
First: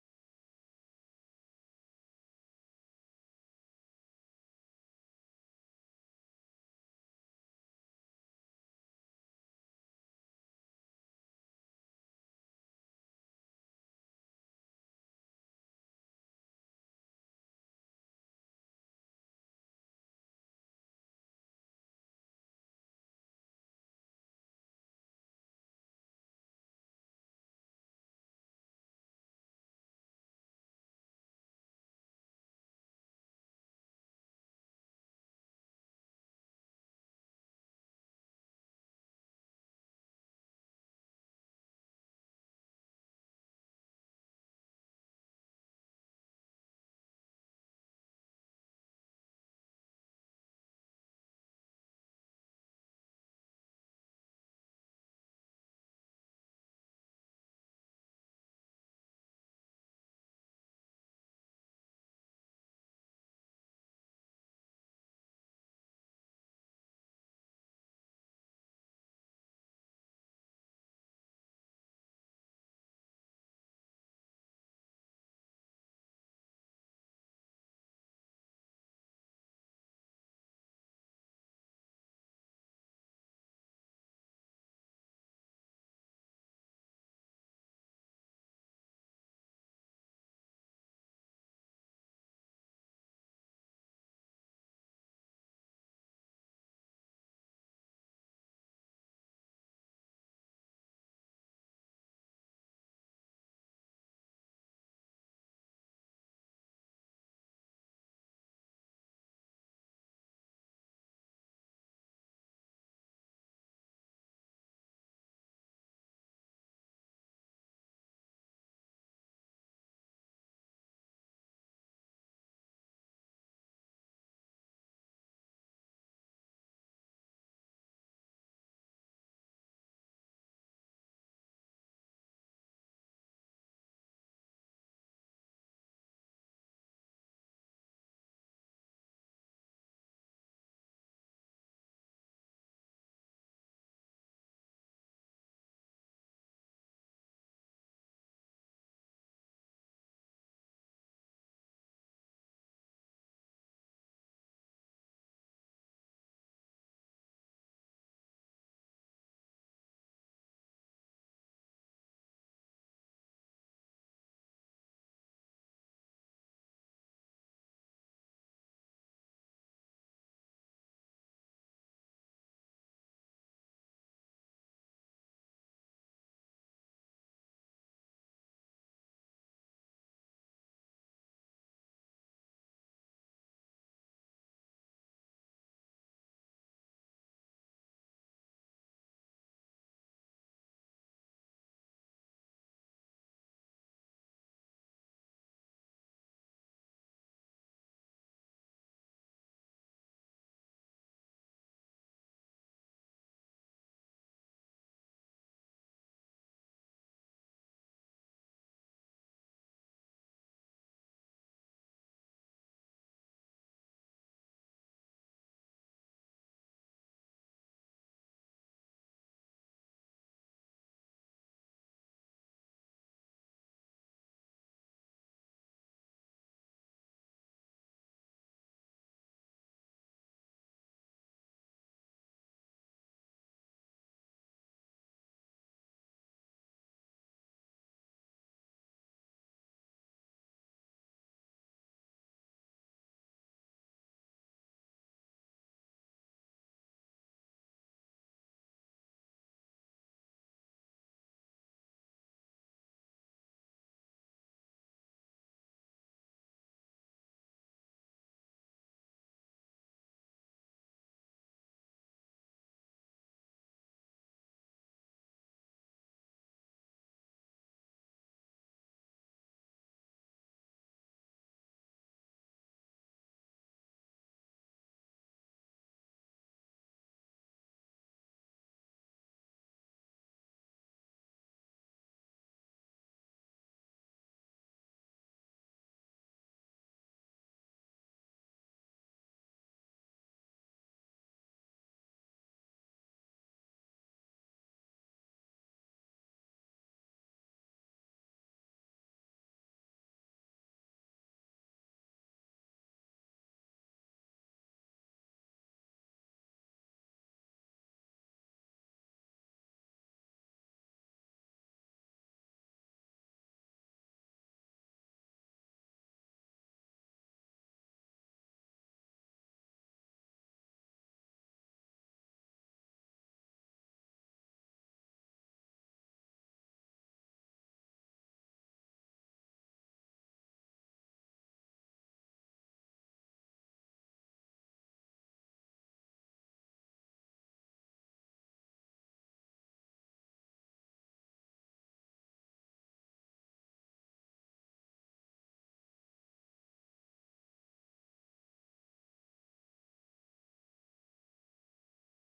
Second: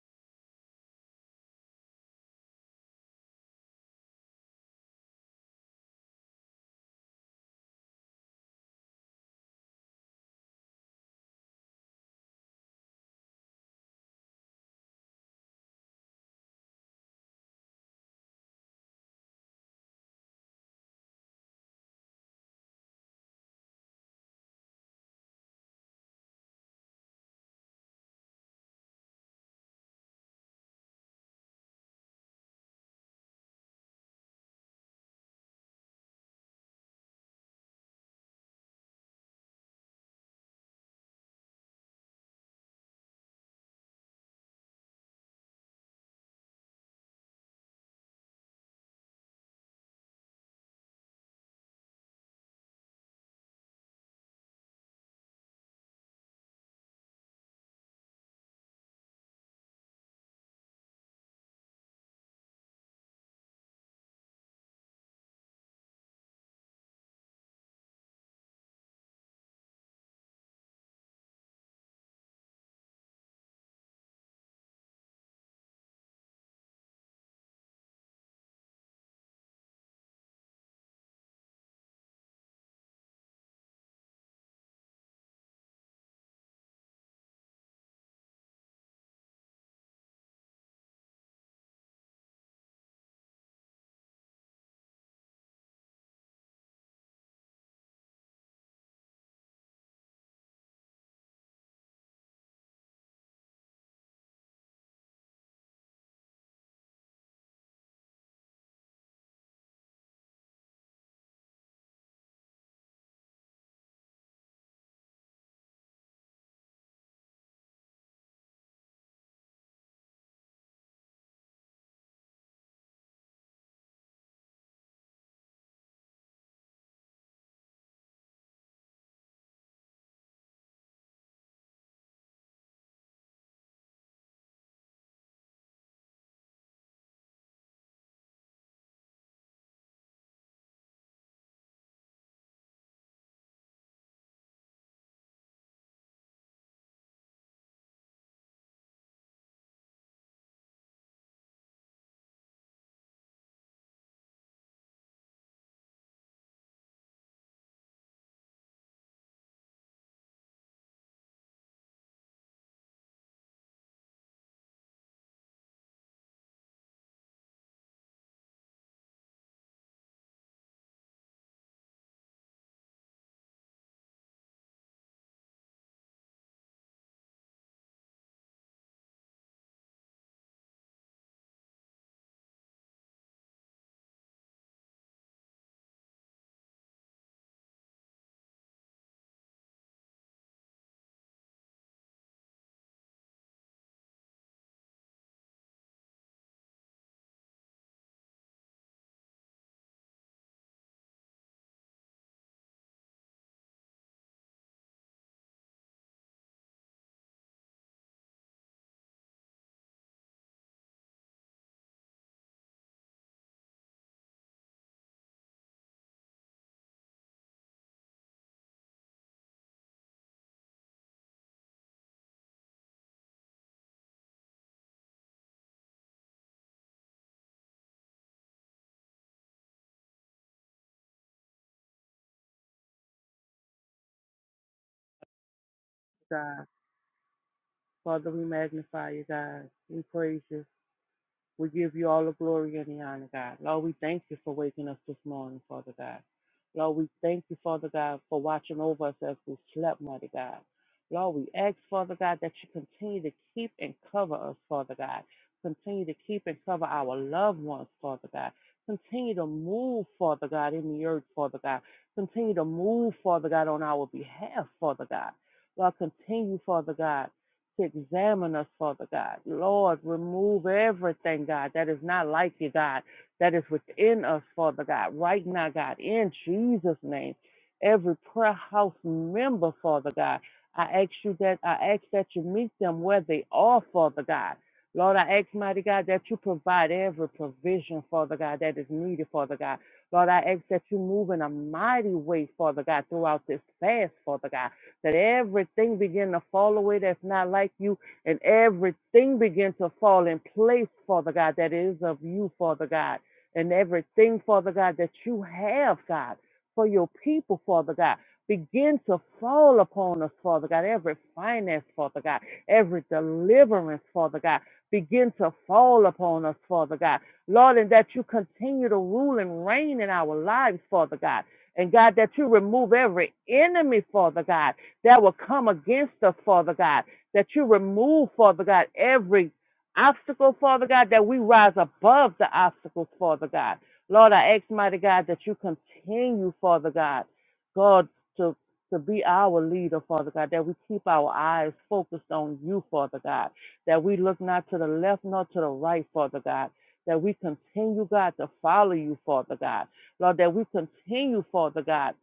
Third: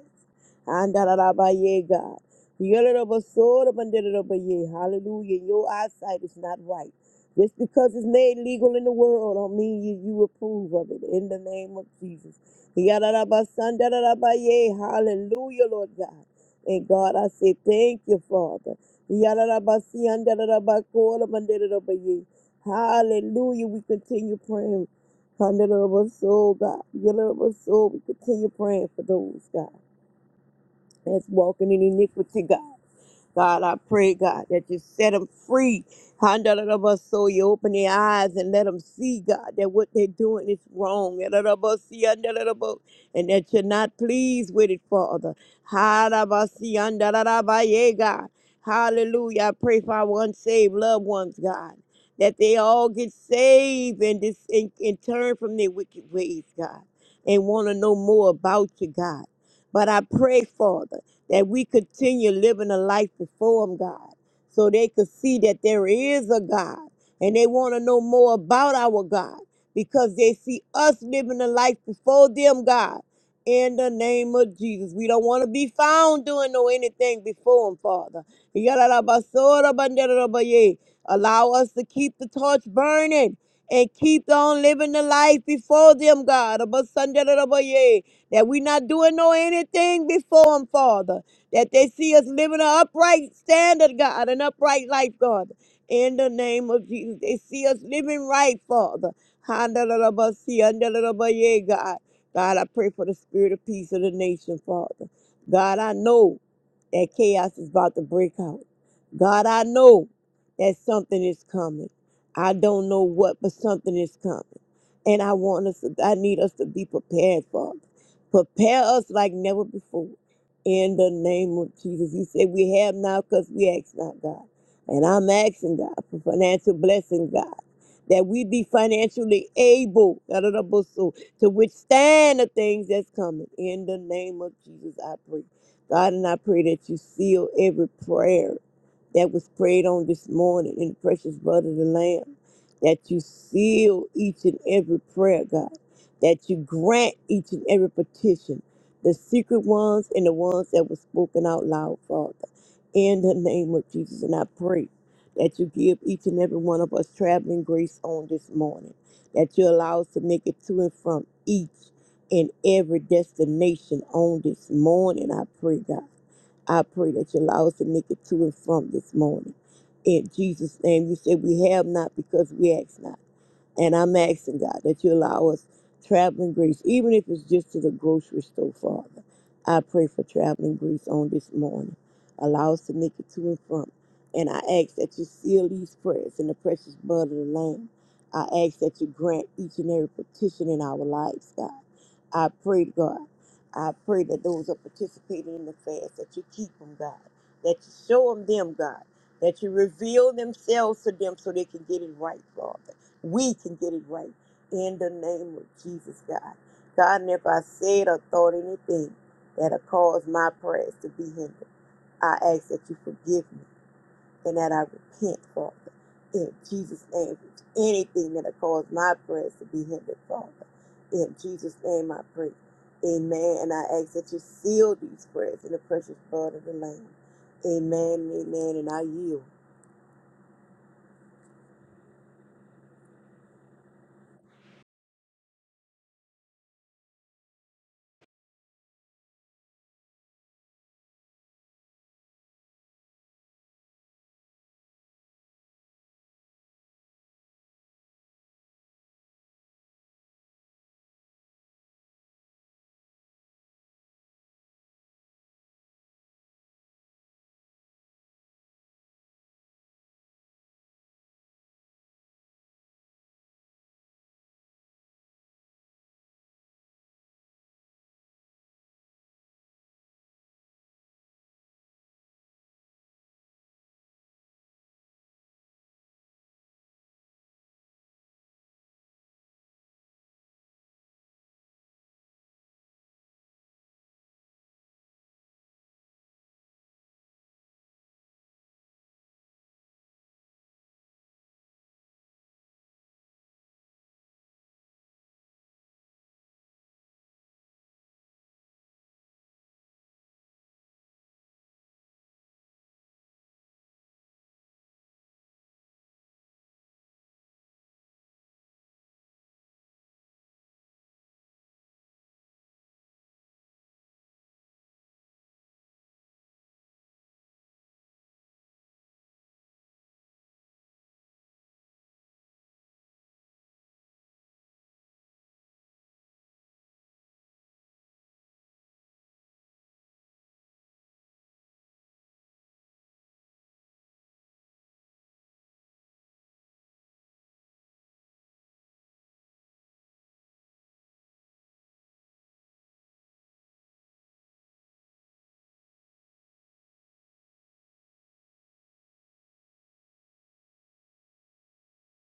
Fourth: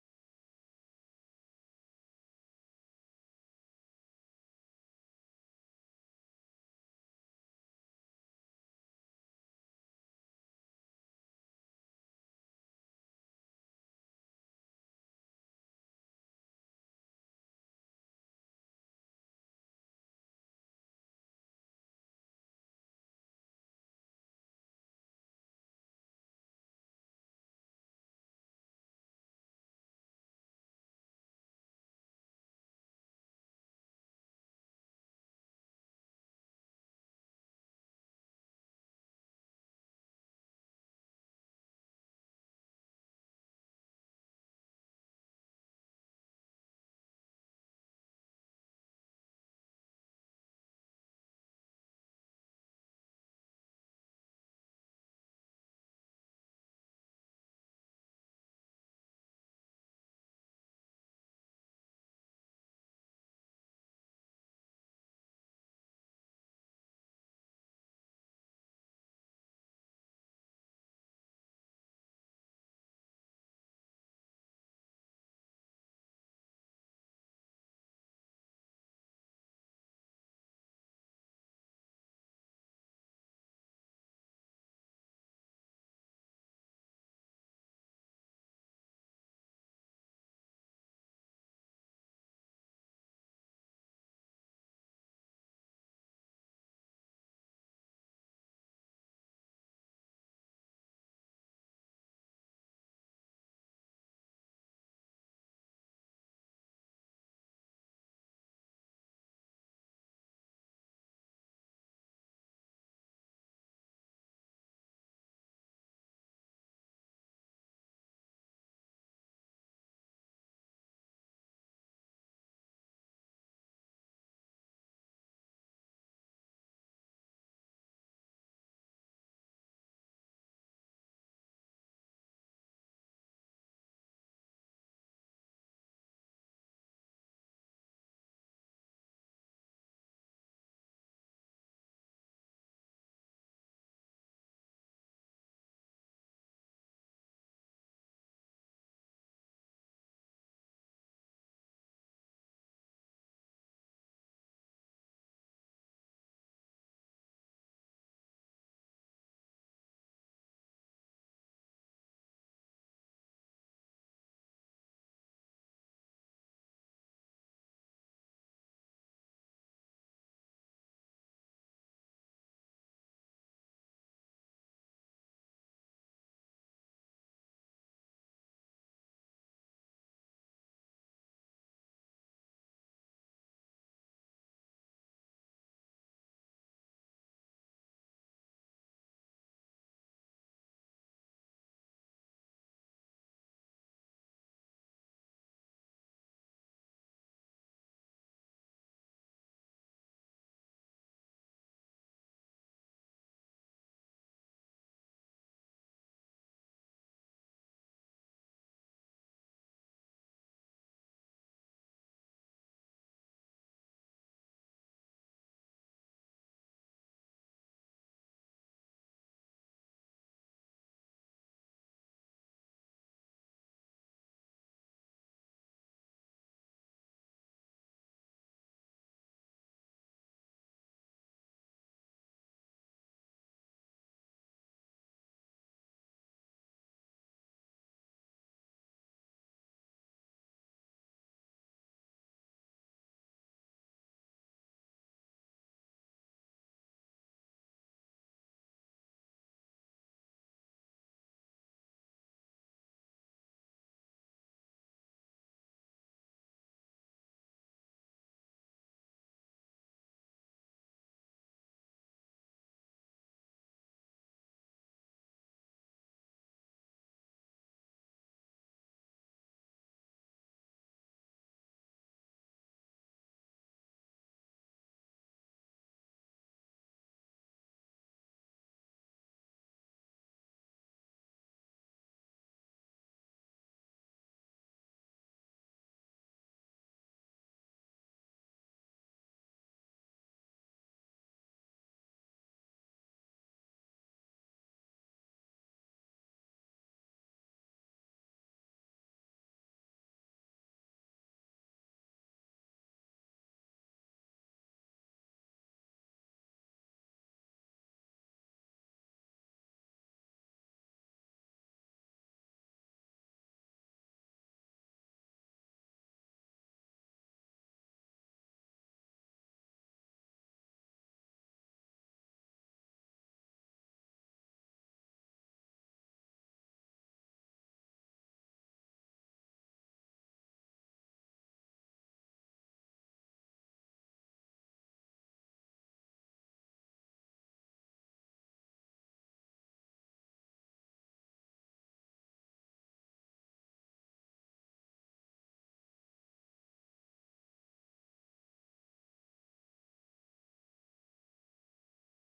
C: Andarabaye, God. Yelelobosorobandelelobeye. Hallelujah. Your eyesight is not right. Just because it's made legal in the world don't mean you, you approve of it. In the name of Jesus. Yadadabasandarabaye. Hallelujah, Lord God. And God, I say thank you, Father. Yadadabasiandarabakorabandelelobeye. Hallelujah. We continue praying. Hallelujah, soul, God. Yadadabasoul. We continue praying for those, God that's walking in iniquity, God. God, I pray, God, that you set them free. So you open their eyes and let them see, God, that what they're doing is wrong. Yadadabasi, yadadadabo, And that you're not pleased with it, Father. Hadabasi, yadadadabaye, God. Hallelujah. I pray for our unsaved loved ones, God, that they all get saved and, dis- and, and turn from their wicked ways, God, and want to know more about you, God. But I pray, Father that we continue living a life before them, God, so they could see that there is a God and they want to know more about our God because they see us living a life before them, God. In the name of Jesus, we don't want to be found doing no anything before Him, Father. Yalalabasorabandarabaya. Allow us to keep the torch burning and keep on living the life before them, God. Abasandarabaya that we not doing no anything before him, Father, that they see us living an upright standard, God, an upright life, God. In the name of Jesus, they see us living right, Father. Handalabasi, andalabaye, God. God, I pray for the spirit of peace of the nation, Father. God, I know that chaos is about to break out. God, I know that something is coming. I don't know what, but something is coming. And I want us, to, I need us to be prepared, Father. Prepare us like never before. In the name of Jesus. You said we have now because we ask not, God. And I'm asking God for financial blessing, God. That we be financially able da, da, da, bo, so, to withstand the things that's coming. In the name of Jesus, I pray. God, and I pray that you seal every prayer that was prayed on this morning in the precious blood of the Lamb, that you seal each and every prayer, God, that you grant each and every petition, the secret ones and the ones that were spoken out loud, Father, in the name of Jesus. And I pray that you give each and every one of us traveling grace on this morning, that you allow us to make it to and from each in every destination on this morning. I pray, God. I pray that you allow us to make it to and from this morning. In Jesus' name, you said we have not because we ask not. And I'm asking God that you allow us traveling grace, even if it's just to the grocery store, Father. I pray for traveling grace on this morning. Allow us to make it to and from. And I ask that you seal these prayers in the precious blood of the Lamb. I ask that you grant each and every petition in our lives, God. I pray, God. I pray that those who are participating in the fast, that you keep them, God. That you show them, them, God. That you reveal themselves to them so they can get it right, Lord. We can get it right in the name of Jesus, God. God, and if I said or thought anything that'll cause my prayers to be hindered, I ask that you forgive me and that I repent, Father. In Jesus' name, anything that'll cause my prayers to be hindered, Father. In Jesus' name, I pray. Amen. And I ask that you seal these prayers in the precious blood of the Lamb. Amen. Amen. And I yield.
B: Father, we magnify you, God. We praise you. We give you all the glory and the honor, God. Lord, we thank you for waking us this morning, Father God. Lord, we thank you, Father God, for watching over us as we slept, mighty God. Lord, we ask, Father God, that you continue to keep and cover us, Father God. Continue to keep and cover our loved ones, Father God. Continue to move, Father God, in the earth, Father God. Continue to move, Father God, on our behalf, Father God. Lord, continue, Father God to examine us, Father God. Lord, remove everything, God, that is not like you, God, that is within us, Father God, right now, God, in Jesus' name. Every prayer house member, Father God, I ask you that, I ask that you meet them where they are, Father God. Lord, I ask, mighty God, that you provide every provision, Father God, that is needed, Father God. Lord, I ask that you move in a mighty way, Father God, throughout this fast, Father God that everything begin to fall away that's not like you, and everything begin to fall in place, Father God, that is of you, Father God, and everything, Father God, that you have, God, for your people, Father God. Begin to fall upon us, Father God, every finance, Father God, every deliverance, Father God, begin to fall upon us, Father God. Lord, and that you continue to rule and reign in our lives, Father God. And God, that you remove every enemy, Father God that will come against us, Father God, that you remove, Father God, every obstacle, Father God, that we rise above the obstacles, Father God. Lord, I ask, mighty God, that you continue, Father God, God, to to be our leader, Father God, that we keep our eyes focused on you, Father God, that we look not to the left nor to the right, Father God, that we continue, God, to follow you, Father God. Lord, that we continue, Father God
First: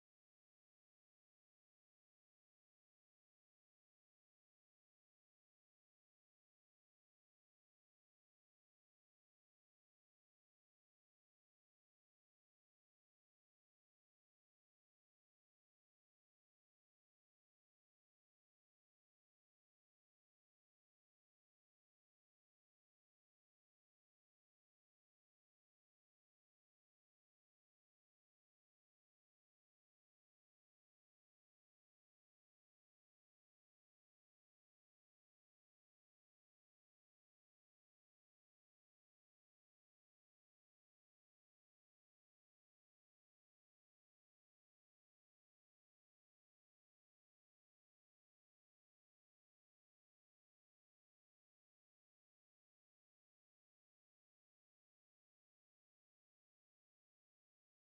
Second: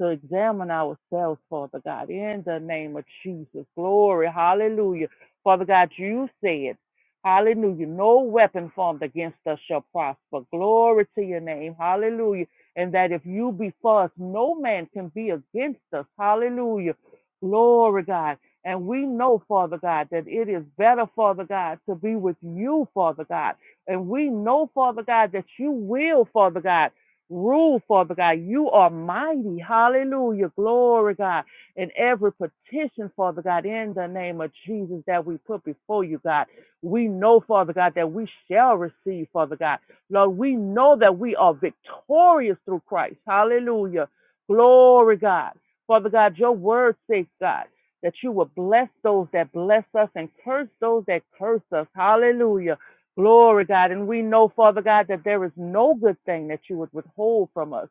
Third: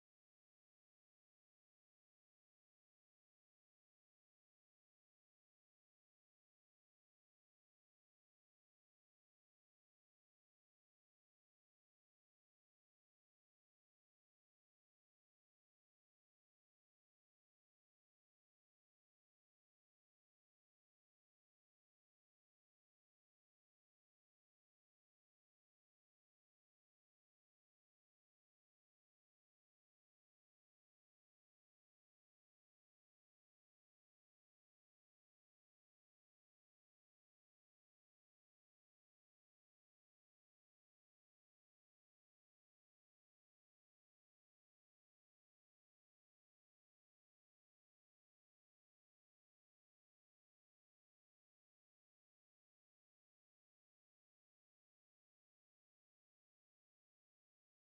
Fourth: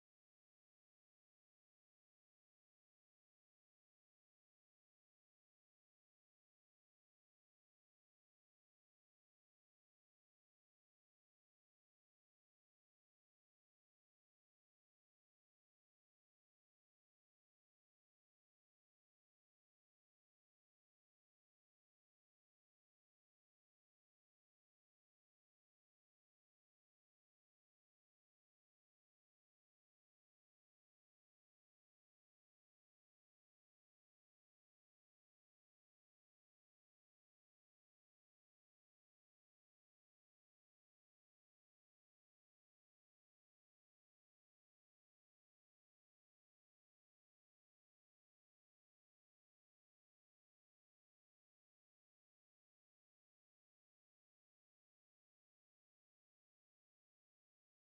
B: to examine ourselves, Father God, in the name of Jesus. Glory. Hallelujah. Father God, you said, Hallelujah. No weapon formed against us shall prosper. Glory to your name. Hallelujah. And that if you be for us, no man can be against us. Hallelujah. Glory, God. And we know, Father God, that it is better, Father God, to be with you, Father God. And we know, Father God, that you will, Father God. Rule, Father God. You are mighty. Hallelujah. Glory, God. And every petition, Father God, in the name of Jesus that we put before you, God. We know, Father God, that we shall receive, Father God. Lord, we know that we are victorious through Christ. Hallelujah. Glory, God. Father God, your word says, God, that you will bless those that bless us and curse those that curse us. Hallelujah. Glory, God. And we know, Father God, that there is no good thing that you would withhold from us.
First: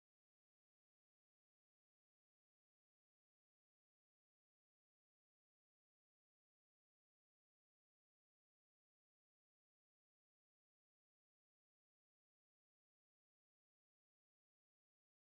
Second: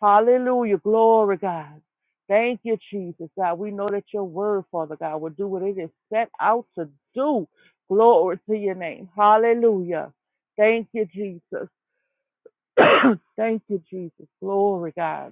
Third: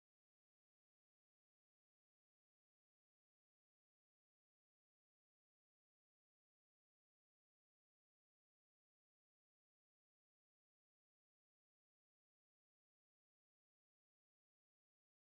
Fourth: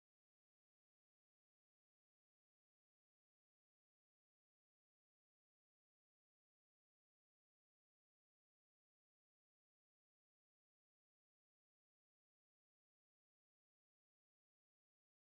B: Hallelujah. Glory, God. Thank you, Jesus, God. We know that your word, Father God, will do what it is set out to do. Glory to your name. Hallelujah. Thank you, Jesus. Thank you, Jesus. Glory, God.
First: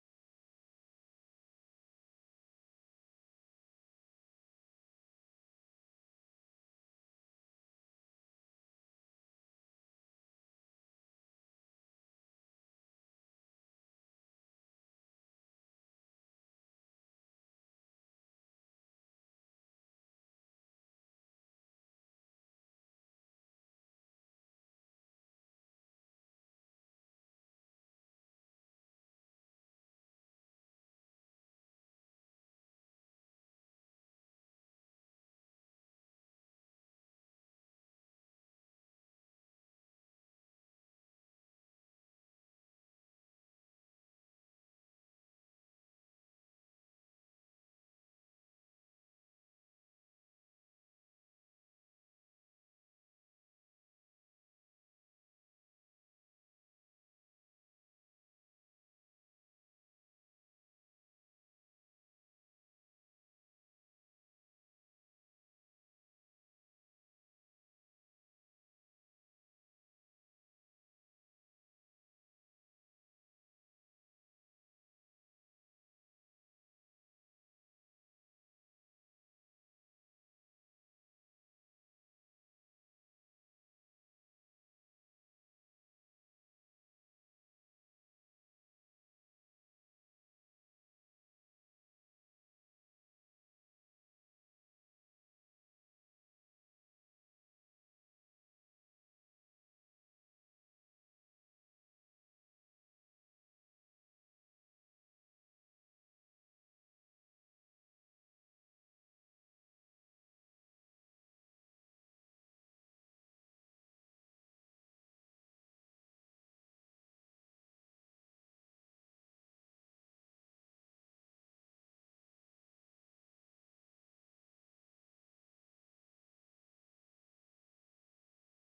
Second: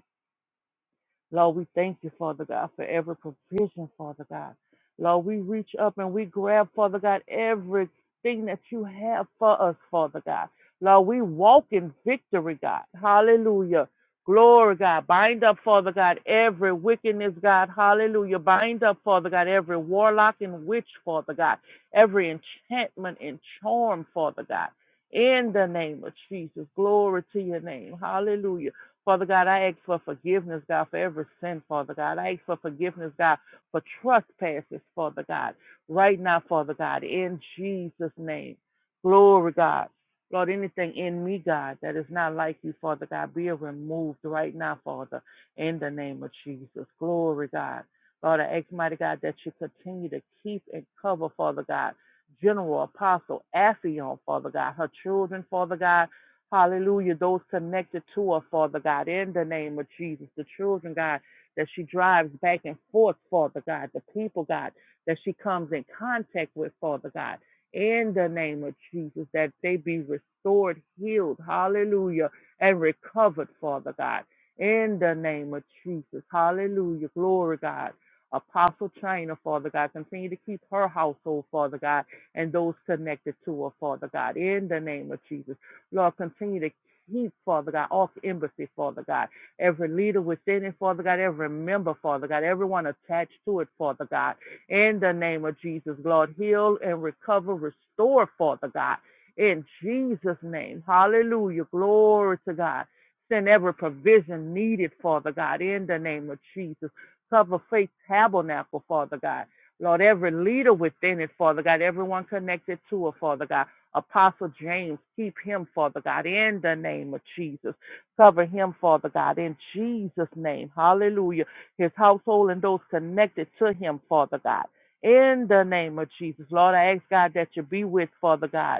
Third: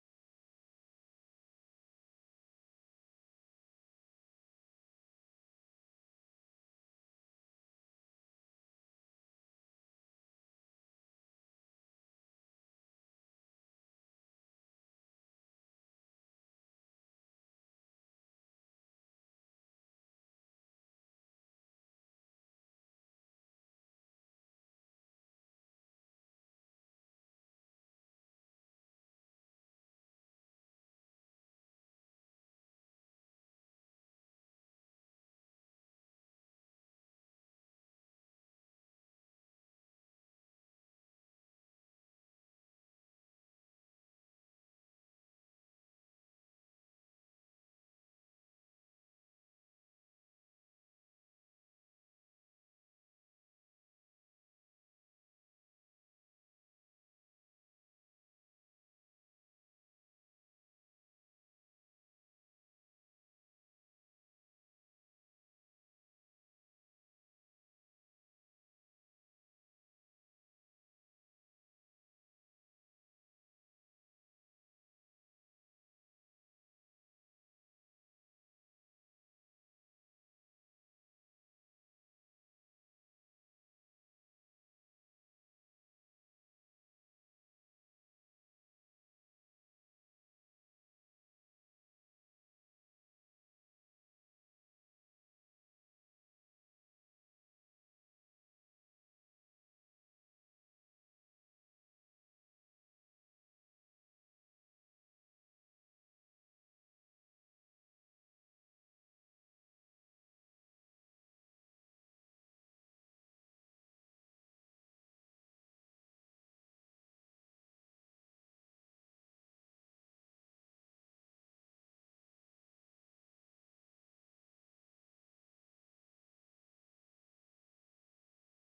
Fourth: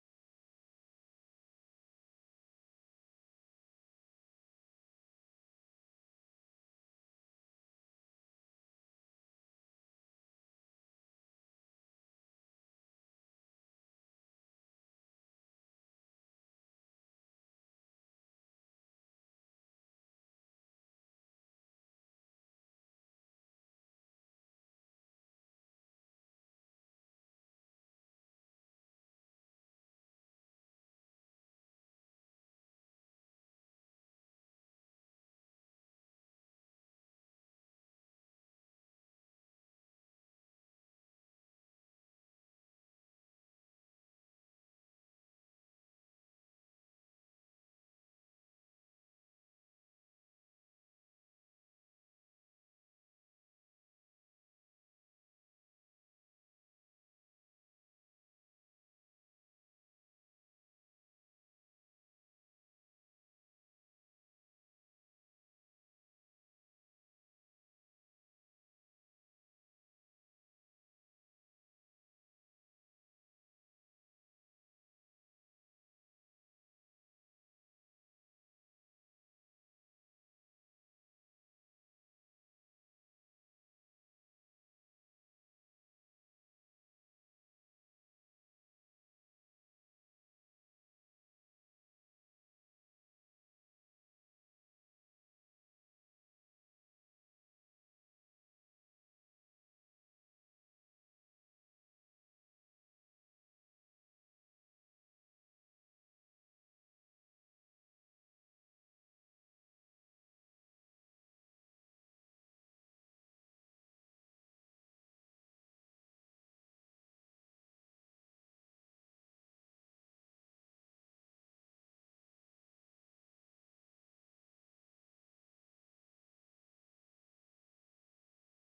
B: Lord, we thank you, Father God, for every provision, Father God. Lord, we reach up and we grab, Father God, everything that you have for us, Father God. Lord, we walk in victory, God. Hallelujah. Glory, God. Bind up, Father God, every wickedness, God. Hallelujah. Bind up, Father God, every warlock and witch, Father God. Every enchantment and charm, Father God. In the name of Jesus. Glory to your name. Hallelujah. Father God, I ask for forgiveness, God, for every sin, Father God. I ask for forgiveness, God, for trespasses, Father God, right now, Father God, in Jesus' name. Glory, God. Lord, anything in me, God, that is not like you, Father God, be removed right now, Father, in the name of Jesus. Glory, God. Lord, I ask, mighty God, that you continue to keep and cover, Father God, General Apostle Affion, Father God, her children, Father God, Hallelujah. Those connected to her, Father God, in the name of Jesus. The children, God, that she drives back and forth, Father God. The people, God, that she comes in contact with, Father God. In the name of Jesus, that they be restored, healed, hallelujah, and recovered, Father God. In the name of Jesus, hallelujah, glory, God. Apostle China, Father God, continue to keep her household, Father God, and those connected to her, Father God, in the name of Jesus. Lord, continue to keep, Father God, off embassy, Father God, every leader within it, Father God, every member, Father God, everyone attached to it, Father God, in the name of Jesus, Lord, heal and recover, restore, Father God, in Jesus' name. Hallelujah. Glory to God. Send every provision needed, Father God, in the name of Jesus. Cover faith tabernacle, Father God. Lord, every leader within it, Father God, everyone connected to it, Father God. Apostle James, keep him, Father God, in the name of Jesus. Cover him, Father God, in Jesus' name. Hallelujah. His household and those connected to him, Father God. In the name of Jesus. Lord, I ask God that you be with, Father God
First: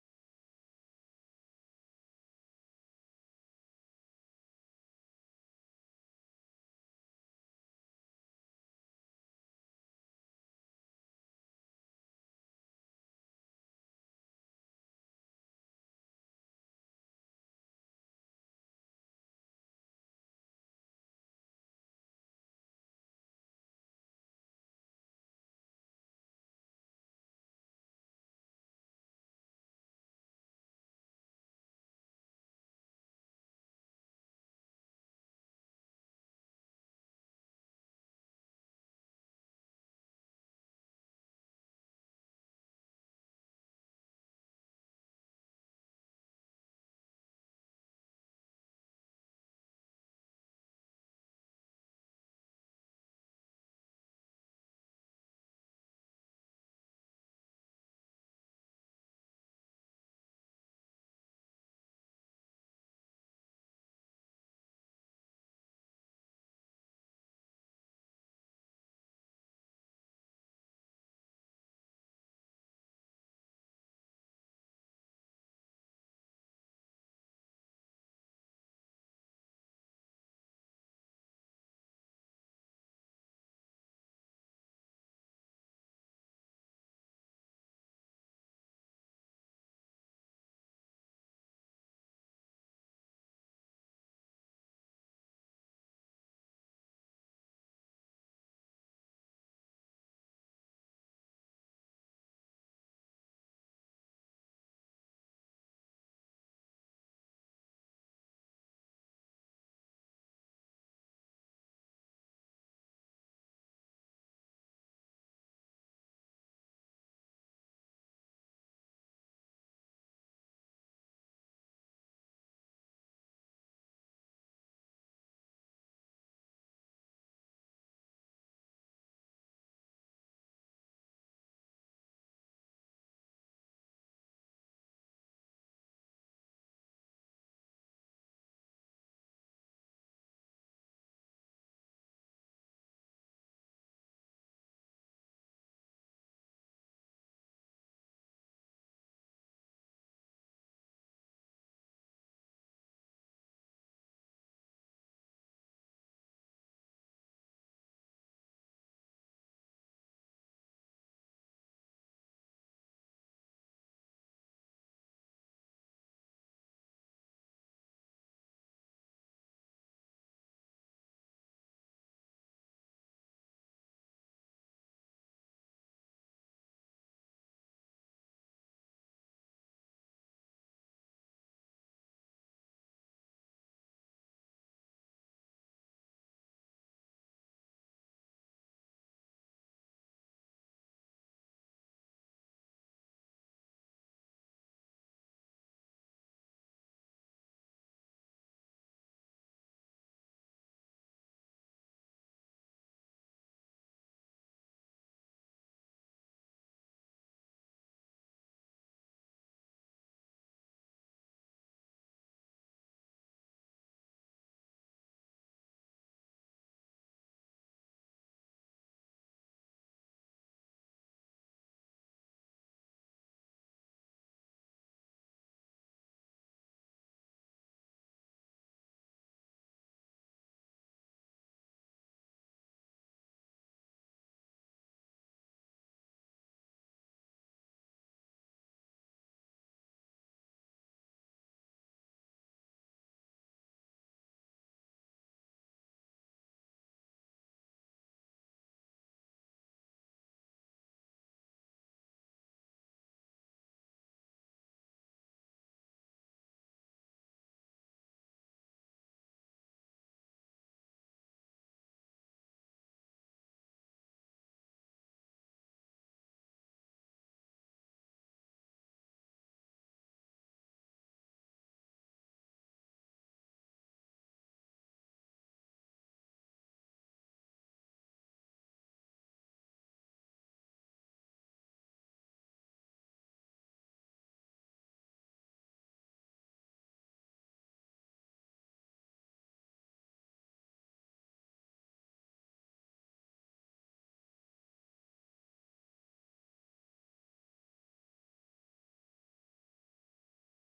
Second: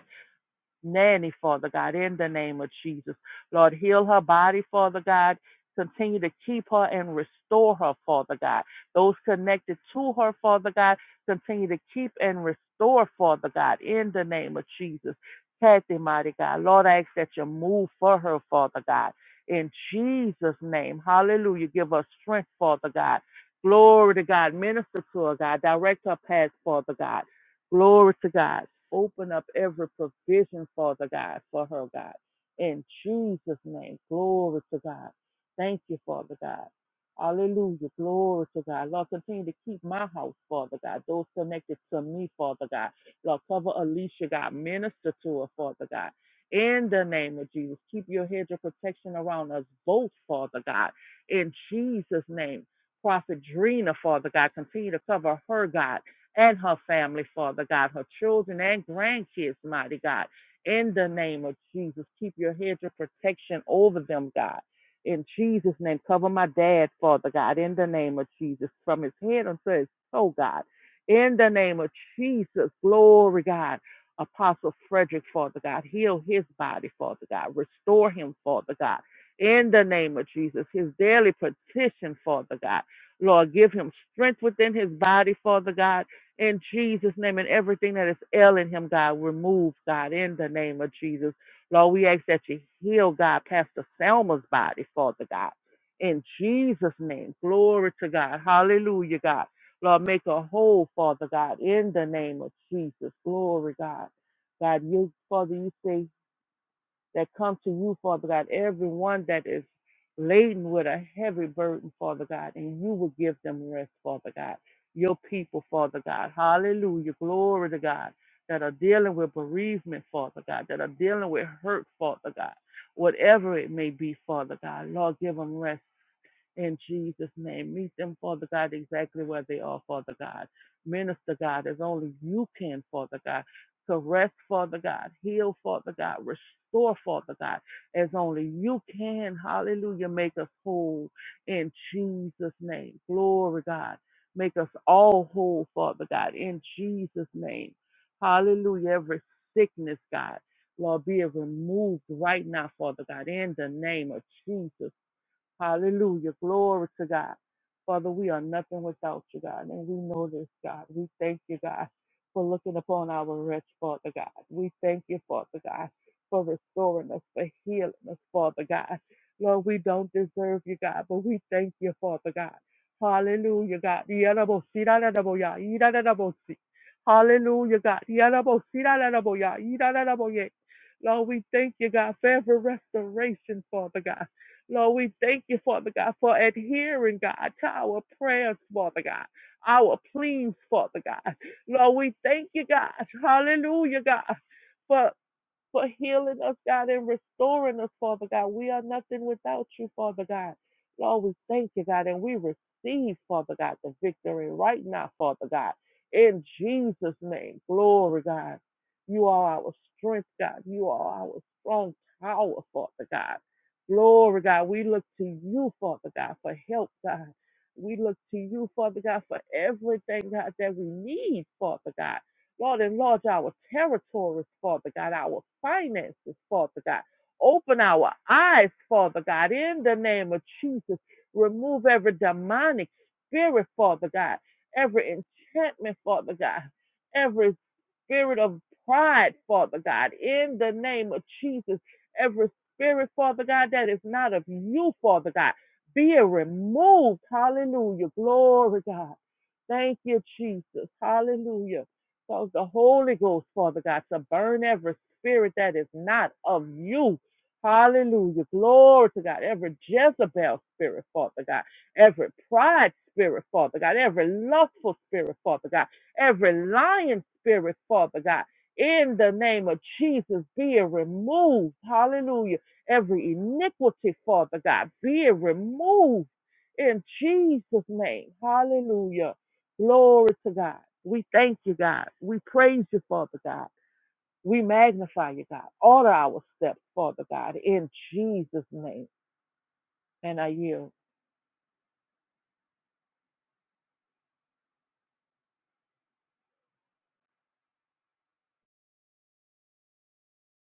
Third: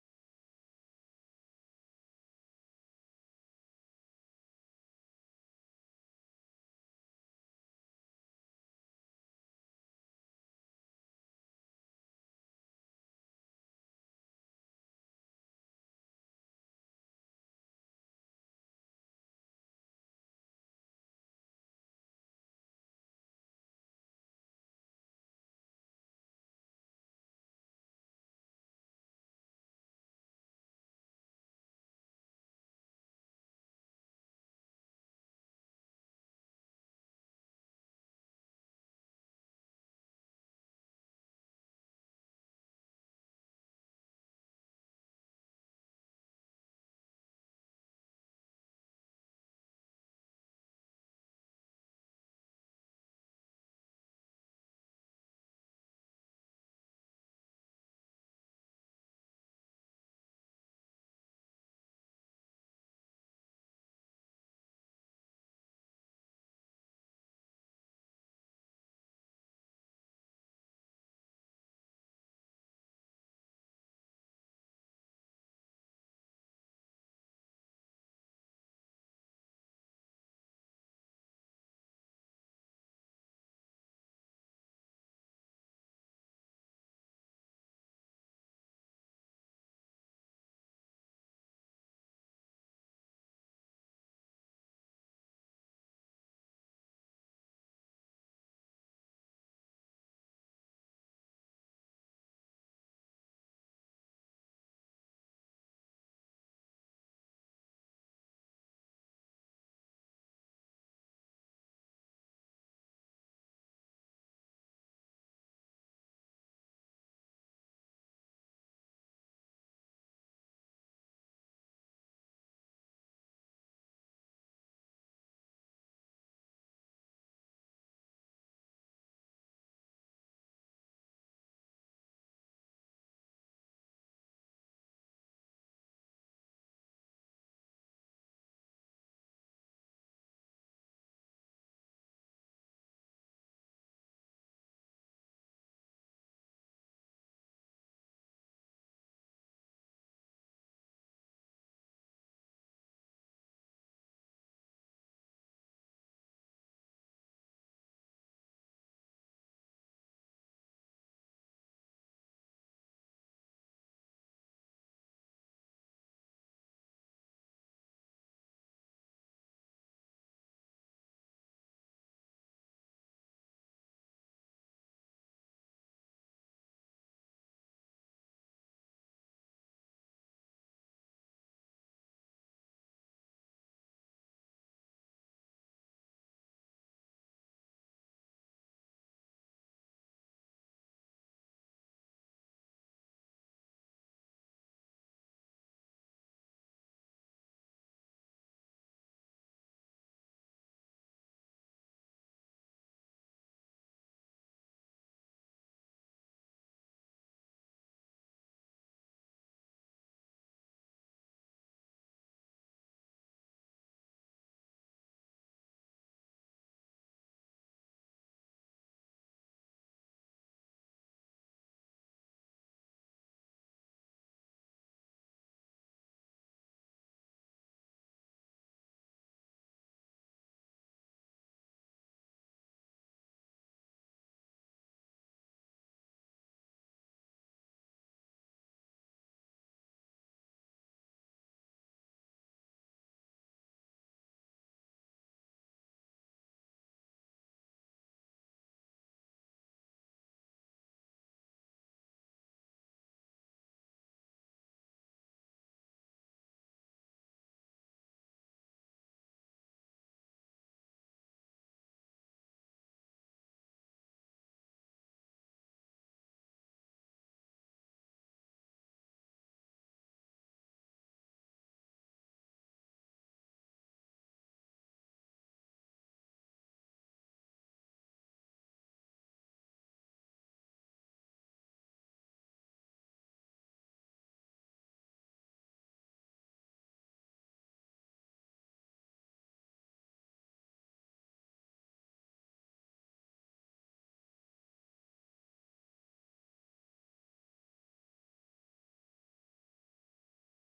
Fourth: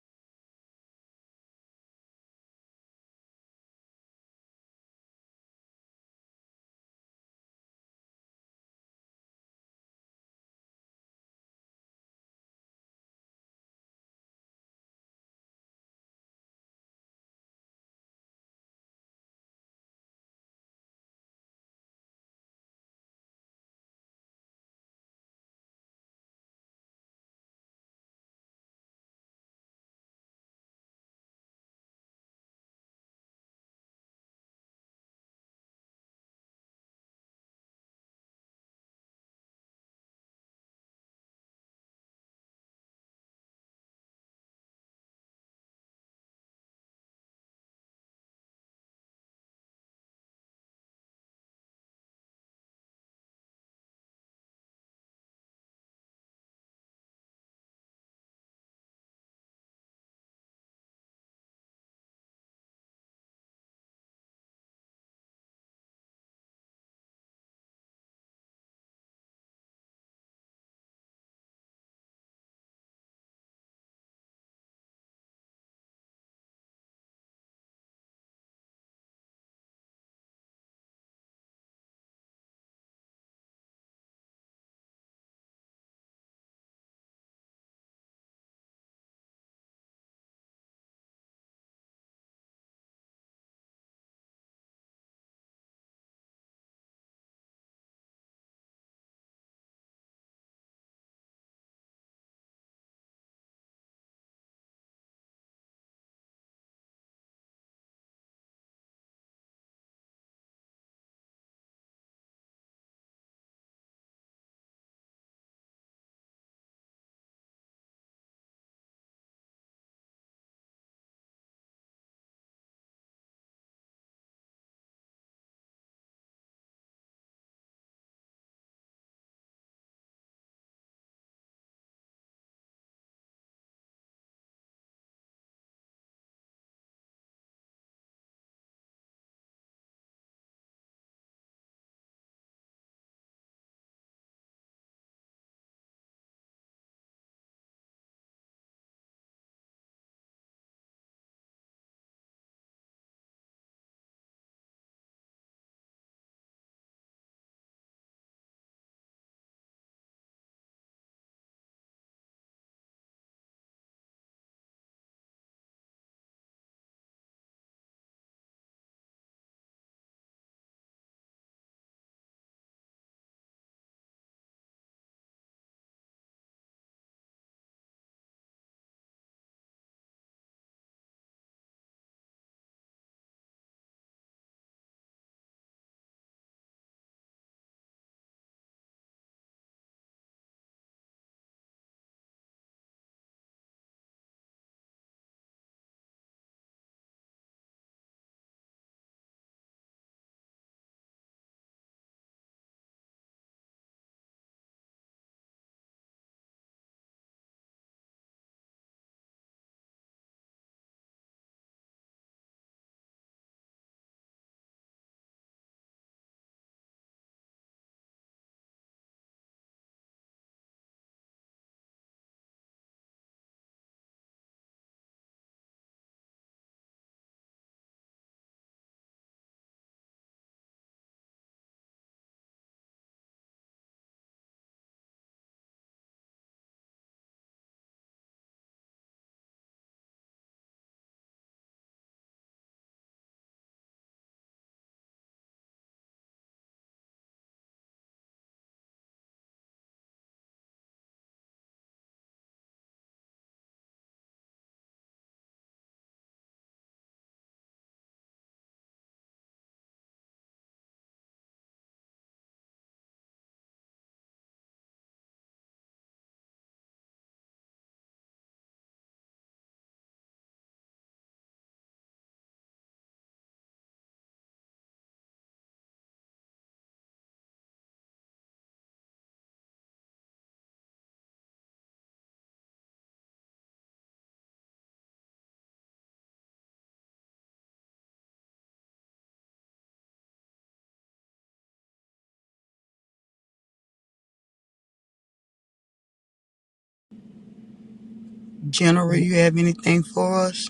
B: nanny, Father God, in the name of Jesus. Lord, heal her body, Father God. Continue to keep her and restore her, Father God. Those connected to her, Father God, continue to keep and restore, Father God, in the name of Jesus. Kathy, mighty God. Lord, I ask that you move for her, Father God. In Jesus' name, hallelujah. Give us strength, Father God. Glory to God. Minister to her, God. Direct her path, Father God. Glory to God. Open up every provision, Father God, for her, God. In Jesus' name, glory to God. Thank you, Father God. Hallelujah. Glory to God. Lord, continue to keep my house, Father God. Those connected to me, Father God. Lord, cover Alicia, God. Minister to her, Father God. In the name of Jesus, keep your hedge of protection around us both, Father God. In Jesus' name. Prophet Drina, Father God, continue to cover her, God and her family, Father God, her children and grandkids, mighty God. In the name of Jesus, keep your hedge of protection over them, God. In Jesus' name, cover my dad, Father God, in the name of Jesus, from his head until his toe, God. In the name of Jesus, glory, God. Apostle Frederick, Father God, heal his body, Father God. Restore him, Father God. In the name of Jesus, his daily petition, Father God. Lord, give him strength within his body, Father God in Jesus' name. And everything that is ailing him, God, remove, God, in the name of Jesus. Lord, we ask that you heal, God, Pastor Selma's body, Father God. In Jesus' name, glory to God. Hallelujah, God. Lord, make her whole, Father God, in the name of Jesus. Glory, God. God, you, Father, you say that come to you, Father God, everyone that is laden with a heavy burden, Father God, and you will give them rest, Father God. Your people, Father God. Hallelujah. Glory to God. That are dealing with bereavement, Father God, that are dealing with hurt, Father God. Whatever it may be, Father God. Lord, give them rest, in Jesus' name. Meet them, Father God, exactly where they are, Father God. Minister, God, as only you can, Father God. Caress, Father God. Heal, Father God. Restore, Father God, as only you can. Hallelujah. Make us whole in Jesus' name. Glory, God. Make us all whole, Father God, in Jesus' name. Hallelujah. Every sickness, God, Lord, be it removed right now, Father God, in the name of Jesus. Hallelujah. Glory to God. Father, we are nothing without you, God. And we know this, God. We thank you, God, for looking upon our wretch, Father God. We thank you, Father God, for restoring us, for healing us, Father God. Lord, we don't deserve you, God, but we thank you, Father God. Hallelujah, God. Yarabosi, rararaboya, irararabosi. Hallelujah, God. Yarabosi, rararaboya, irararaboye. Lord, we thank you, God, for every restoration, Father God. Lord, we thank you, Father God, for adhering, God, to our prayers, Father God, our pleas, Father God. Lord, we thank you, God. Hallelujah, God. For for healing us, God, and restoring us, Father God. We are nothing without you, Father God. Lord, we thank you, God, and we receive, Father God, the victory right now, Father God. In Jesus' name, glory, God. You are our strength, God. You are our strong power, Father God. Glory, God. We look to you, Father God, for help, God. We look to you, Father God, for everything, God, that we need, Father God. Lord, enlarge our territories, Father God, our finances, Father God. Open our eyes, Father God, in the name of Jesus. Remove every demonic spirit, Father God, every enchantment, Father God, every spirit of pride, Father God, in the name of Jesus. Every spirit, Father God, that is not of you, Father God, be removed. Hallelujah. Glory, God. Thank you, Jesus. Hallelujah. Cause the Holy Ghost, Father God, to burn every spirit that is not of you. Hallelujah. Glory to God. Every Jezebel spirit, Father God. Every pride spirit, Father God. Every lustful spirit, Father God. Every lying spirit, Father God. In the name of Jesus, be it removed. Hallelujah. Every iniquity, Father God, be it removed in Jesus' name. Hallelujah. Glory to God. We thank you, God. We praise you, Father God. We magnify you, God. Order our steps, Father God, in Jesus' name. And I yield.
D: General, you have anything for us?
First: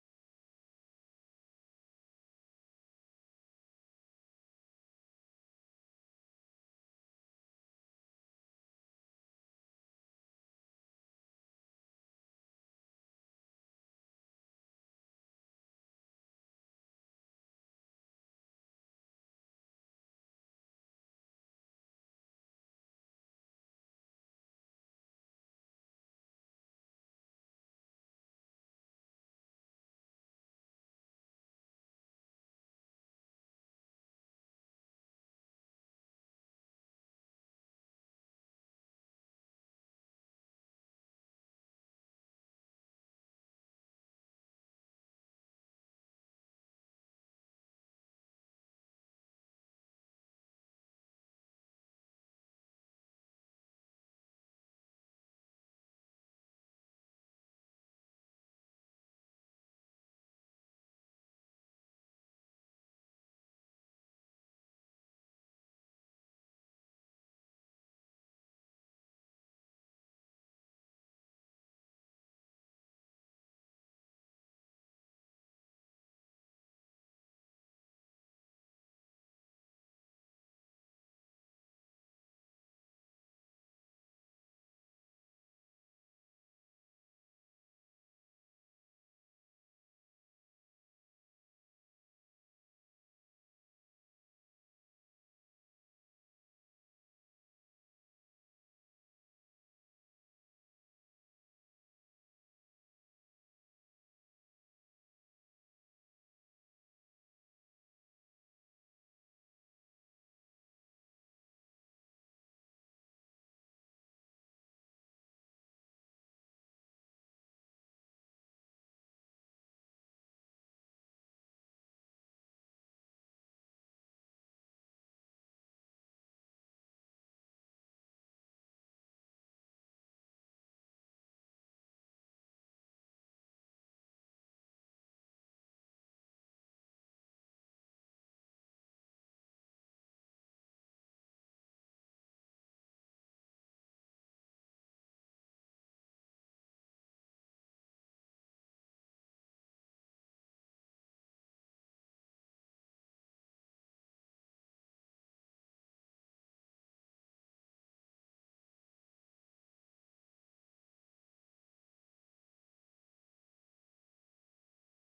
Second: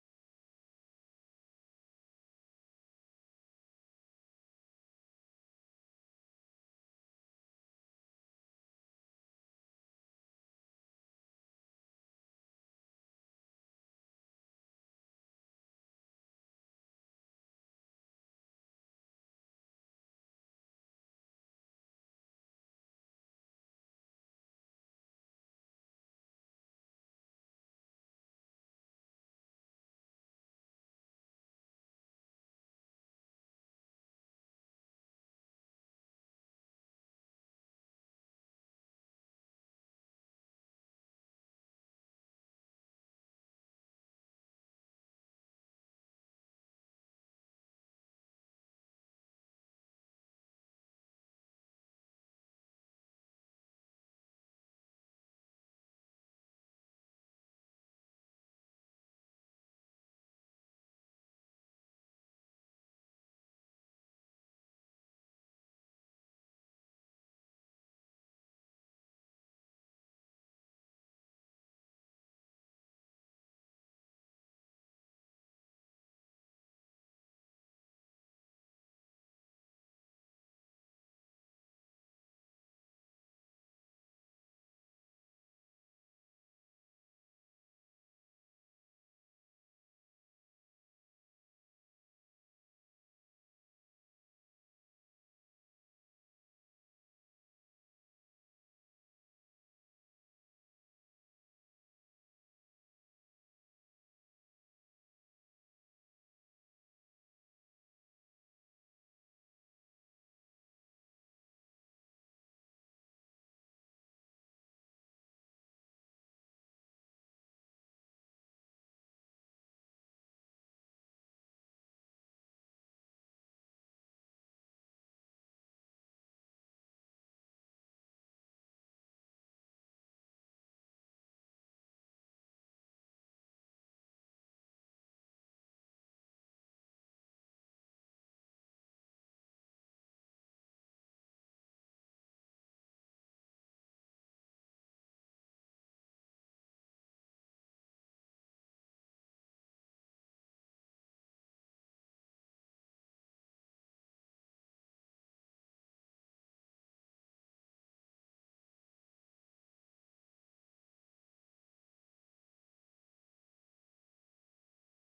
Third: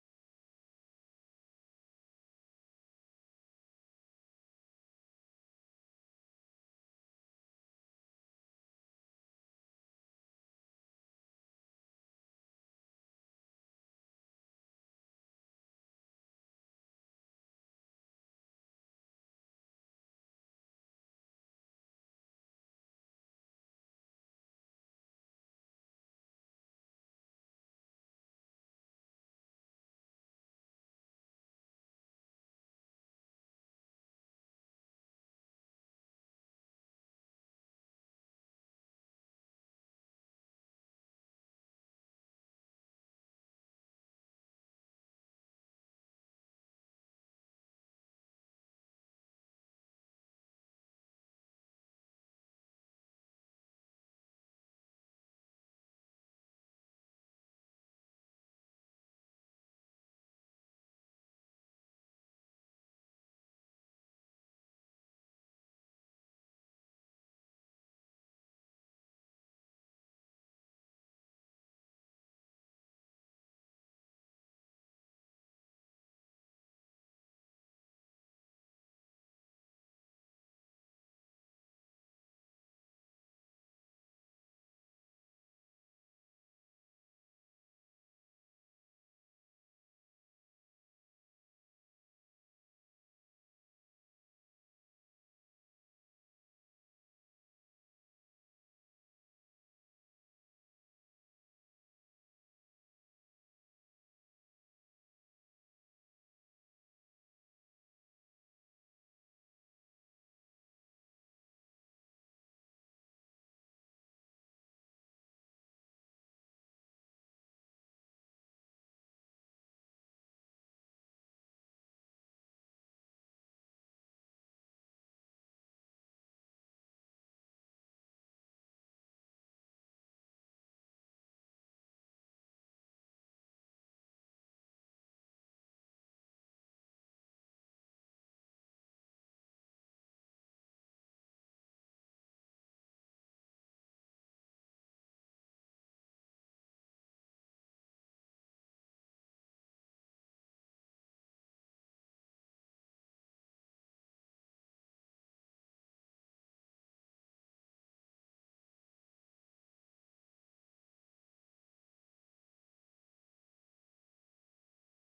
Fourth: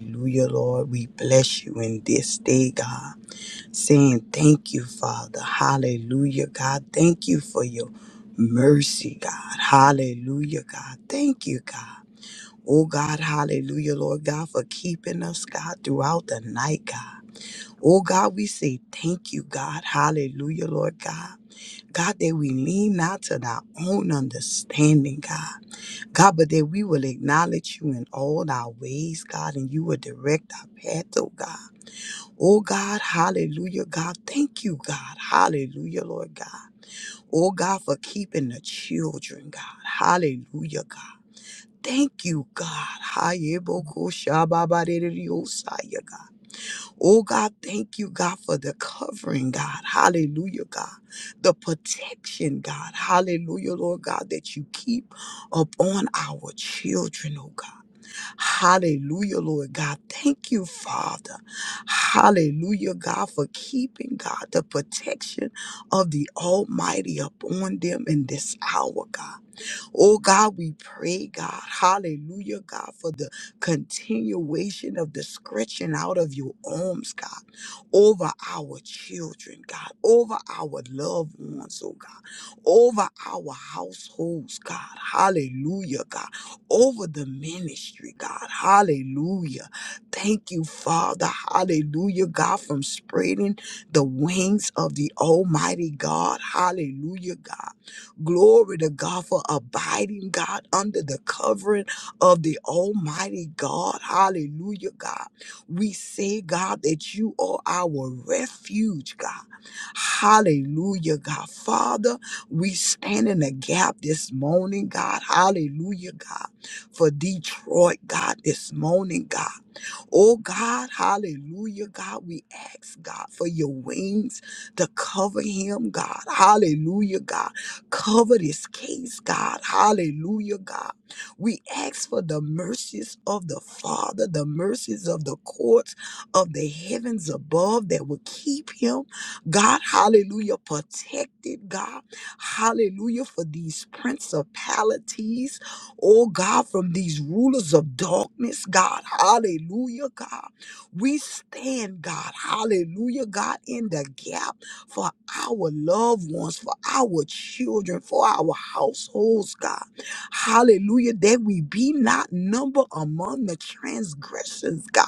D: Hallelujah, Lord. We bless you in this day, God. Saying thank you, Father. Hallelujah, God. Thank you for your mercy, God. Hallelujah, God. Thank you, God. Oh, God. Hallelujah, Lord God, for keeping us, God, throughout the night, God. Oh, God, we say thank you, God. Hallelujah, Lord God. God, that we lean not to our own understanding, God. God, but that we will acknowledge you in all our ways, God, and you will direct our path, oh God. Oh God, hallelujah, God. Thank you, God. Hallelujah, Lord God. Oh God, for keeping the children, God. Hallelujah, God. Thank you, God. Hayebokoshababadereyosaya, God. Oh God, thank you, God, for the covering, God. Hallelujah, God. The protection, God. Hallelujah, Lord God, that you keep upon our children, oh God. Hallelujah, Lord God. Thank you, Father. Hallelujah, God, for keeping God the protection of the Almighty upon them in this hour, God. Oh God, we pray, God, hallelujah, God, for the continuation of the stretching out of your arms, God, over our children, God, over our loved ones, oh God, over our households, God, hallelujah, God, over the ministry, God, hallelujah. Thank you, Father, hallelujah, God, from spreading the wings of the Almighty God, hallelujah, God Glory to God for abiding, God, under the covering of the Almighty God. Hallelujah, God. We say, God, that you are our refuge, God. Hallelujah, God. Father, we stand in the gap this morning, God. Hallelujah, God. For Detroit, God, this morning, God. Oh God, hallelujah, God, we ask God for your wings to cover him, God. Hallelujah, God. Cover this case, God. Hallelujah, God. We ask for the mercies of the Father, the mercies of the courts of the heavens above that will keep him, God. Hallelujah, protected, God. Hallelujah, for these principalities oh God, from these rulers of darkness, God. Hallelujah, God. We stand, God. Hallelujah, God, in the gap for our loved ones, for our children, for our households, God. Hallelujah, that we be not numbered among the transgressions, God.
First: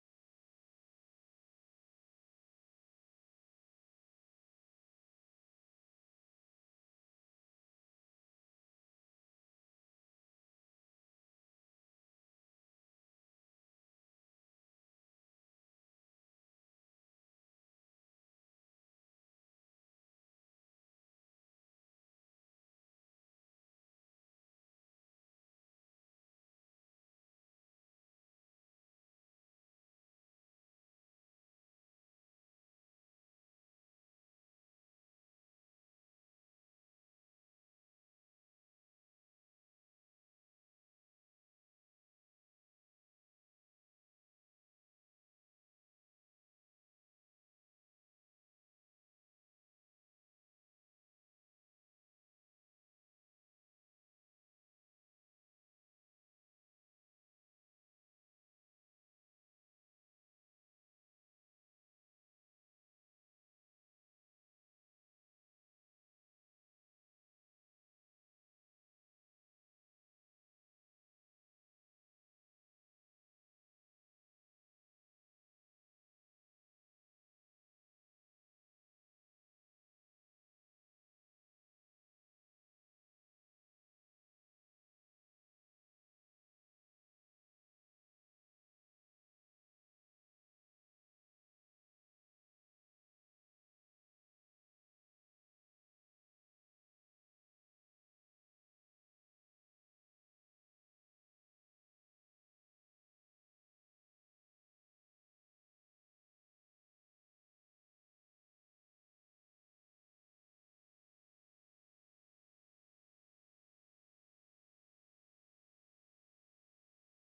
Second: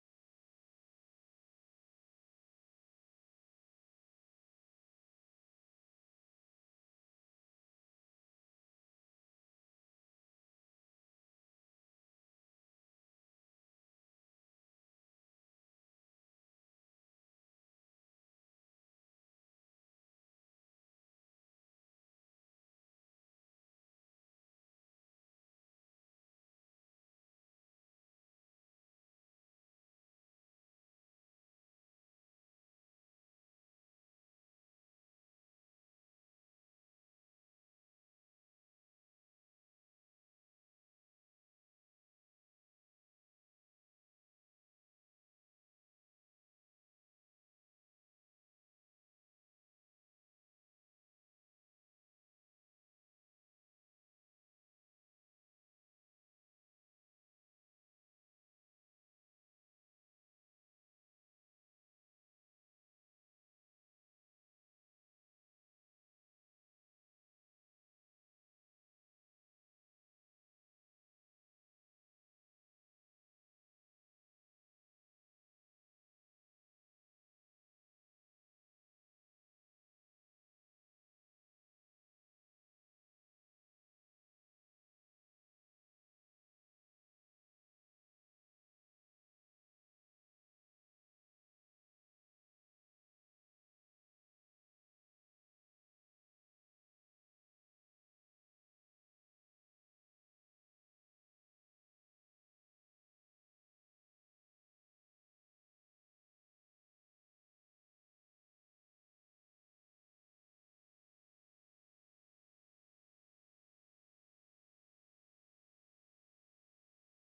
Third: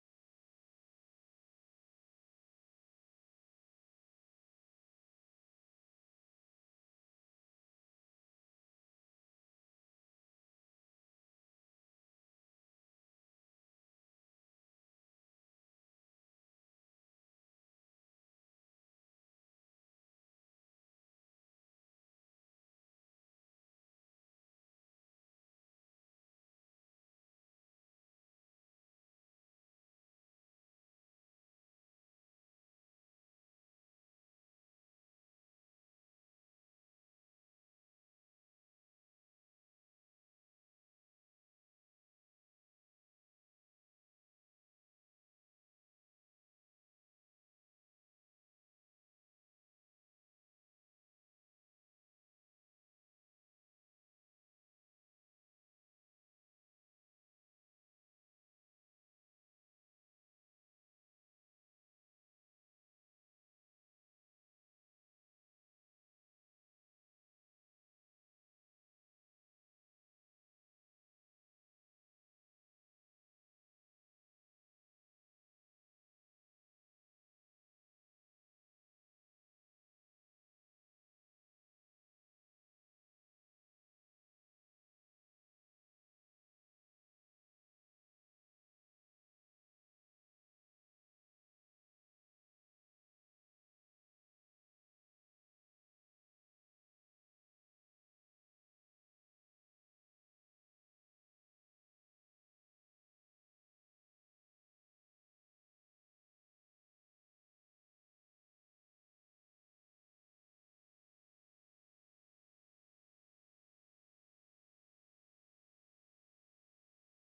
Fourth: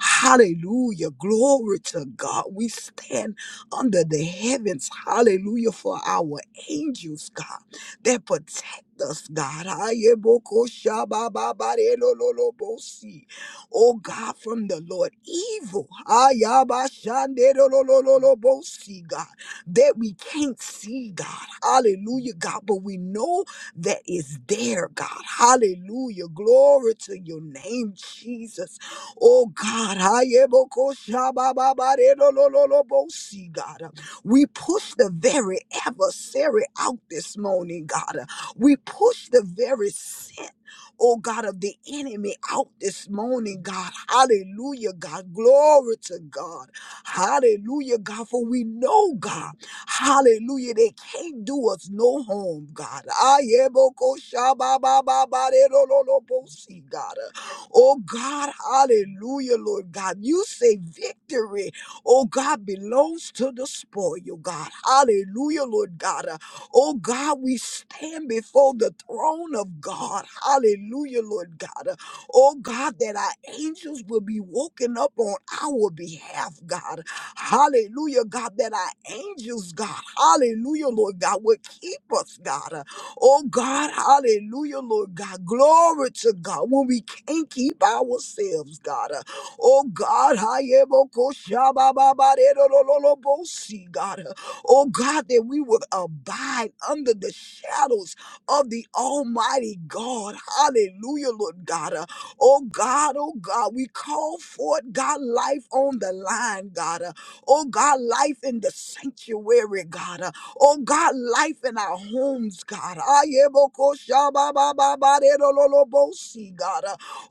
D: Hallelujah, glory to God. We stand under the heavens, hallelujah, for our angels, God, that protect us, God. Ayeboko shabababare lo lo lo Ayebokoshabababarelololobosi. Oh God, from the Lord, evil. ayabashande, lo lo lo lo, Ayabashandelolololobosi, God, that we can't see, God. Hallelujah, God. But we know that is there, God. Hallelujah. Glory to your name, Jesus. Oh God. ayeboko shabababare lo lo lo lo, Ayebokoshabababarelololobosi, God. We push the very adversary out this morning, God. We push the very sin, O God of the enemy, out this morning. God, hallelujah! God, glory to God! Hallelujah! God, for we know God. Hallelujah! They can't do us no harm, God. Iyabo ko shaba ba ba ba, de lo lo lo posi, God. Oh God, hallelujah, Lord God, you say victory. Oh God, belongs to the spoil, God. Hallelujah, Lord God. Oh God, we stand before the throne of God. Hallelujah, Lord God. Oh God, that our angels will be woken up on our behalf, God. Hallelujah, God, that our angels, God. Hallelujah, Lord God, will keep us, God. Oh God, hallelujah, Lord God. Glory to God when we can't keep ourselves, God. Oh God, I am a God. O God, that we would abide under the shadows of the Almighty God. Hallelujah, Lord God. O God, O God, we call for it. God, life on the line, God. O God, life in the sanctuary, God. O God, life in our homes, God. Iyebo ko shaba ba ba ba de ro lo lo bo si, God.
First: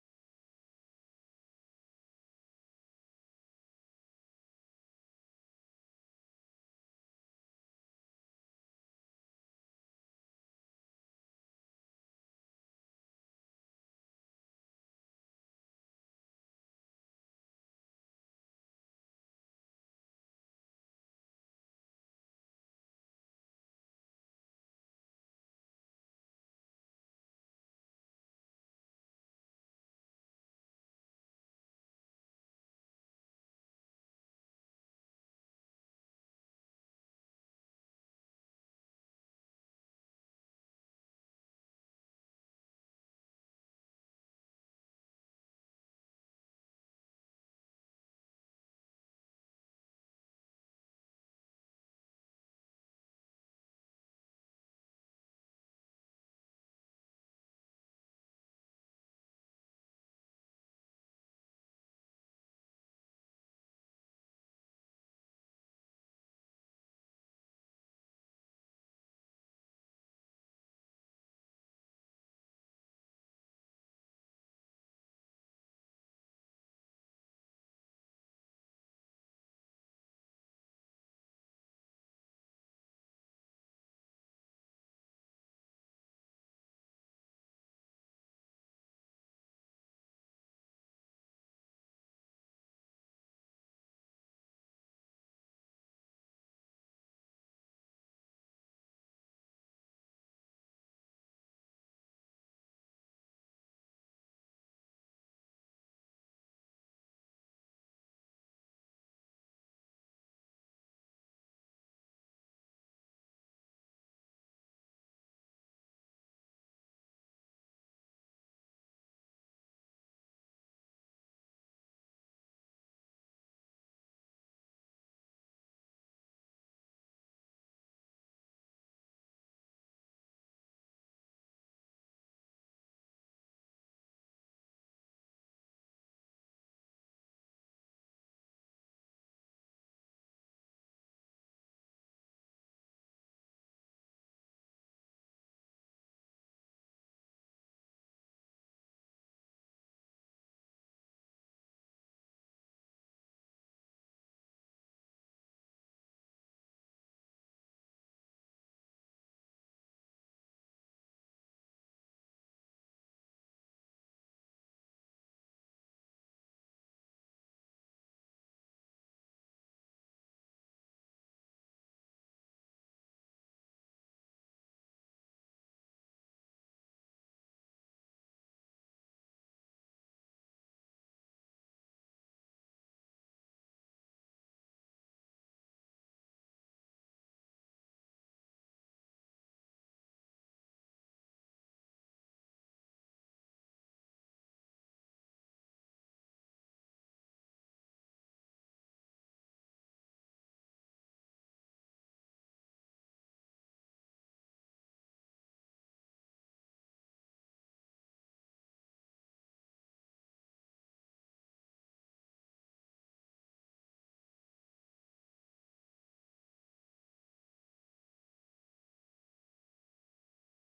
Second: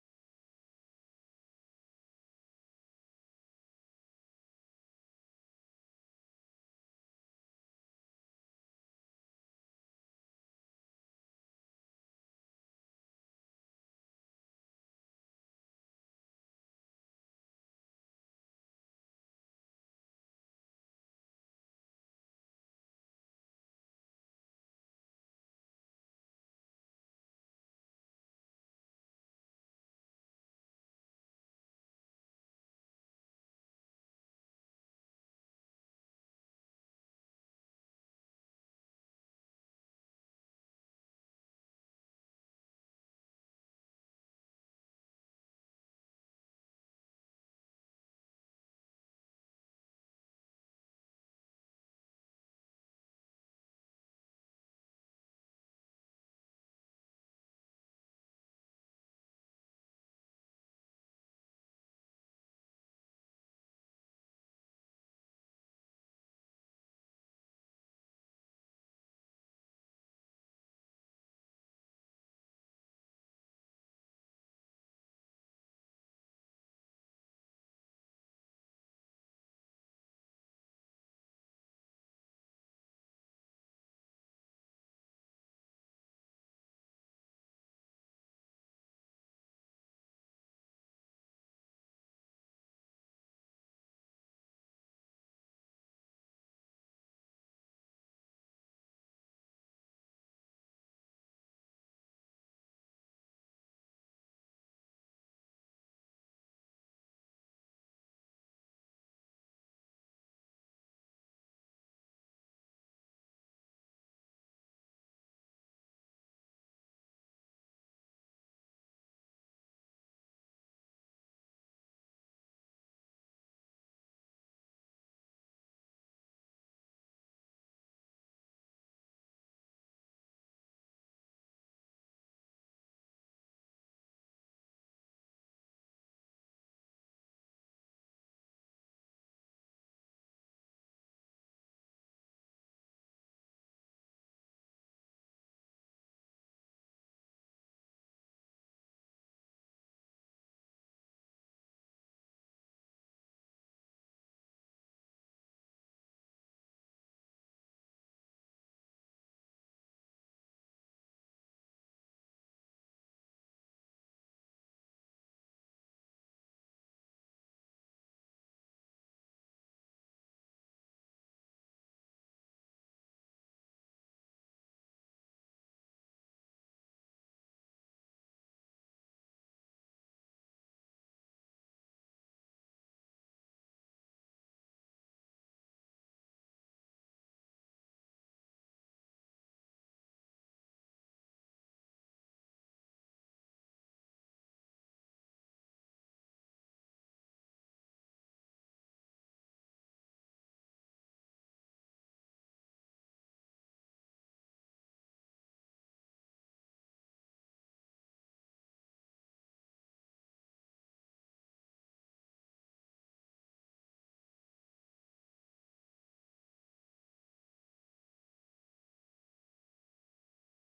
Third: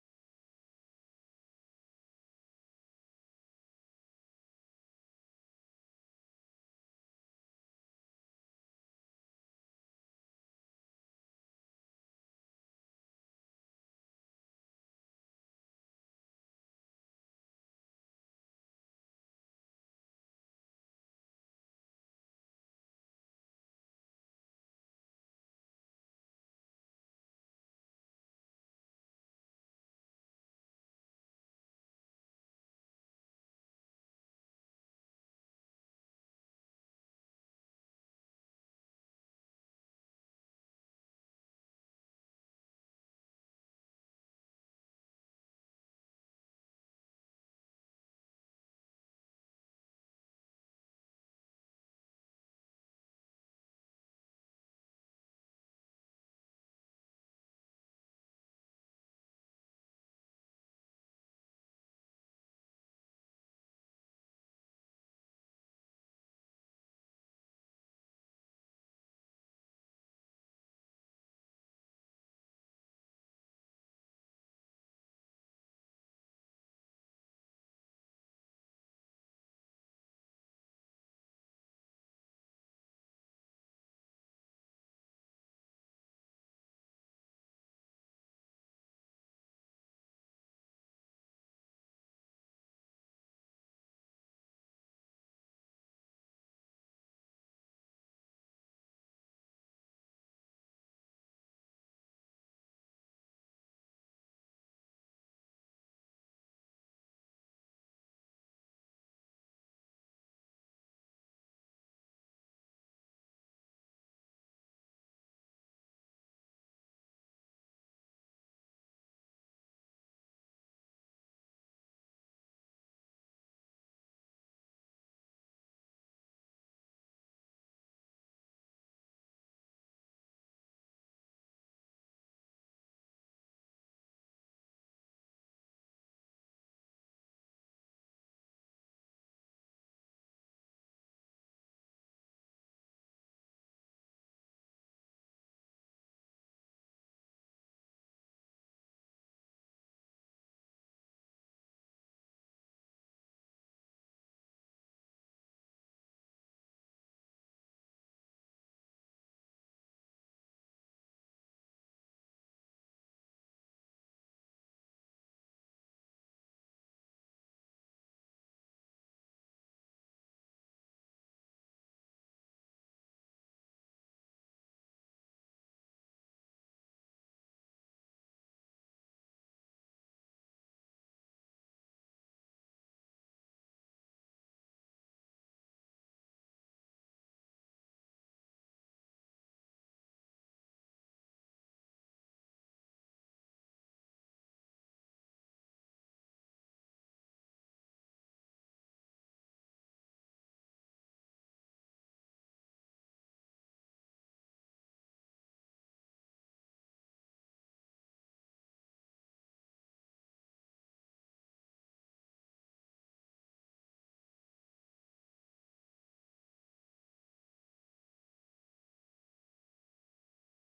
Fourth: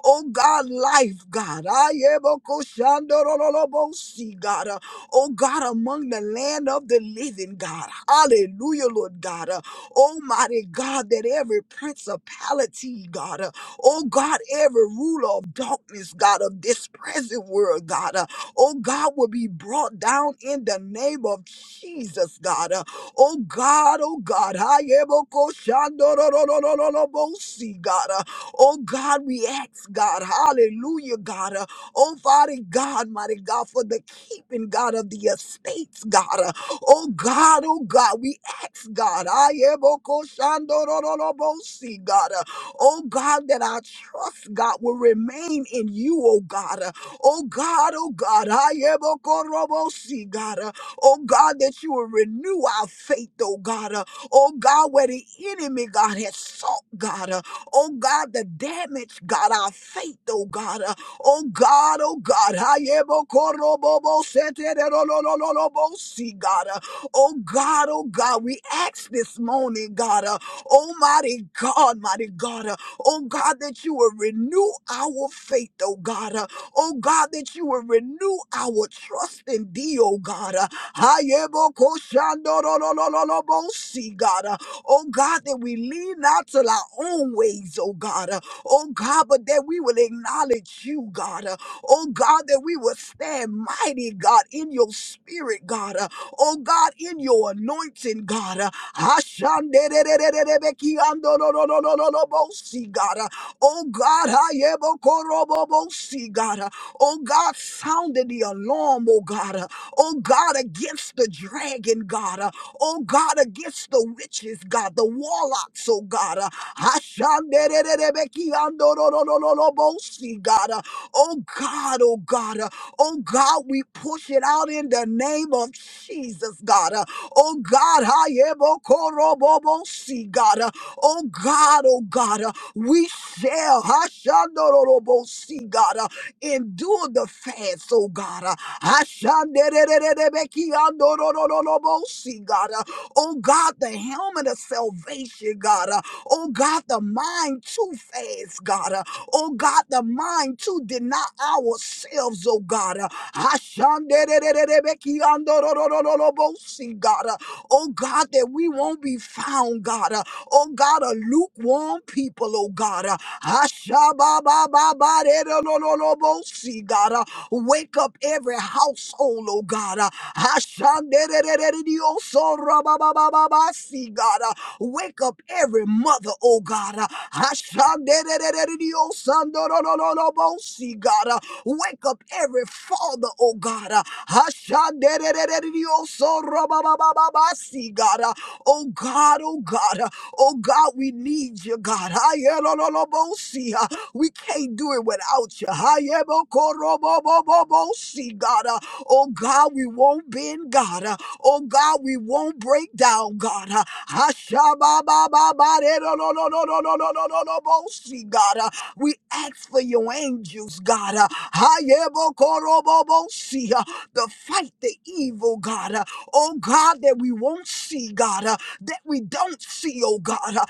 D: O God, life, God. Iyebo ko shando ro lo lo bo si, God oh God, among the land of the living, God. Hallelujah, Lord God. Uh, Almighty God, that every principality, God, uh, oh God, every ruler of darkness, God, of this present world, God, uh, oh God, will be brought down in the name of Jesus, God. Uh, oh God, oh God, I am a koshandororororobosi, God. Uh, oh God, we ask, God, hallelujah, God. Uh, oh Father God, mighty God, for the keeping, God, of the estates, God. Uh, Oh God, oh God, we ask God, I am see God. Uh, Oh God, that our trust, God, will remain in you, oh God. Uh, Oh God, oh God, I am see God. Uh, Oh God, that you will renew our faith, oh God. Uh, Oh God, where the enemy, God, has sought, God. Uh, Oh God, the damage, God, our faith, oh God. Oh God, oh God. Hayebokoroboboseterololololobosi, God. Oh God, oh God. We ask this morning, God. uh, Almighty God, mighty God. uh, Oh God, that you will renew our faith, oh God. uh, Oh God, that you will renew our trust in thee, oh God. uh, Hayebokoshandorolololobosi, God. uh, Oh God, that we lean not to our own ways, oh God oh God, but that we will acknowledge you, God. Uh, oh God, that we will stand mighty, God, in your spirit, God. Uh, oh God, in your anointing, God. Uh, Ashandererererebekiandorororororobosi, God. Uh, oh God, ayebokorobobosi, God. Uh, oh God, sounded the alarm, oh God. Uh, oh God, against the dragon, God. Uh, oh God, against the witches, God, the warlocks, oh God. Uh, Ashanderererebekiandororororobosi, God. Uh, Oh God, oh God, uh, oh God, we push it out in the name of Jesus, God. Uh, Oh God, hayebokorobobosi, God. Uh, Oh God, oh God, uh, we shall hashandorororobosi, God uh, endure the fast, oh God. uh, hashanderererebekiandororororobosi, God. uh, Oh God, the helmet of salvation, God. Oh God, the mind too fast, God. Uh, Oh God, the mind to deny ourselves, oh God. Uh, Ashandererererebekiandororororobosi, God. Uh, Oh God, that we won't be found, God. Uh, Oh God, a lukewarm people, oh God. Uh, Shabba-ba-ba-ba-de-do-lo-lo-lo-bo-si, God. Uh, Wake up every household, oh God. Uh, Ashandererereredio-so-ra-ba-ba-ba-ba-ba-si, God. Uh, Wake up every mother, oh God. Uh, Ashandererereredio-sando-lo-lo-lo-lo-bo-si, God. Uh, Wake up every father, oh God. Uh, Ashandererereredio-so-ra-ba-ba-ba-ba-ba-si, God. Uh, Oh God, oh God. Oh God, we need you, God. Ayelololobosi, uh, We can't do it without you. Ayebokorobobobobosi, God. Uh, Oh God, we won't bend, God. Uh, Oh God, we won't break down, God. Uh, Hashababababarerololololololololobosi, God. Uh, We ask for your angels, God. Uh, Ayebokorobobosi, uh, To fight the evil, God. Uh, Oh God, that we won't see, God. uh, that we don't see, oh God. Uh,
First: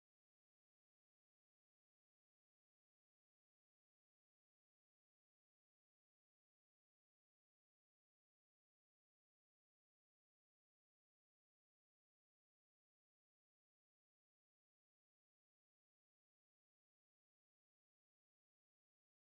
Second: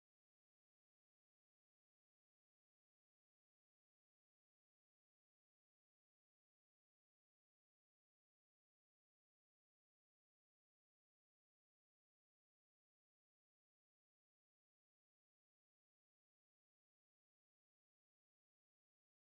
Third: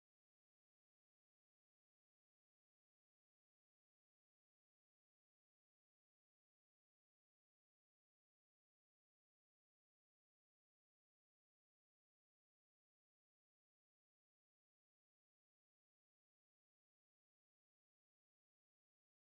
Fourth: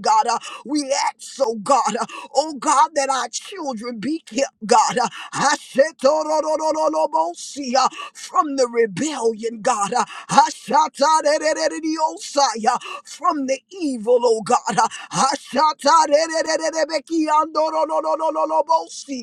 D: God, Uh, we ask, oh God, uh, oh God, that our children be kept, God, uh, uh, from the rebellion, God, uh, uh, from the evil, oh God, uh,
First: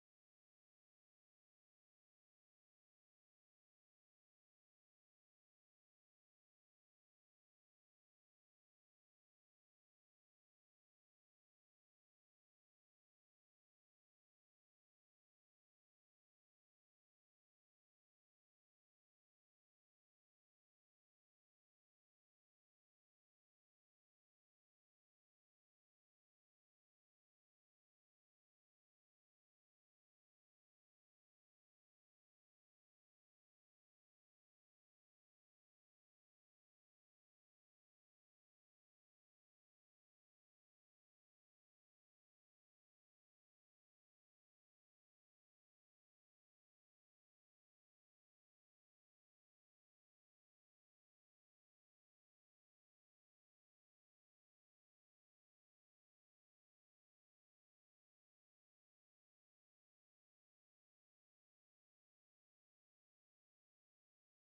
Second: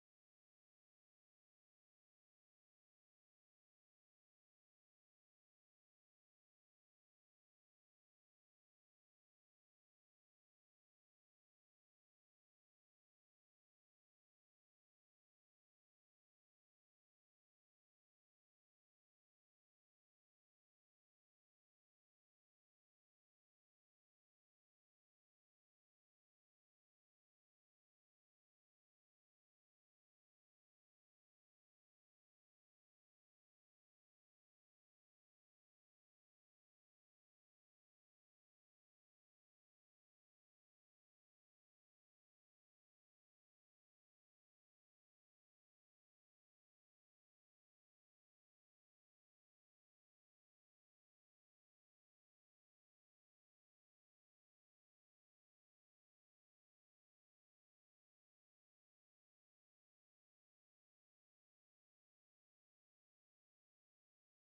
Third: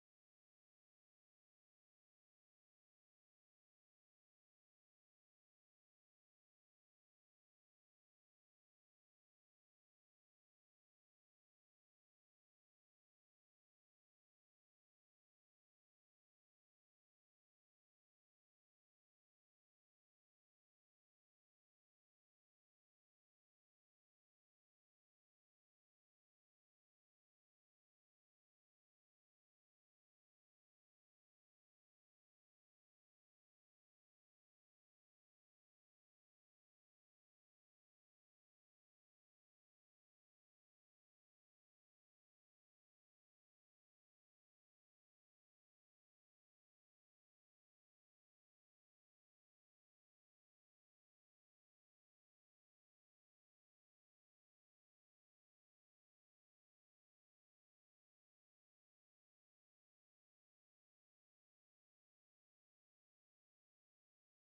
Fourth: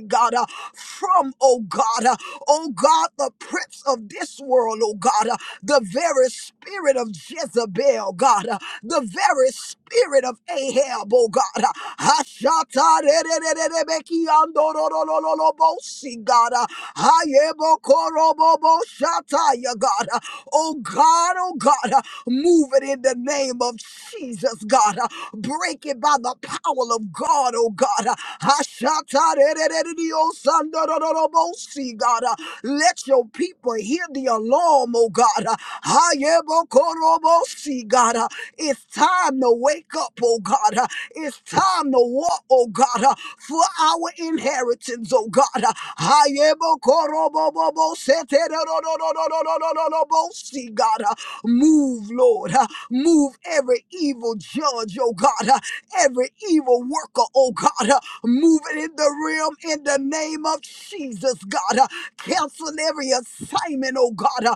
D: God, uh, from, oh God oh God, the prince of this world, oh God, uh, the very spirit of Jezebel, God, uh, the very spirit of Ahab, oh God, uh, Hashatarerererebekiandororororobosi, God, uh, Hayebokorobobo-shataya, God, uh, oh God, oh God, uh, move it in the name of Jesus, God. God. Uh, Break it by the power of God, oh God. Uh, Hashatarererereriosandarorobosi, God. Uh, Let your people hear the alarm, oh God. Uh, Hayebokorobosi, God. Uh, It's time to wake up, oh God. Uh, It's time to walk, oh God, uh, for our inheritance, oh God. Uh, Hayebokorobobobosetererororororororobosi, God. Uh, Move, Lord. uh, Move every evil judge, oh God. uh, Every evil worker, oh God. uh, Move it in the realm in the name of Jesus, God. uh, Cancel every assignment, oh God, uh,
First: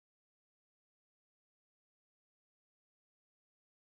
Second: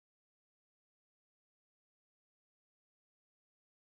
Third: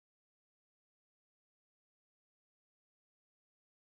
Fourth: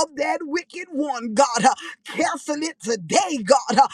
D: of that wicked one, God. uh, Cancel it today, God. uh,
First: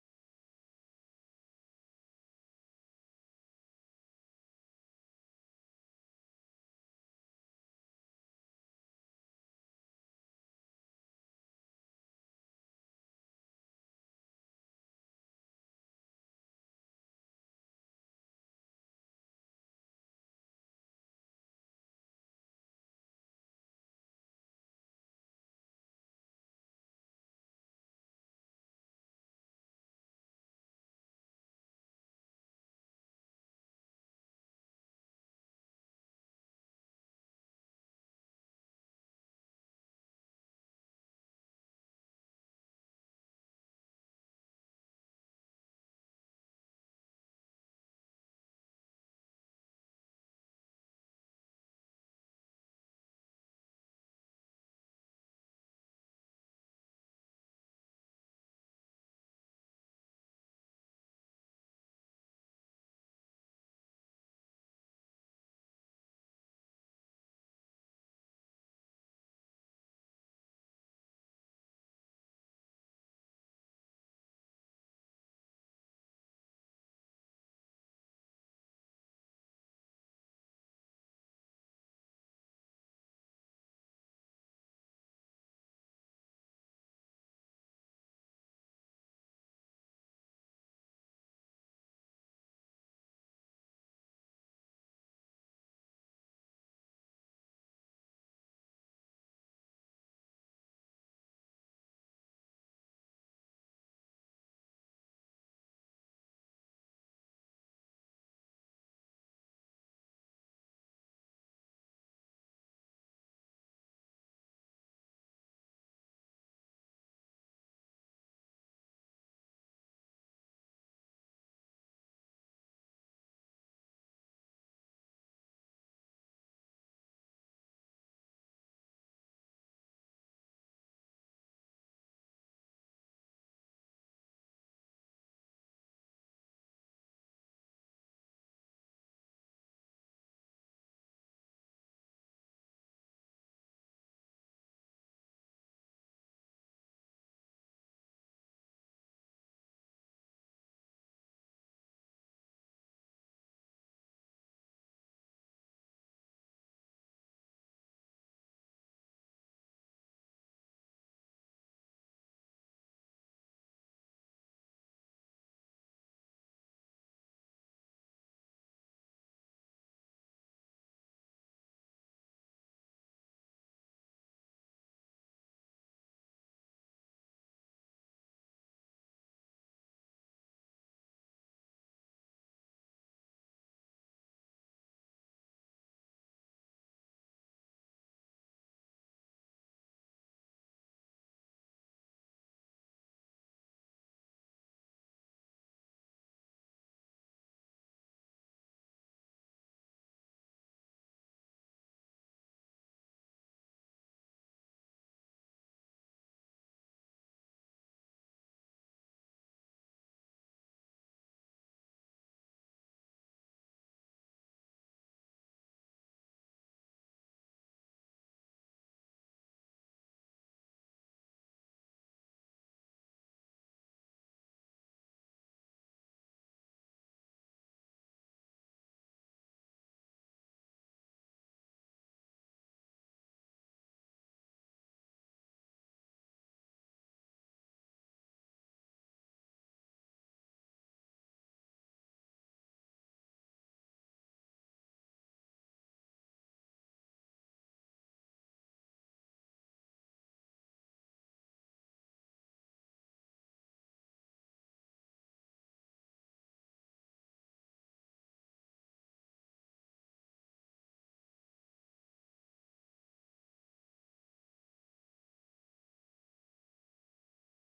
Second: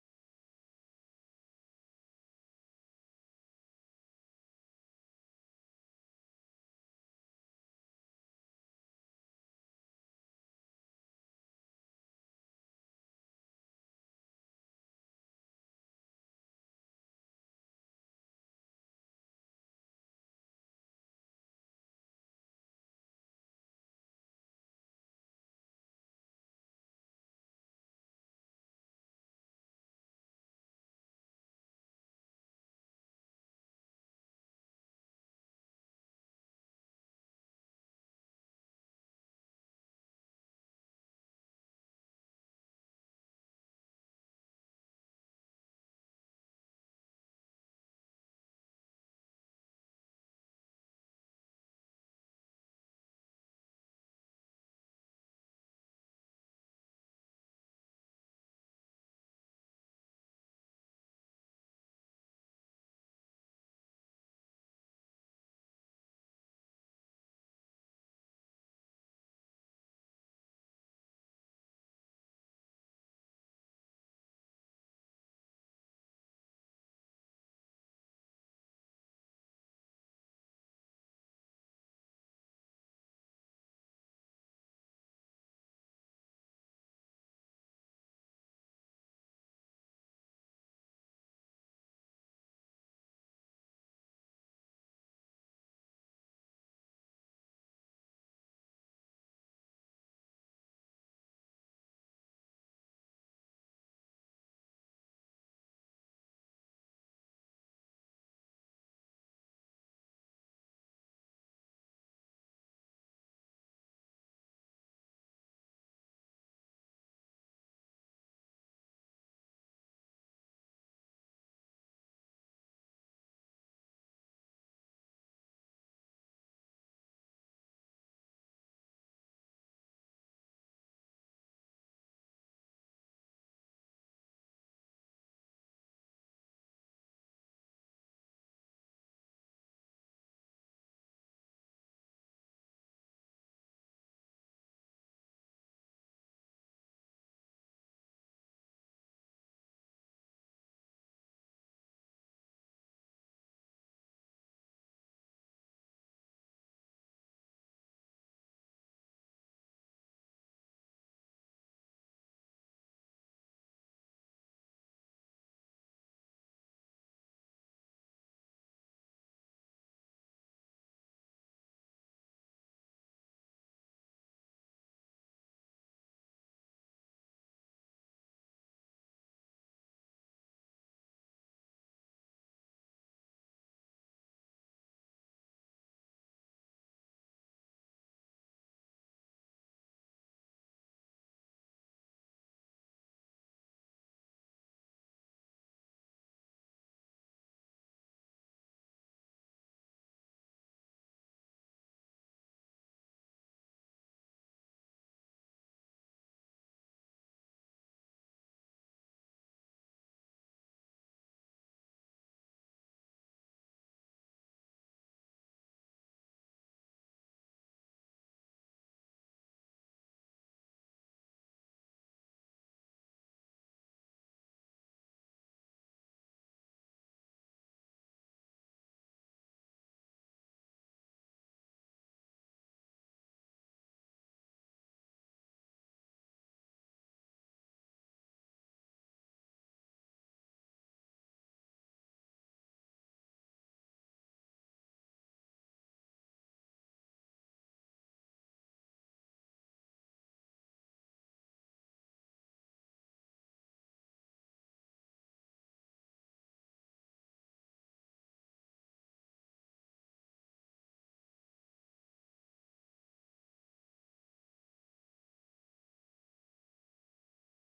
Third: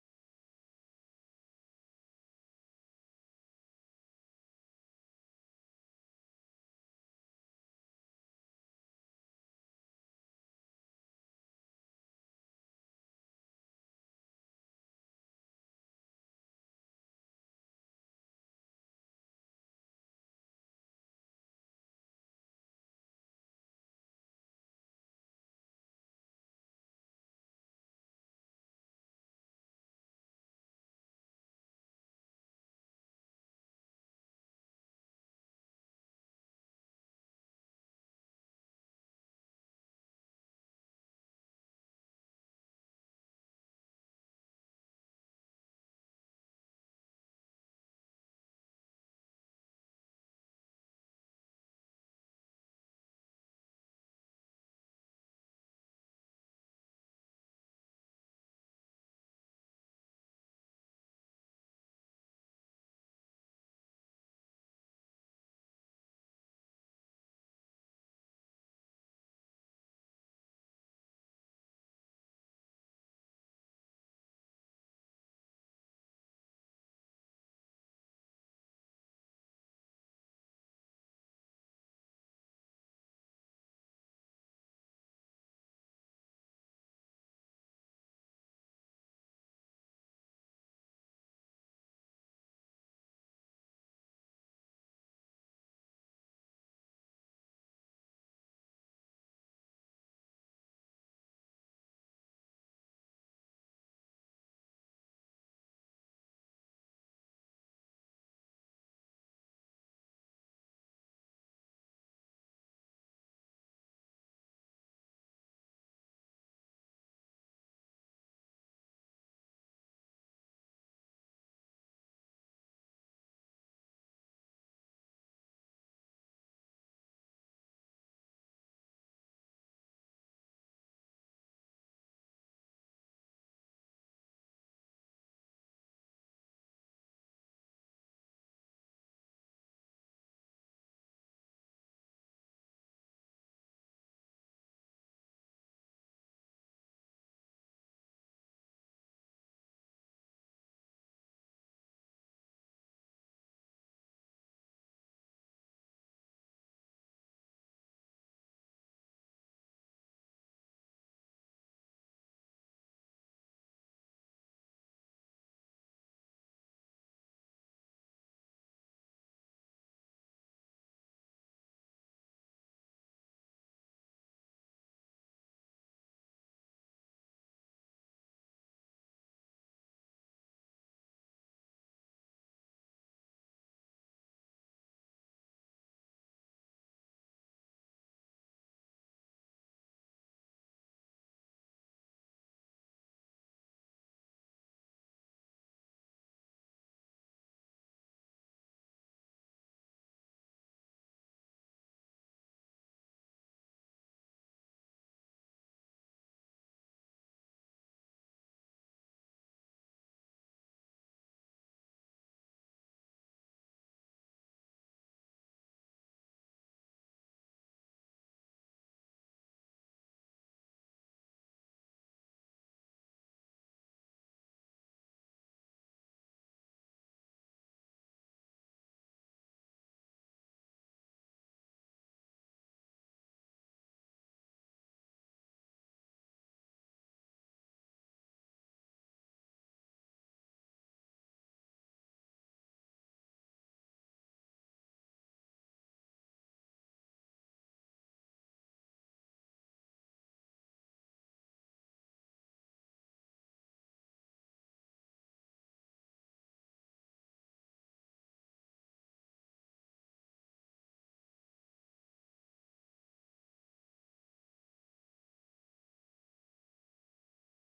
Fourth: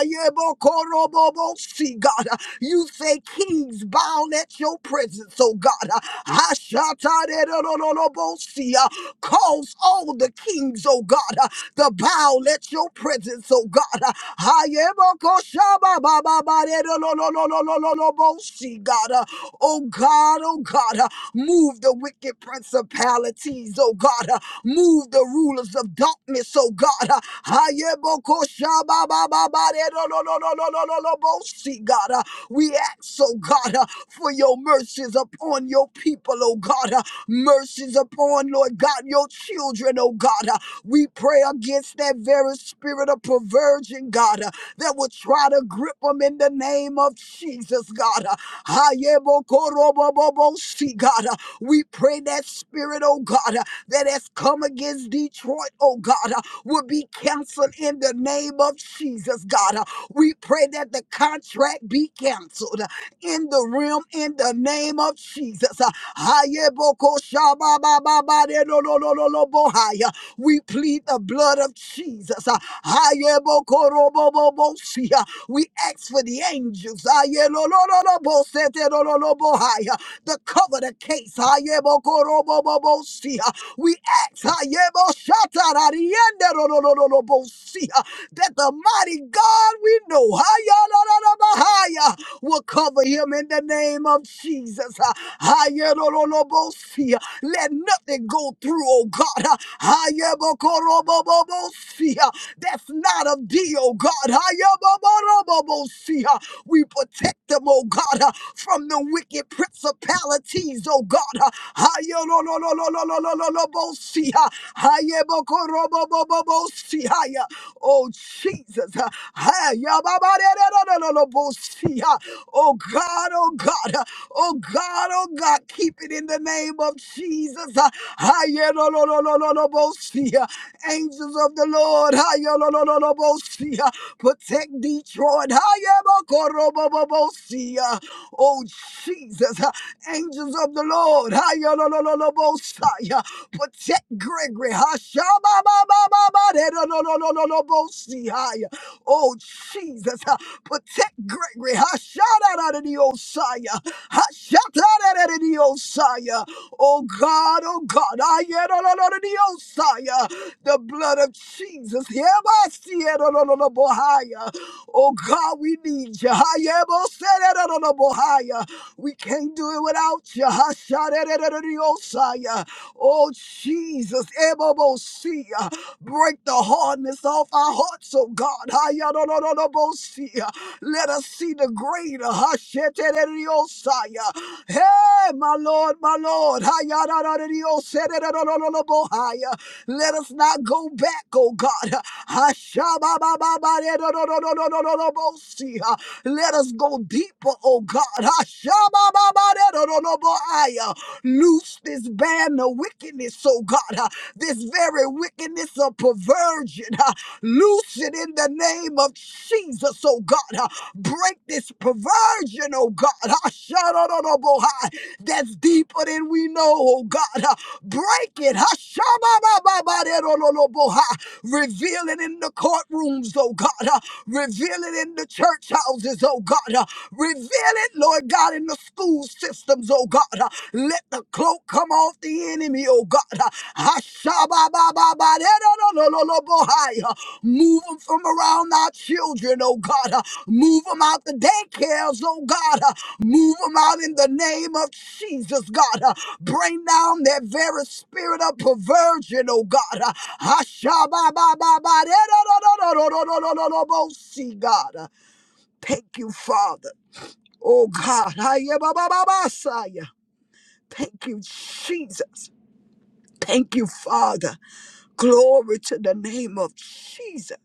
D: Ayebokorobobosi, God. uh, You say kings bound at your presence, oh God. uh, Ashatarerorororobosi, uh, Cause all the kings, oh God. uh, the bow. Let your presence, oh God, uh, Hayebokoshababababaredololololololobosi, God, uh, oh God, oh God, uh, move the wicked principalities, oh God, uh, move the rulers of darkness, oh God, uh, Hayebokoshababababaredololololololobosi, God, uh, we ask, oh God, uh, for your mercies upon your people, oh God, uh, mercies upon, Lord God, your children, oh God. uh, we pray against that very spirit of perversion, God, uh, that would try to grip them in the name of Jesus, God. Uh, Hayebokorobobobosi, God, uh, we pray that spirit, oh God, uh, that has come against Detroit, oh God, uh, will be canceled in the name of Jesus, God. Uh, We pray that the contract be canceled uh, in the realm in the name of Jesus. Uh, Hayebokoshababababadedolololobohaya. We plead the blood of Jesus. Uh, Ayebokorobobobosi, uh, We ask for the angels. Ayelolololobosetelololobohai, uh, To cover the case. Ayebokorobobobosi, uh, We ask Ayeboshatararienderolololobosi, uh, that the mighty God we know Ayolololobahai, uh, will cover him in the name of Jesus. Uh, Ayelololobosi, uh, Let nothing go through, oh God. Ah, Hayebokorobobobosia. That's not of thee, oh God. Hayeboborobobosia. We protect them, oh God, uh, from the wicked principalities, oh God. uh, Hayolololololololololobosia. Hayebokorobobobobosia. Oh Jesus. uh, Hayababarerolololobosia. Oh God, oh God. uh, Oh God, oh God, keep it in the name of Jesus. Ah, ah, yeah, no, no, no, no, no, no, bo- see, ah. Angels of the Lord, ah, yeah, no, no, no, no, bo- see, ah. protect Detroit. ah, yeah, bo- ko- ro- bo- bo- bo- see, ah. Oh Jesus, ah. angels of the Lord, ah, yeah, no, no, no, no, bo- see, ah. protect Gregory. ah, sha- ba- ba- ba- ba- ba- de- no, no, no, no, no, no, bo- see, ah. yeah. Oh Jesus, ah. Protect Gregory. Hashataradiosaya. Hashataradiosaya. Oh God, oh God. Ayerololoradiosaya. The blood of Jesus. Hebasierololobohaya. Oh God, we need you. Hayeboserololobohaya. We can't do it without you. Hashataradiosaya. Oh Jesus, Ebobosia. break the hardness off our hearts, oh God. Hayadololobosia. Let us see the greater. Hashetereriosaya. Hey, my Lord, my Lord. Hayarararariosererorororobohaya. Let us not go back, oh God. Hashababababarerororororororobosiha. Let us go deeper, oh God. Hashabababarerorororobohaya. Loose this band of wickedness, oh God. This very wickedness of perversion. Loose it in the name of Jesus, oh God. Break this perversion, oh God. Hashanah That's deeper than we know, oh God. Break it. Hashanah Reveal it in the courtrooms, oh God. Reveal it in the church houses, oh God. Reveal it, Lord God, in the school systems, oh God. Let the cloak come off the enemy, oh God. Hashababababaderolololobohai. Move them from around our children, oh God. Move them out the daycares, oh God. Move them out in the name of Jesus, God. Bring down that very spirit of perversion, oh God. Hashababababaderololololololobosi, God. Thank you, Father. Oh God, Thank you, Jesus. Thank you, Father. Glory to the name of Jesus.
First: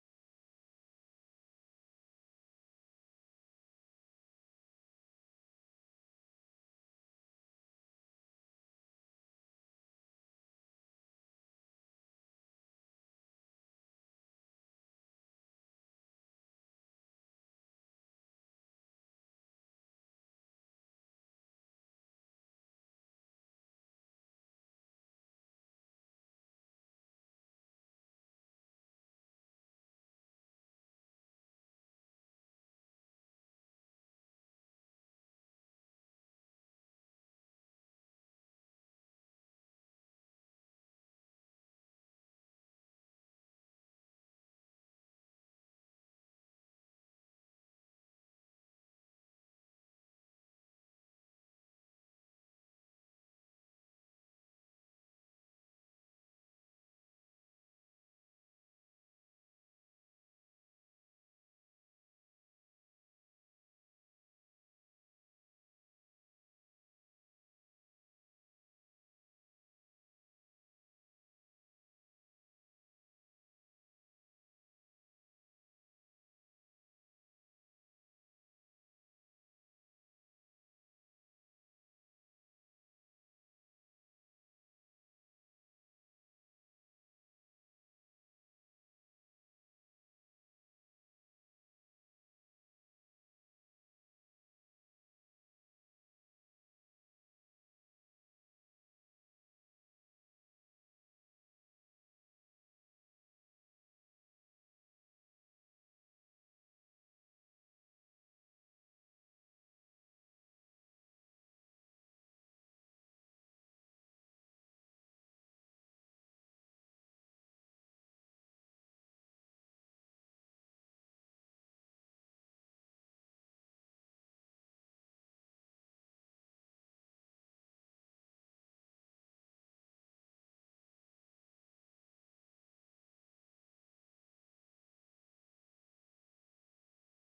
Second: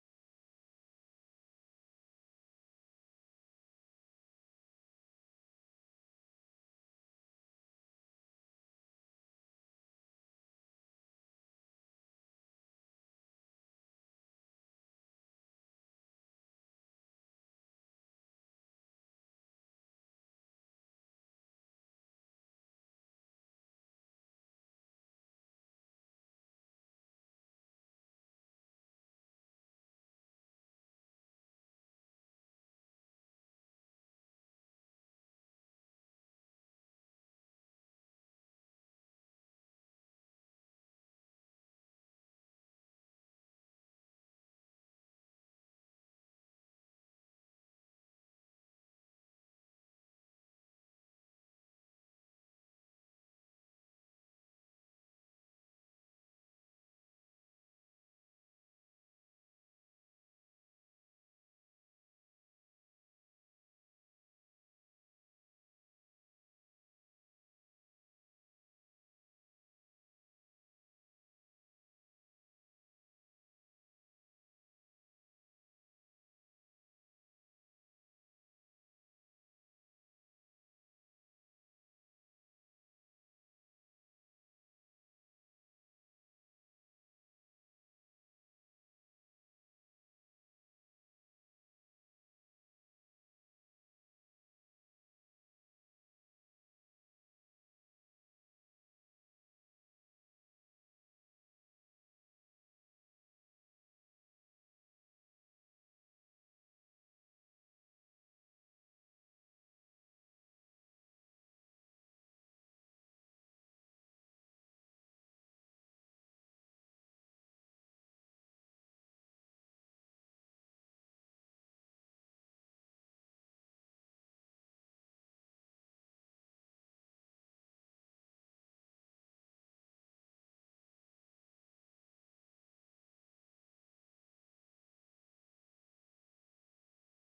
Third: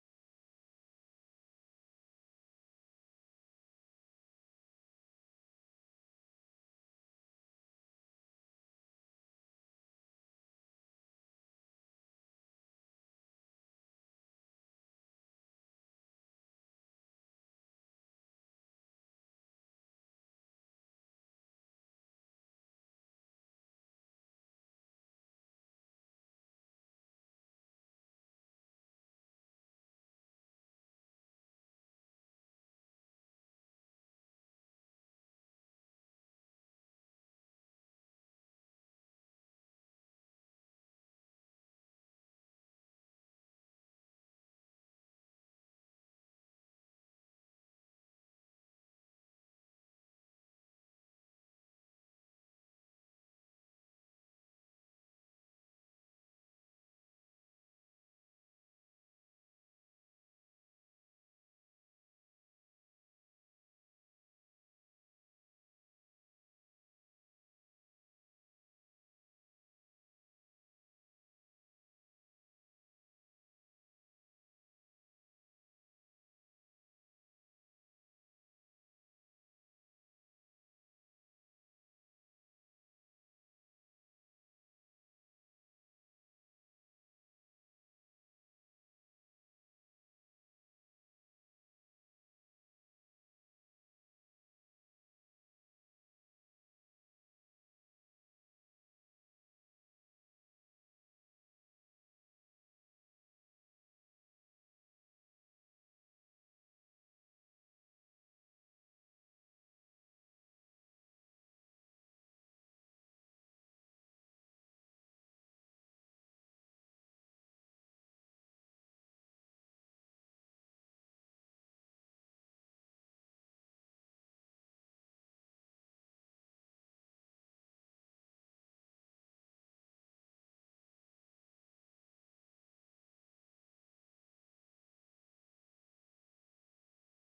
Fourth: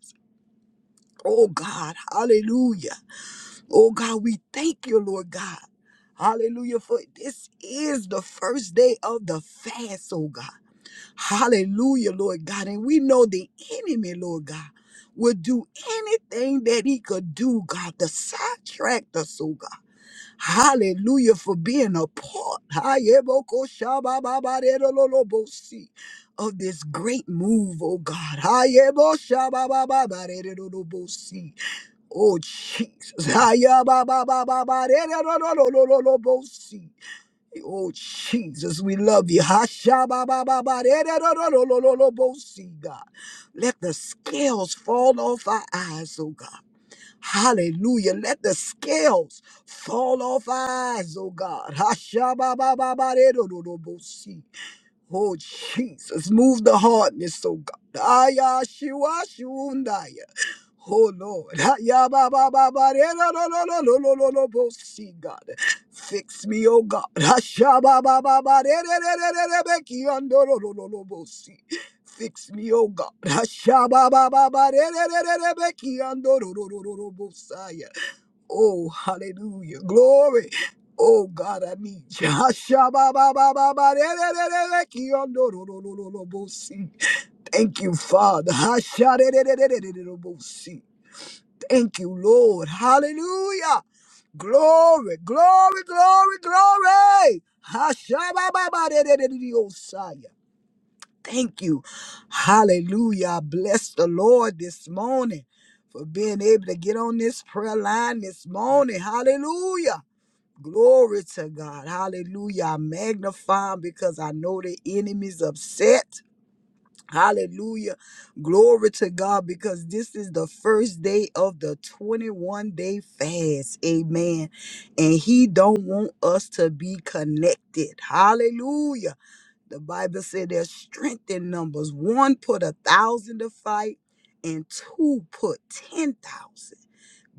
D: Oh God, hallelujah. Oh God, we thank you, Lord God. Hallelujah. For this is the first day of the fast, oh God. Hallelujah, Lord God. And we know the enemy, Lord God, will do anything that he could do, God, to sidetrack us, oh God. Hallelujah for being a part Hayebokoshabababaredololobosi, of this great move, oh God. Hayeboshababababaredololobosi. Oh Jesus. Hayabababababaredololololobosi. Oh Jesus, we love you. Hashababababaredololololobosi, God. Let the scales fall off our eyes, oh God. Hallelujah. Let the scales fall off our eyes, oh God. Hashababababaredododobosi. Oh Jesus, move the hardness, oh God. Ayashiwashiwundaya. Oh Lord, Ya ba ba ba ba re no no no no no no no no bo- see God, fix me, oh God, Hasha ba ba ba ba re re re re re re be ki an do no no no no bo- see, fix me, oh God, Hasha ba ba ba ba re re re re re be ki an do no no no no no bo- saya. Oh hallelujah, glory. Oh God, I need you. Hasha ba ba ba ba ba re re re re re ki an do no no no no no bo- see. Thank you, Father. Hasha re re re re re re Thank you, Lord. Hallelujah. Glory, glory, glory, glory. Hashabababadedededeosaya. Thank you. Hallelujah. I Bless the Lord this morning for being able to get on this prayer line this morning. Hallelujah. Glory to God. Hallelujah. I magnify him because I know the enemy's upset. Hallelujah. Glory to God because this is the first day of the 21 day fast. Amen. And he don't want us to be connected. Hallelujah. The Bible said there's strength in numbers. One put a thousand to fight and two put 10,000.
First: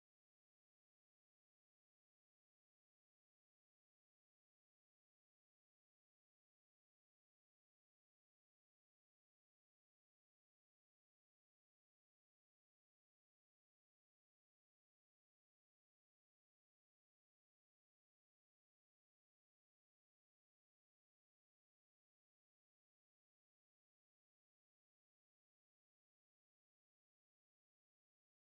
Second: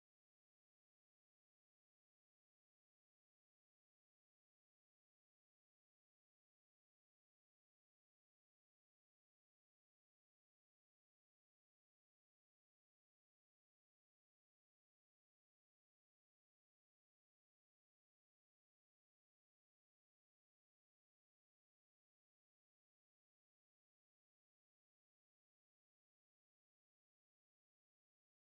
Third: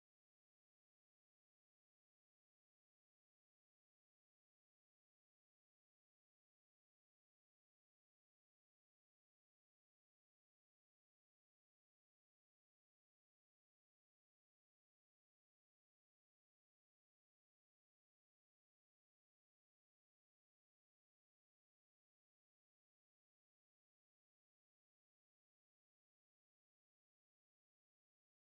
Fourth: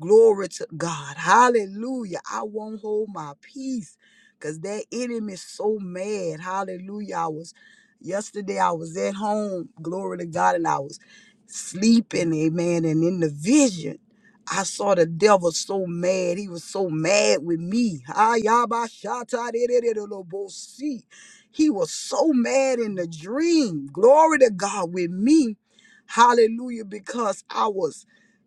D: Glory to God. Hallelujah. I won't hold my peace because that enemy is so mad. Hallelujah. I was yesterday, I was at home. Glory to God. And I was sleeping. Amen. And in the vision, I saw the devil so mad. He was so mad with me. Ayabashatadidididolobosi. He was so mad in the dream. Glory to God with me. Hallelujah. Because I was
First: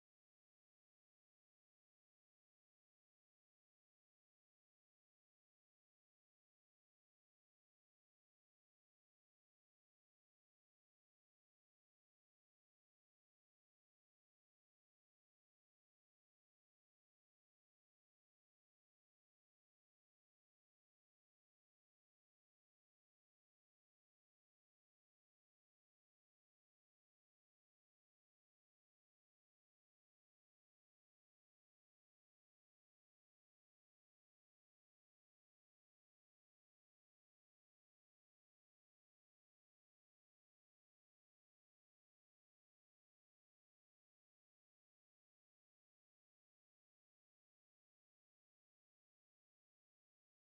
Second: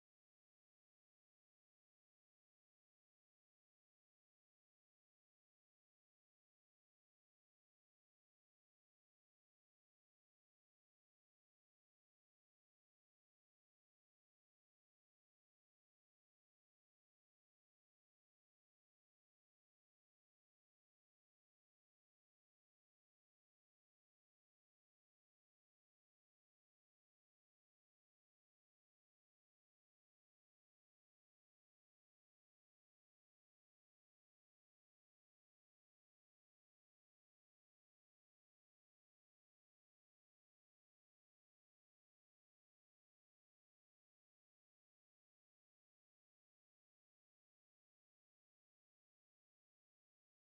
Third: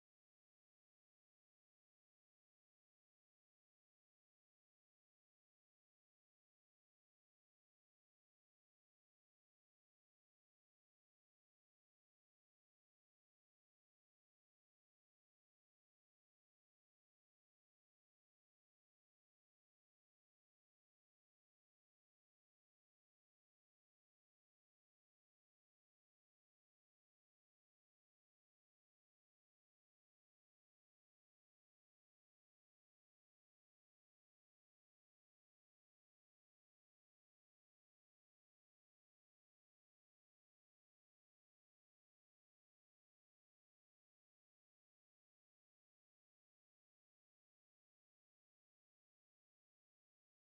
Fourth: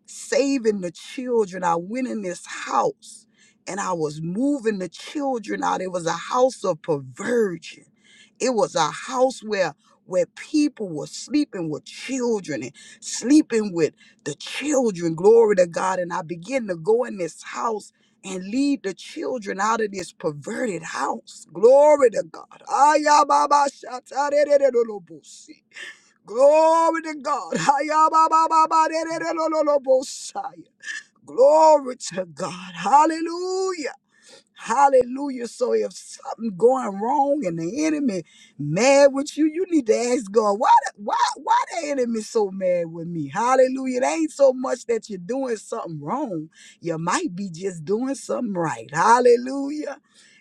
D: saving the children. I went in this house and I was moving the children out. It was a house of perversion. It was a house where where people were sleeping with children and sleeping with the children. Glory to God. And I began to go in this house and lead the children out of this perverted house. Glory to God. Ayababa shatarerererorobosi. Glory to God. Hayababababadededololobosaya. Glory to God. Hallelujah. Hallelujah. So if something going wrong and the enemy mad with you, you need to ask God, why the- why why the enemy so mad with me? Hallelujah. It ain't so much that you're doing something wrong. You might be just doing something right. Hallelujah.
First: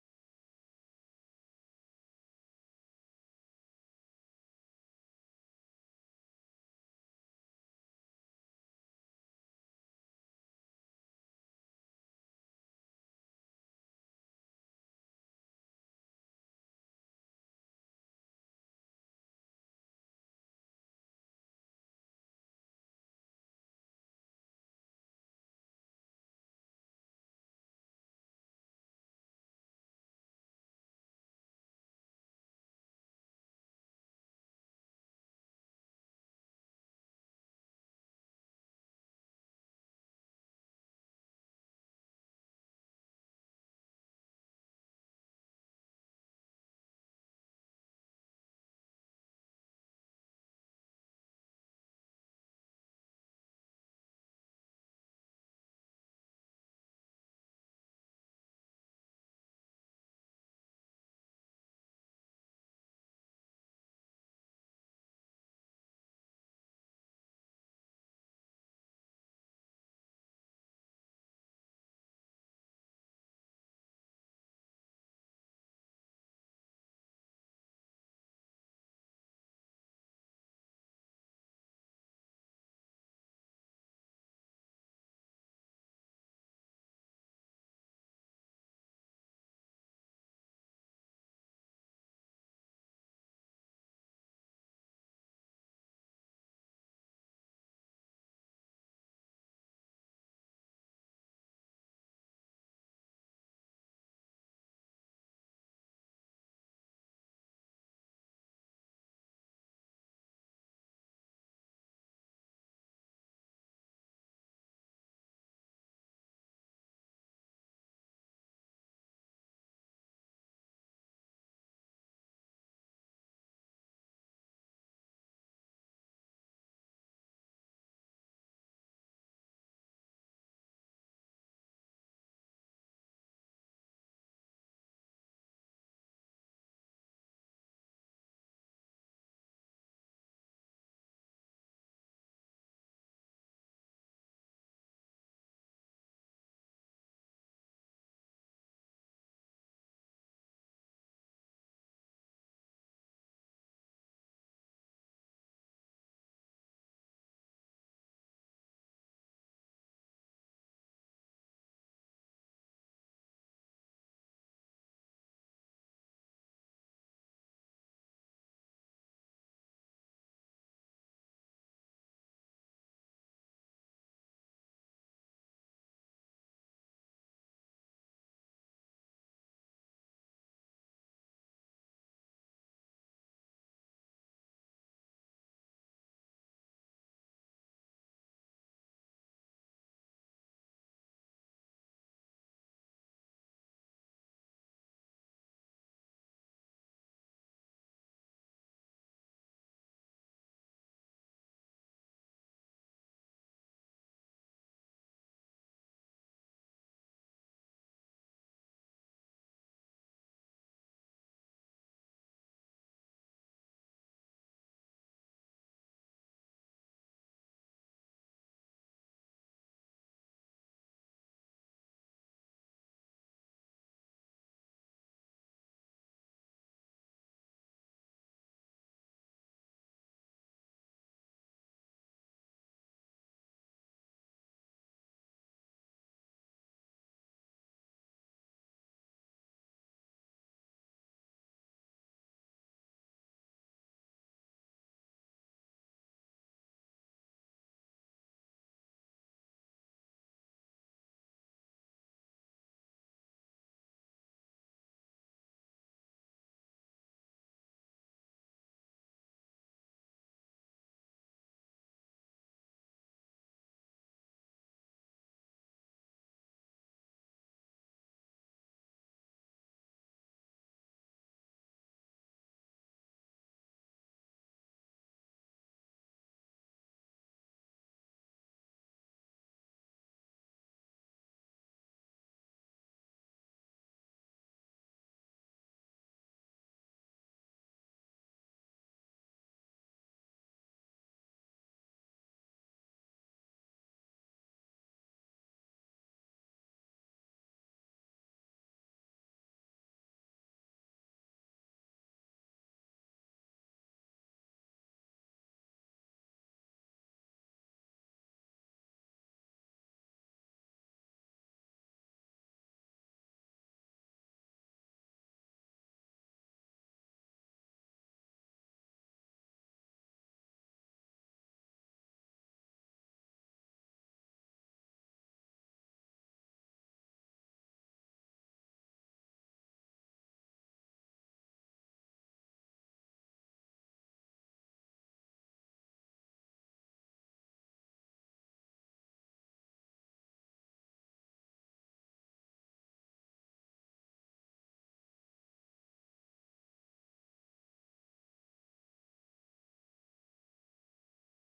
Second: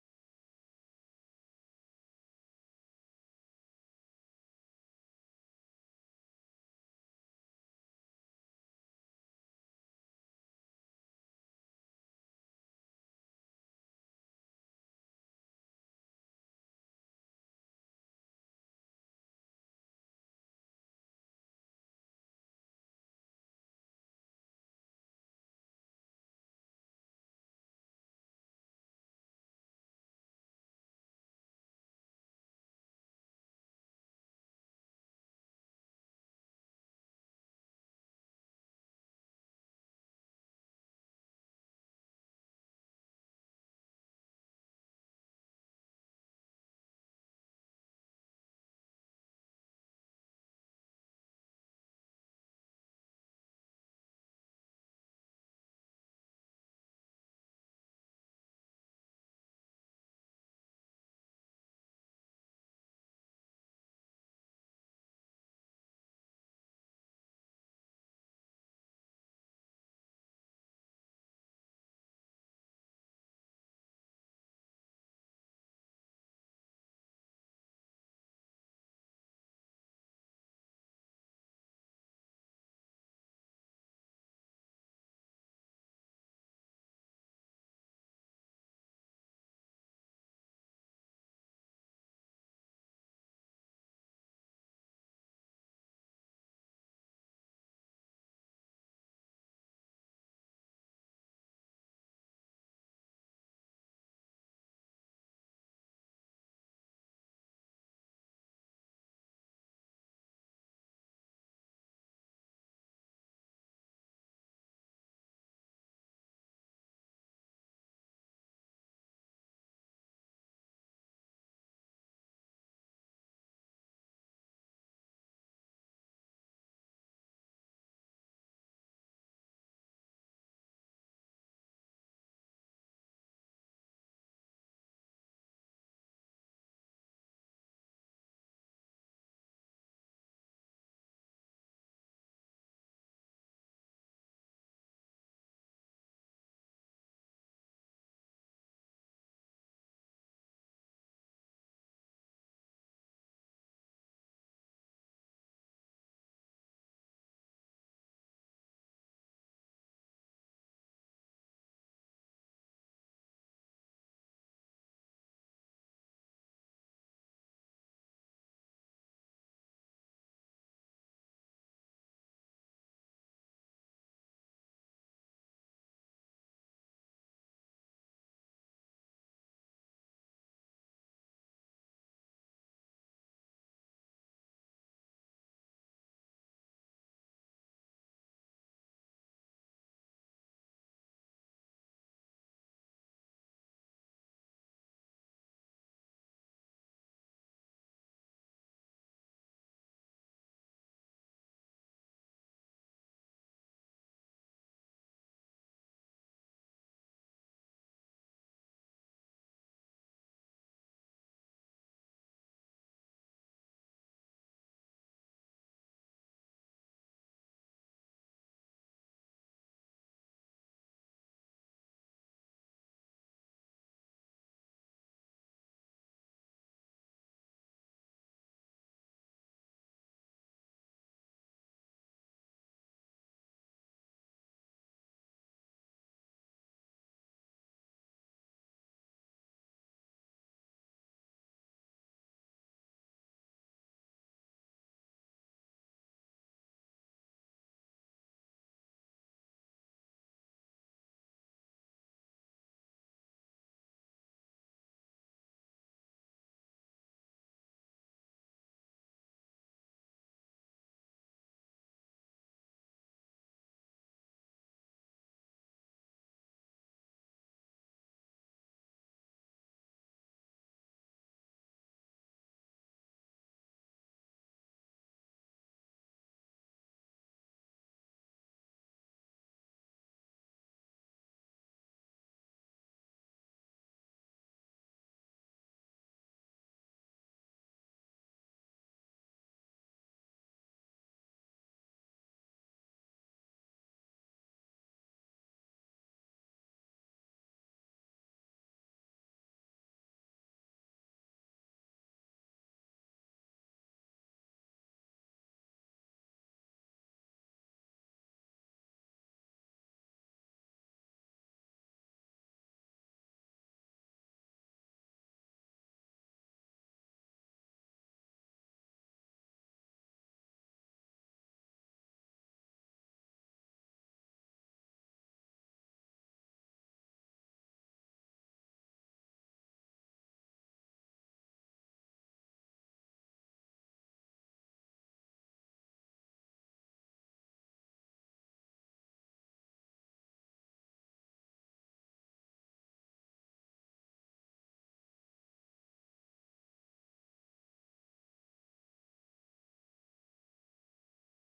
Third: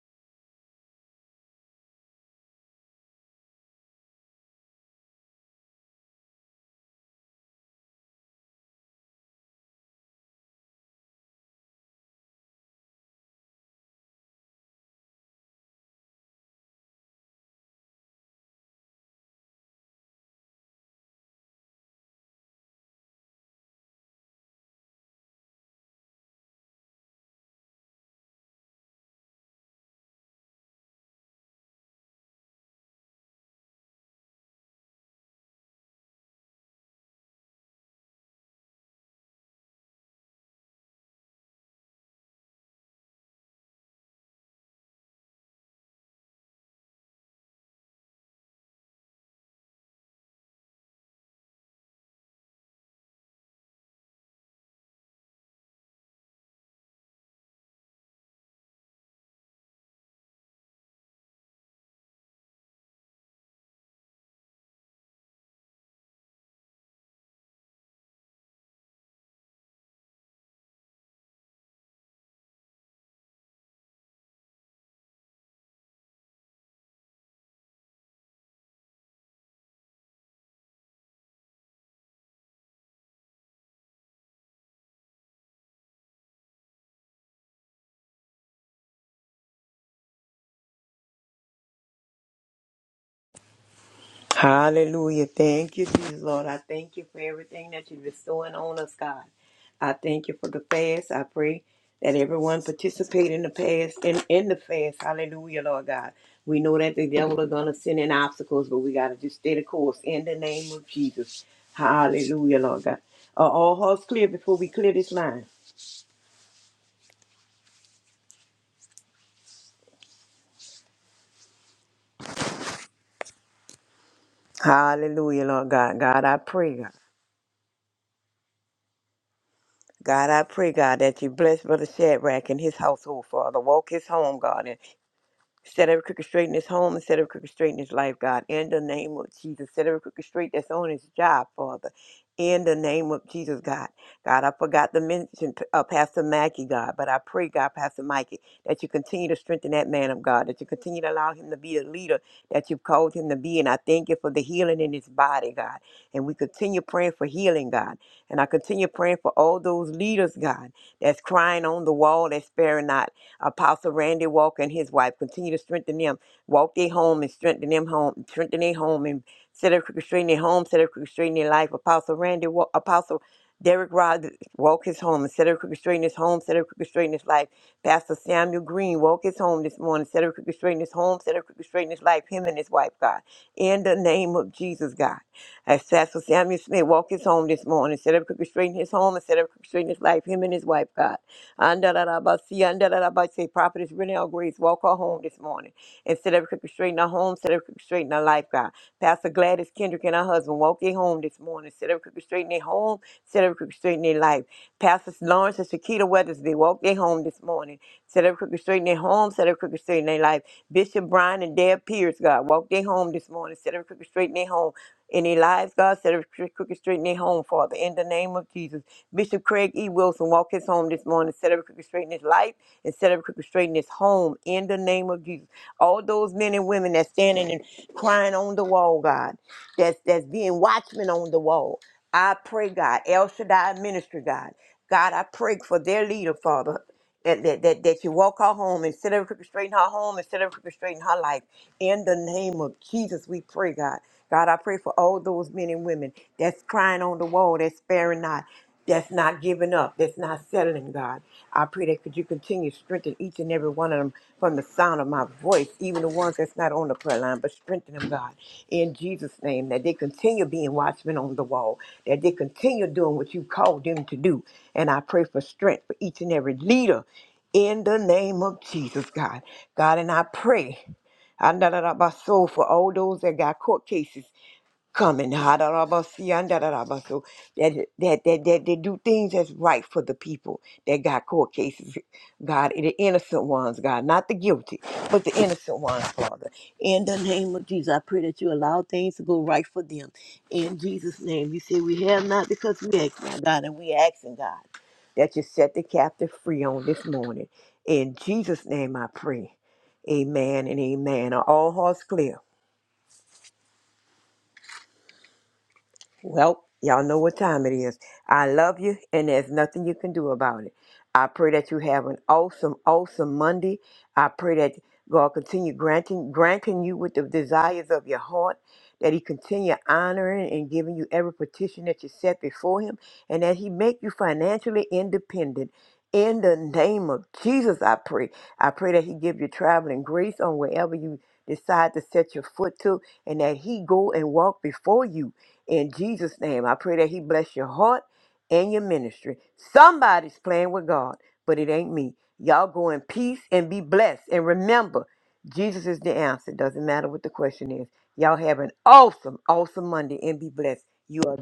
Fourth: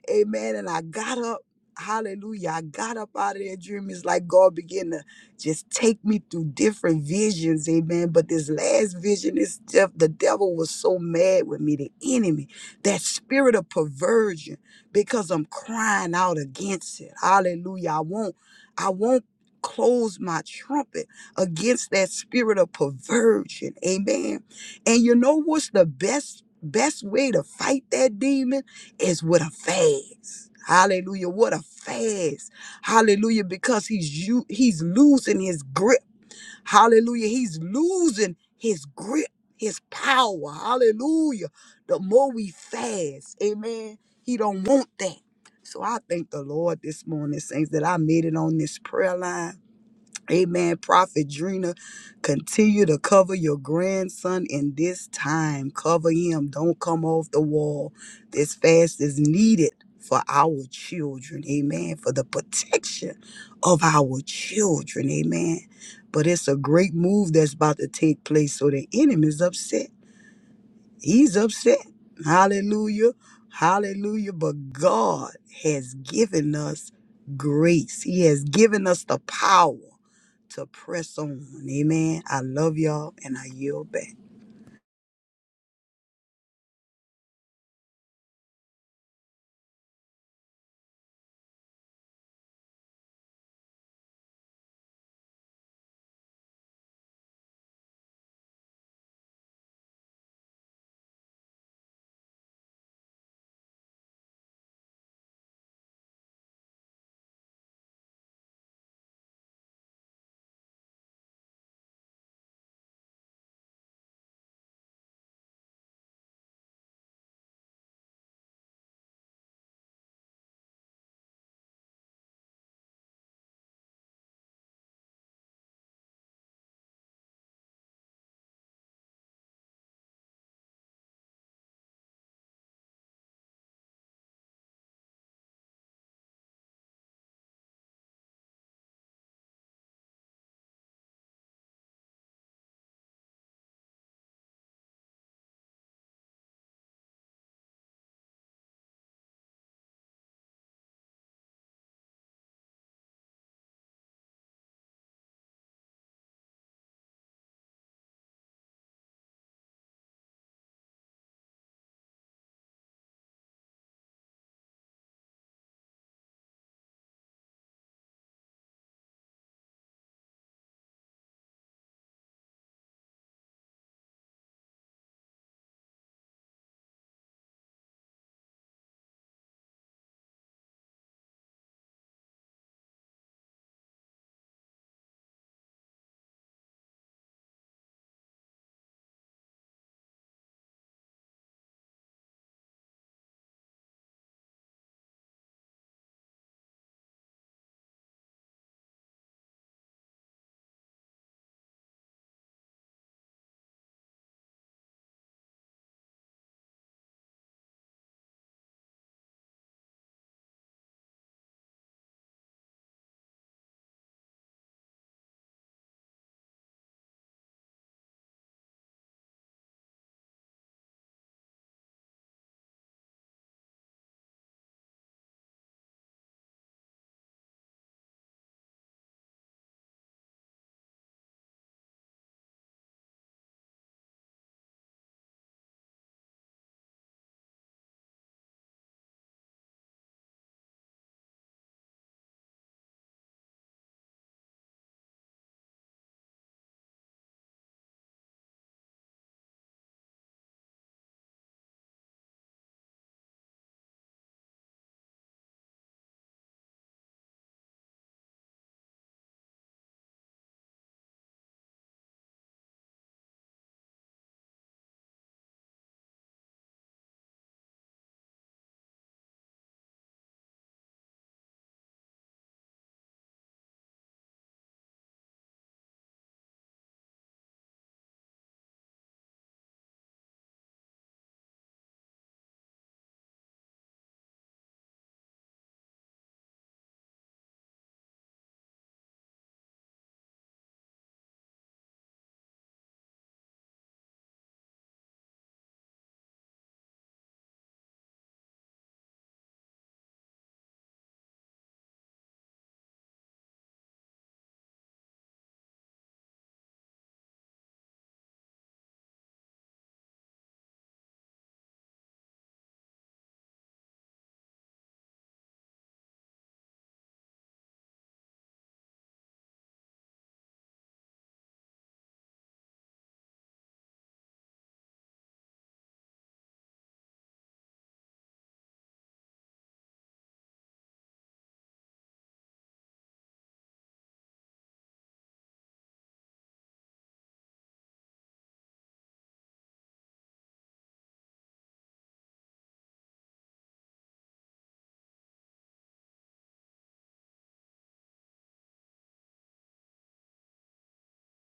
D: Amen. And I got up. Hallelujah. I got up out of that dream. It's like God began to just take me through different visions. Amen. But this last vision, this def- the devil was so mad with me, the enemy that spirit of perversion because I'm crying out against it. Hallelujah. I won't, I won't close my trumpet against that spirit of perversion. Amen. And you know what's the best, best way to fight that demon is with a fast. Hallelujah. What a fast. Hallelujah. Because he's you he's losing his grip Hallelujah. He's losing his grip, his power. Hallelujah. The more we fast, amen. He don't want that. So I thank the Lord this morning, saints, that I made it on this prayer line. Amen. Prophet Drina, continue to cover your grandson in this time. Cover him. Don't come off the wall. This fast is needed for our children. Amen. For the protection of our children. Amen. But it's a great move that's about to take place. So the enemy is upset He's upset. Hallelujah. Hallelujah. But God has given us grace. He has given us the power to press on. Amen. I love y'all and I yield back.
C: Hallelujah. Thank you, Jesus, Lord. I thank you for everything that you're bestowing on us, God. I thank you for the fast. I pray that everyone participate in the fast in, in the fast. Hallelujah, Lord God. We know that the devil is gonna send in obstacles, but we gotta just stay the course in the name of Jesus. Hallelujah, Lord God. Are all hearts clear before we clear this line? Hallelujah, Lord God. God, I pray, God. God, I pray, God, that you bless Brother Shadrach and his household, Father. Walk his home, God, Set every crooked straight in his home and set every crooked straight in his life, God. In the name of Jesus. Set every crooked straight that's on his job, Father. In the name of Jesus, God. God, I forgot to mention uh, Pastor Mackey, God, but I pray, God, Pastor Mikey, that you continue to strengthen that man of God, that you continue to allow him to be the leader that you've called him to be. And I thank you for the healing in his body, God. And we continue praying for healing, God. And I continue praying for all those leaders, God, that's crying on the wall, that's sparing not. Apostle Randy Walker and his wife. Continue to strengthen them. Walk their home and strengthen them home. Strengthen their home and set up crooked straight in their home. Set up crooked straight in their life. Apostle Randy, Wa- Apostle Derek Rod, walk his home and set up crooked straight in his home. Set up crooked straight in his life. Pastor Samuel Green, walk his home this morning. Set up crooked straight in his home. Set up crooked straight in his life. Him and his wife, God. In the name of Jesus, God. As Pastor Samuel Smith walked his home this morning, set up crooked straight in his home and set up crooked straight in his life. Him and his wife, God. Andarabasi, andarabasi. Prophetess Renelle Grace, walk her home this morning. And set every crooked straight in her home, set every crooked straight in her life, God. Pastor Gladys Kendrick and her husband, walk their home this morning. Set every crooked straight in their home, set every crooked straight in their life. Pastor Lawrence and Shakita Weathersby, walk their home this morning. Set every crooked straight in their home, set every crooked straight in their life. Bishop Brian and Deb Pierce, God, walk their home this morning. Set every crooked straight in their home in their lives, God. Set every cro- crooked straight in their home, Father. In the name of Jesus. Bishop Craig E. Wilson, walk his home this morning, set every crooked straight in his life, and set every crooked straight in his home in the name of Jesus. All those men and women that's standing and crying on the wall, God, that's that's being watchmen on the wall. I pray, God, El Shaddai ministry, God. God, I pray for their leader, Father. That, that, that, that you walk her home and set every crooked straight in her home and set every crooked straight in her life. In the name of Jesus, we pray, God. God, I pray for all those men and women that's crying on the wall, that's sparing not that's not giving up, that's not settling, God. I pray that could you continue to strengthen each and every one of them from the sound of my voice, even the ones that's not on the prayer line, but strengthen them, God, in Jesus' name, that they continue being watchmen on the wall, that they continue doing what you called them to do. And I pray for strength for each and every leader in the name of Jesus, God. God, and I pray. I know that about soul for all those that got court cases coming hadarabasia, and dadarabasu, that, that that that they do things that's right for the people that got court cases god the innocent ones god not the guilty but the innocent ones father in the name of jesus i pray that you allow things to go right for them in jesus name you say we have not because we ask not god and we asking god that you set the captive free on this morning in jesus name i pray amen and amen are all hearts clear Well, y'all know what time it is. I love you, and there's nothing you can do about it. I pray that you have an awesome, awesome Monday. I pray that God continue granting granting you with the desires of your heart, that He continue honoring and giving you every petition that you set before Him, and that He make you financially independent. In the name of Jesus, I pray. I pray that He give you traveling grace on wherever you decide to set your foot to, and that He go and walk before you in Jesus' name, I pray that He bless your heart and your ministry. Somebody's playing with God, but it ain't me. Y'all go in peace and be blessed. And remember, Jesus is the answer. Doesn't matter what the question is. Y'all have an awesome, awesome Monday and be blessed. You are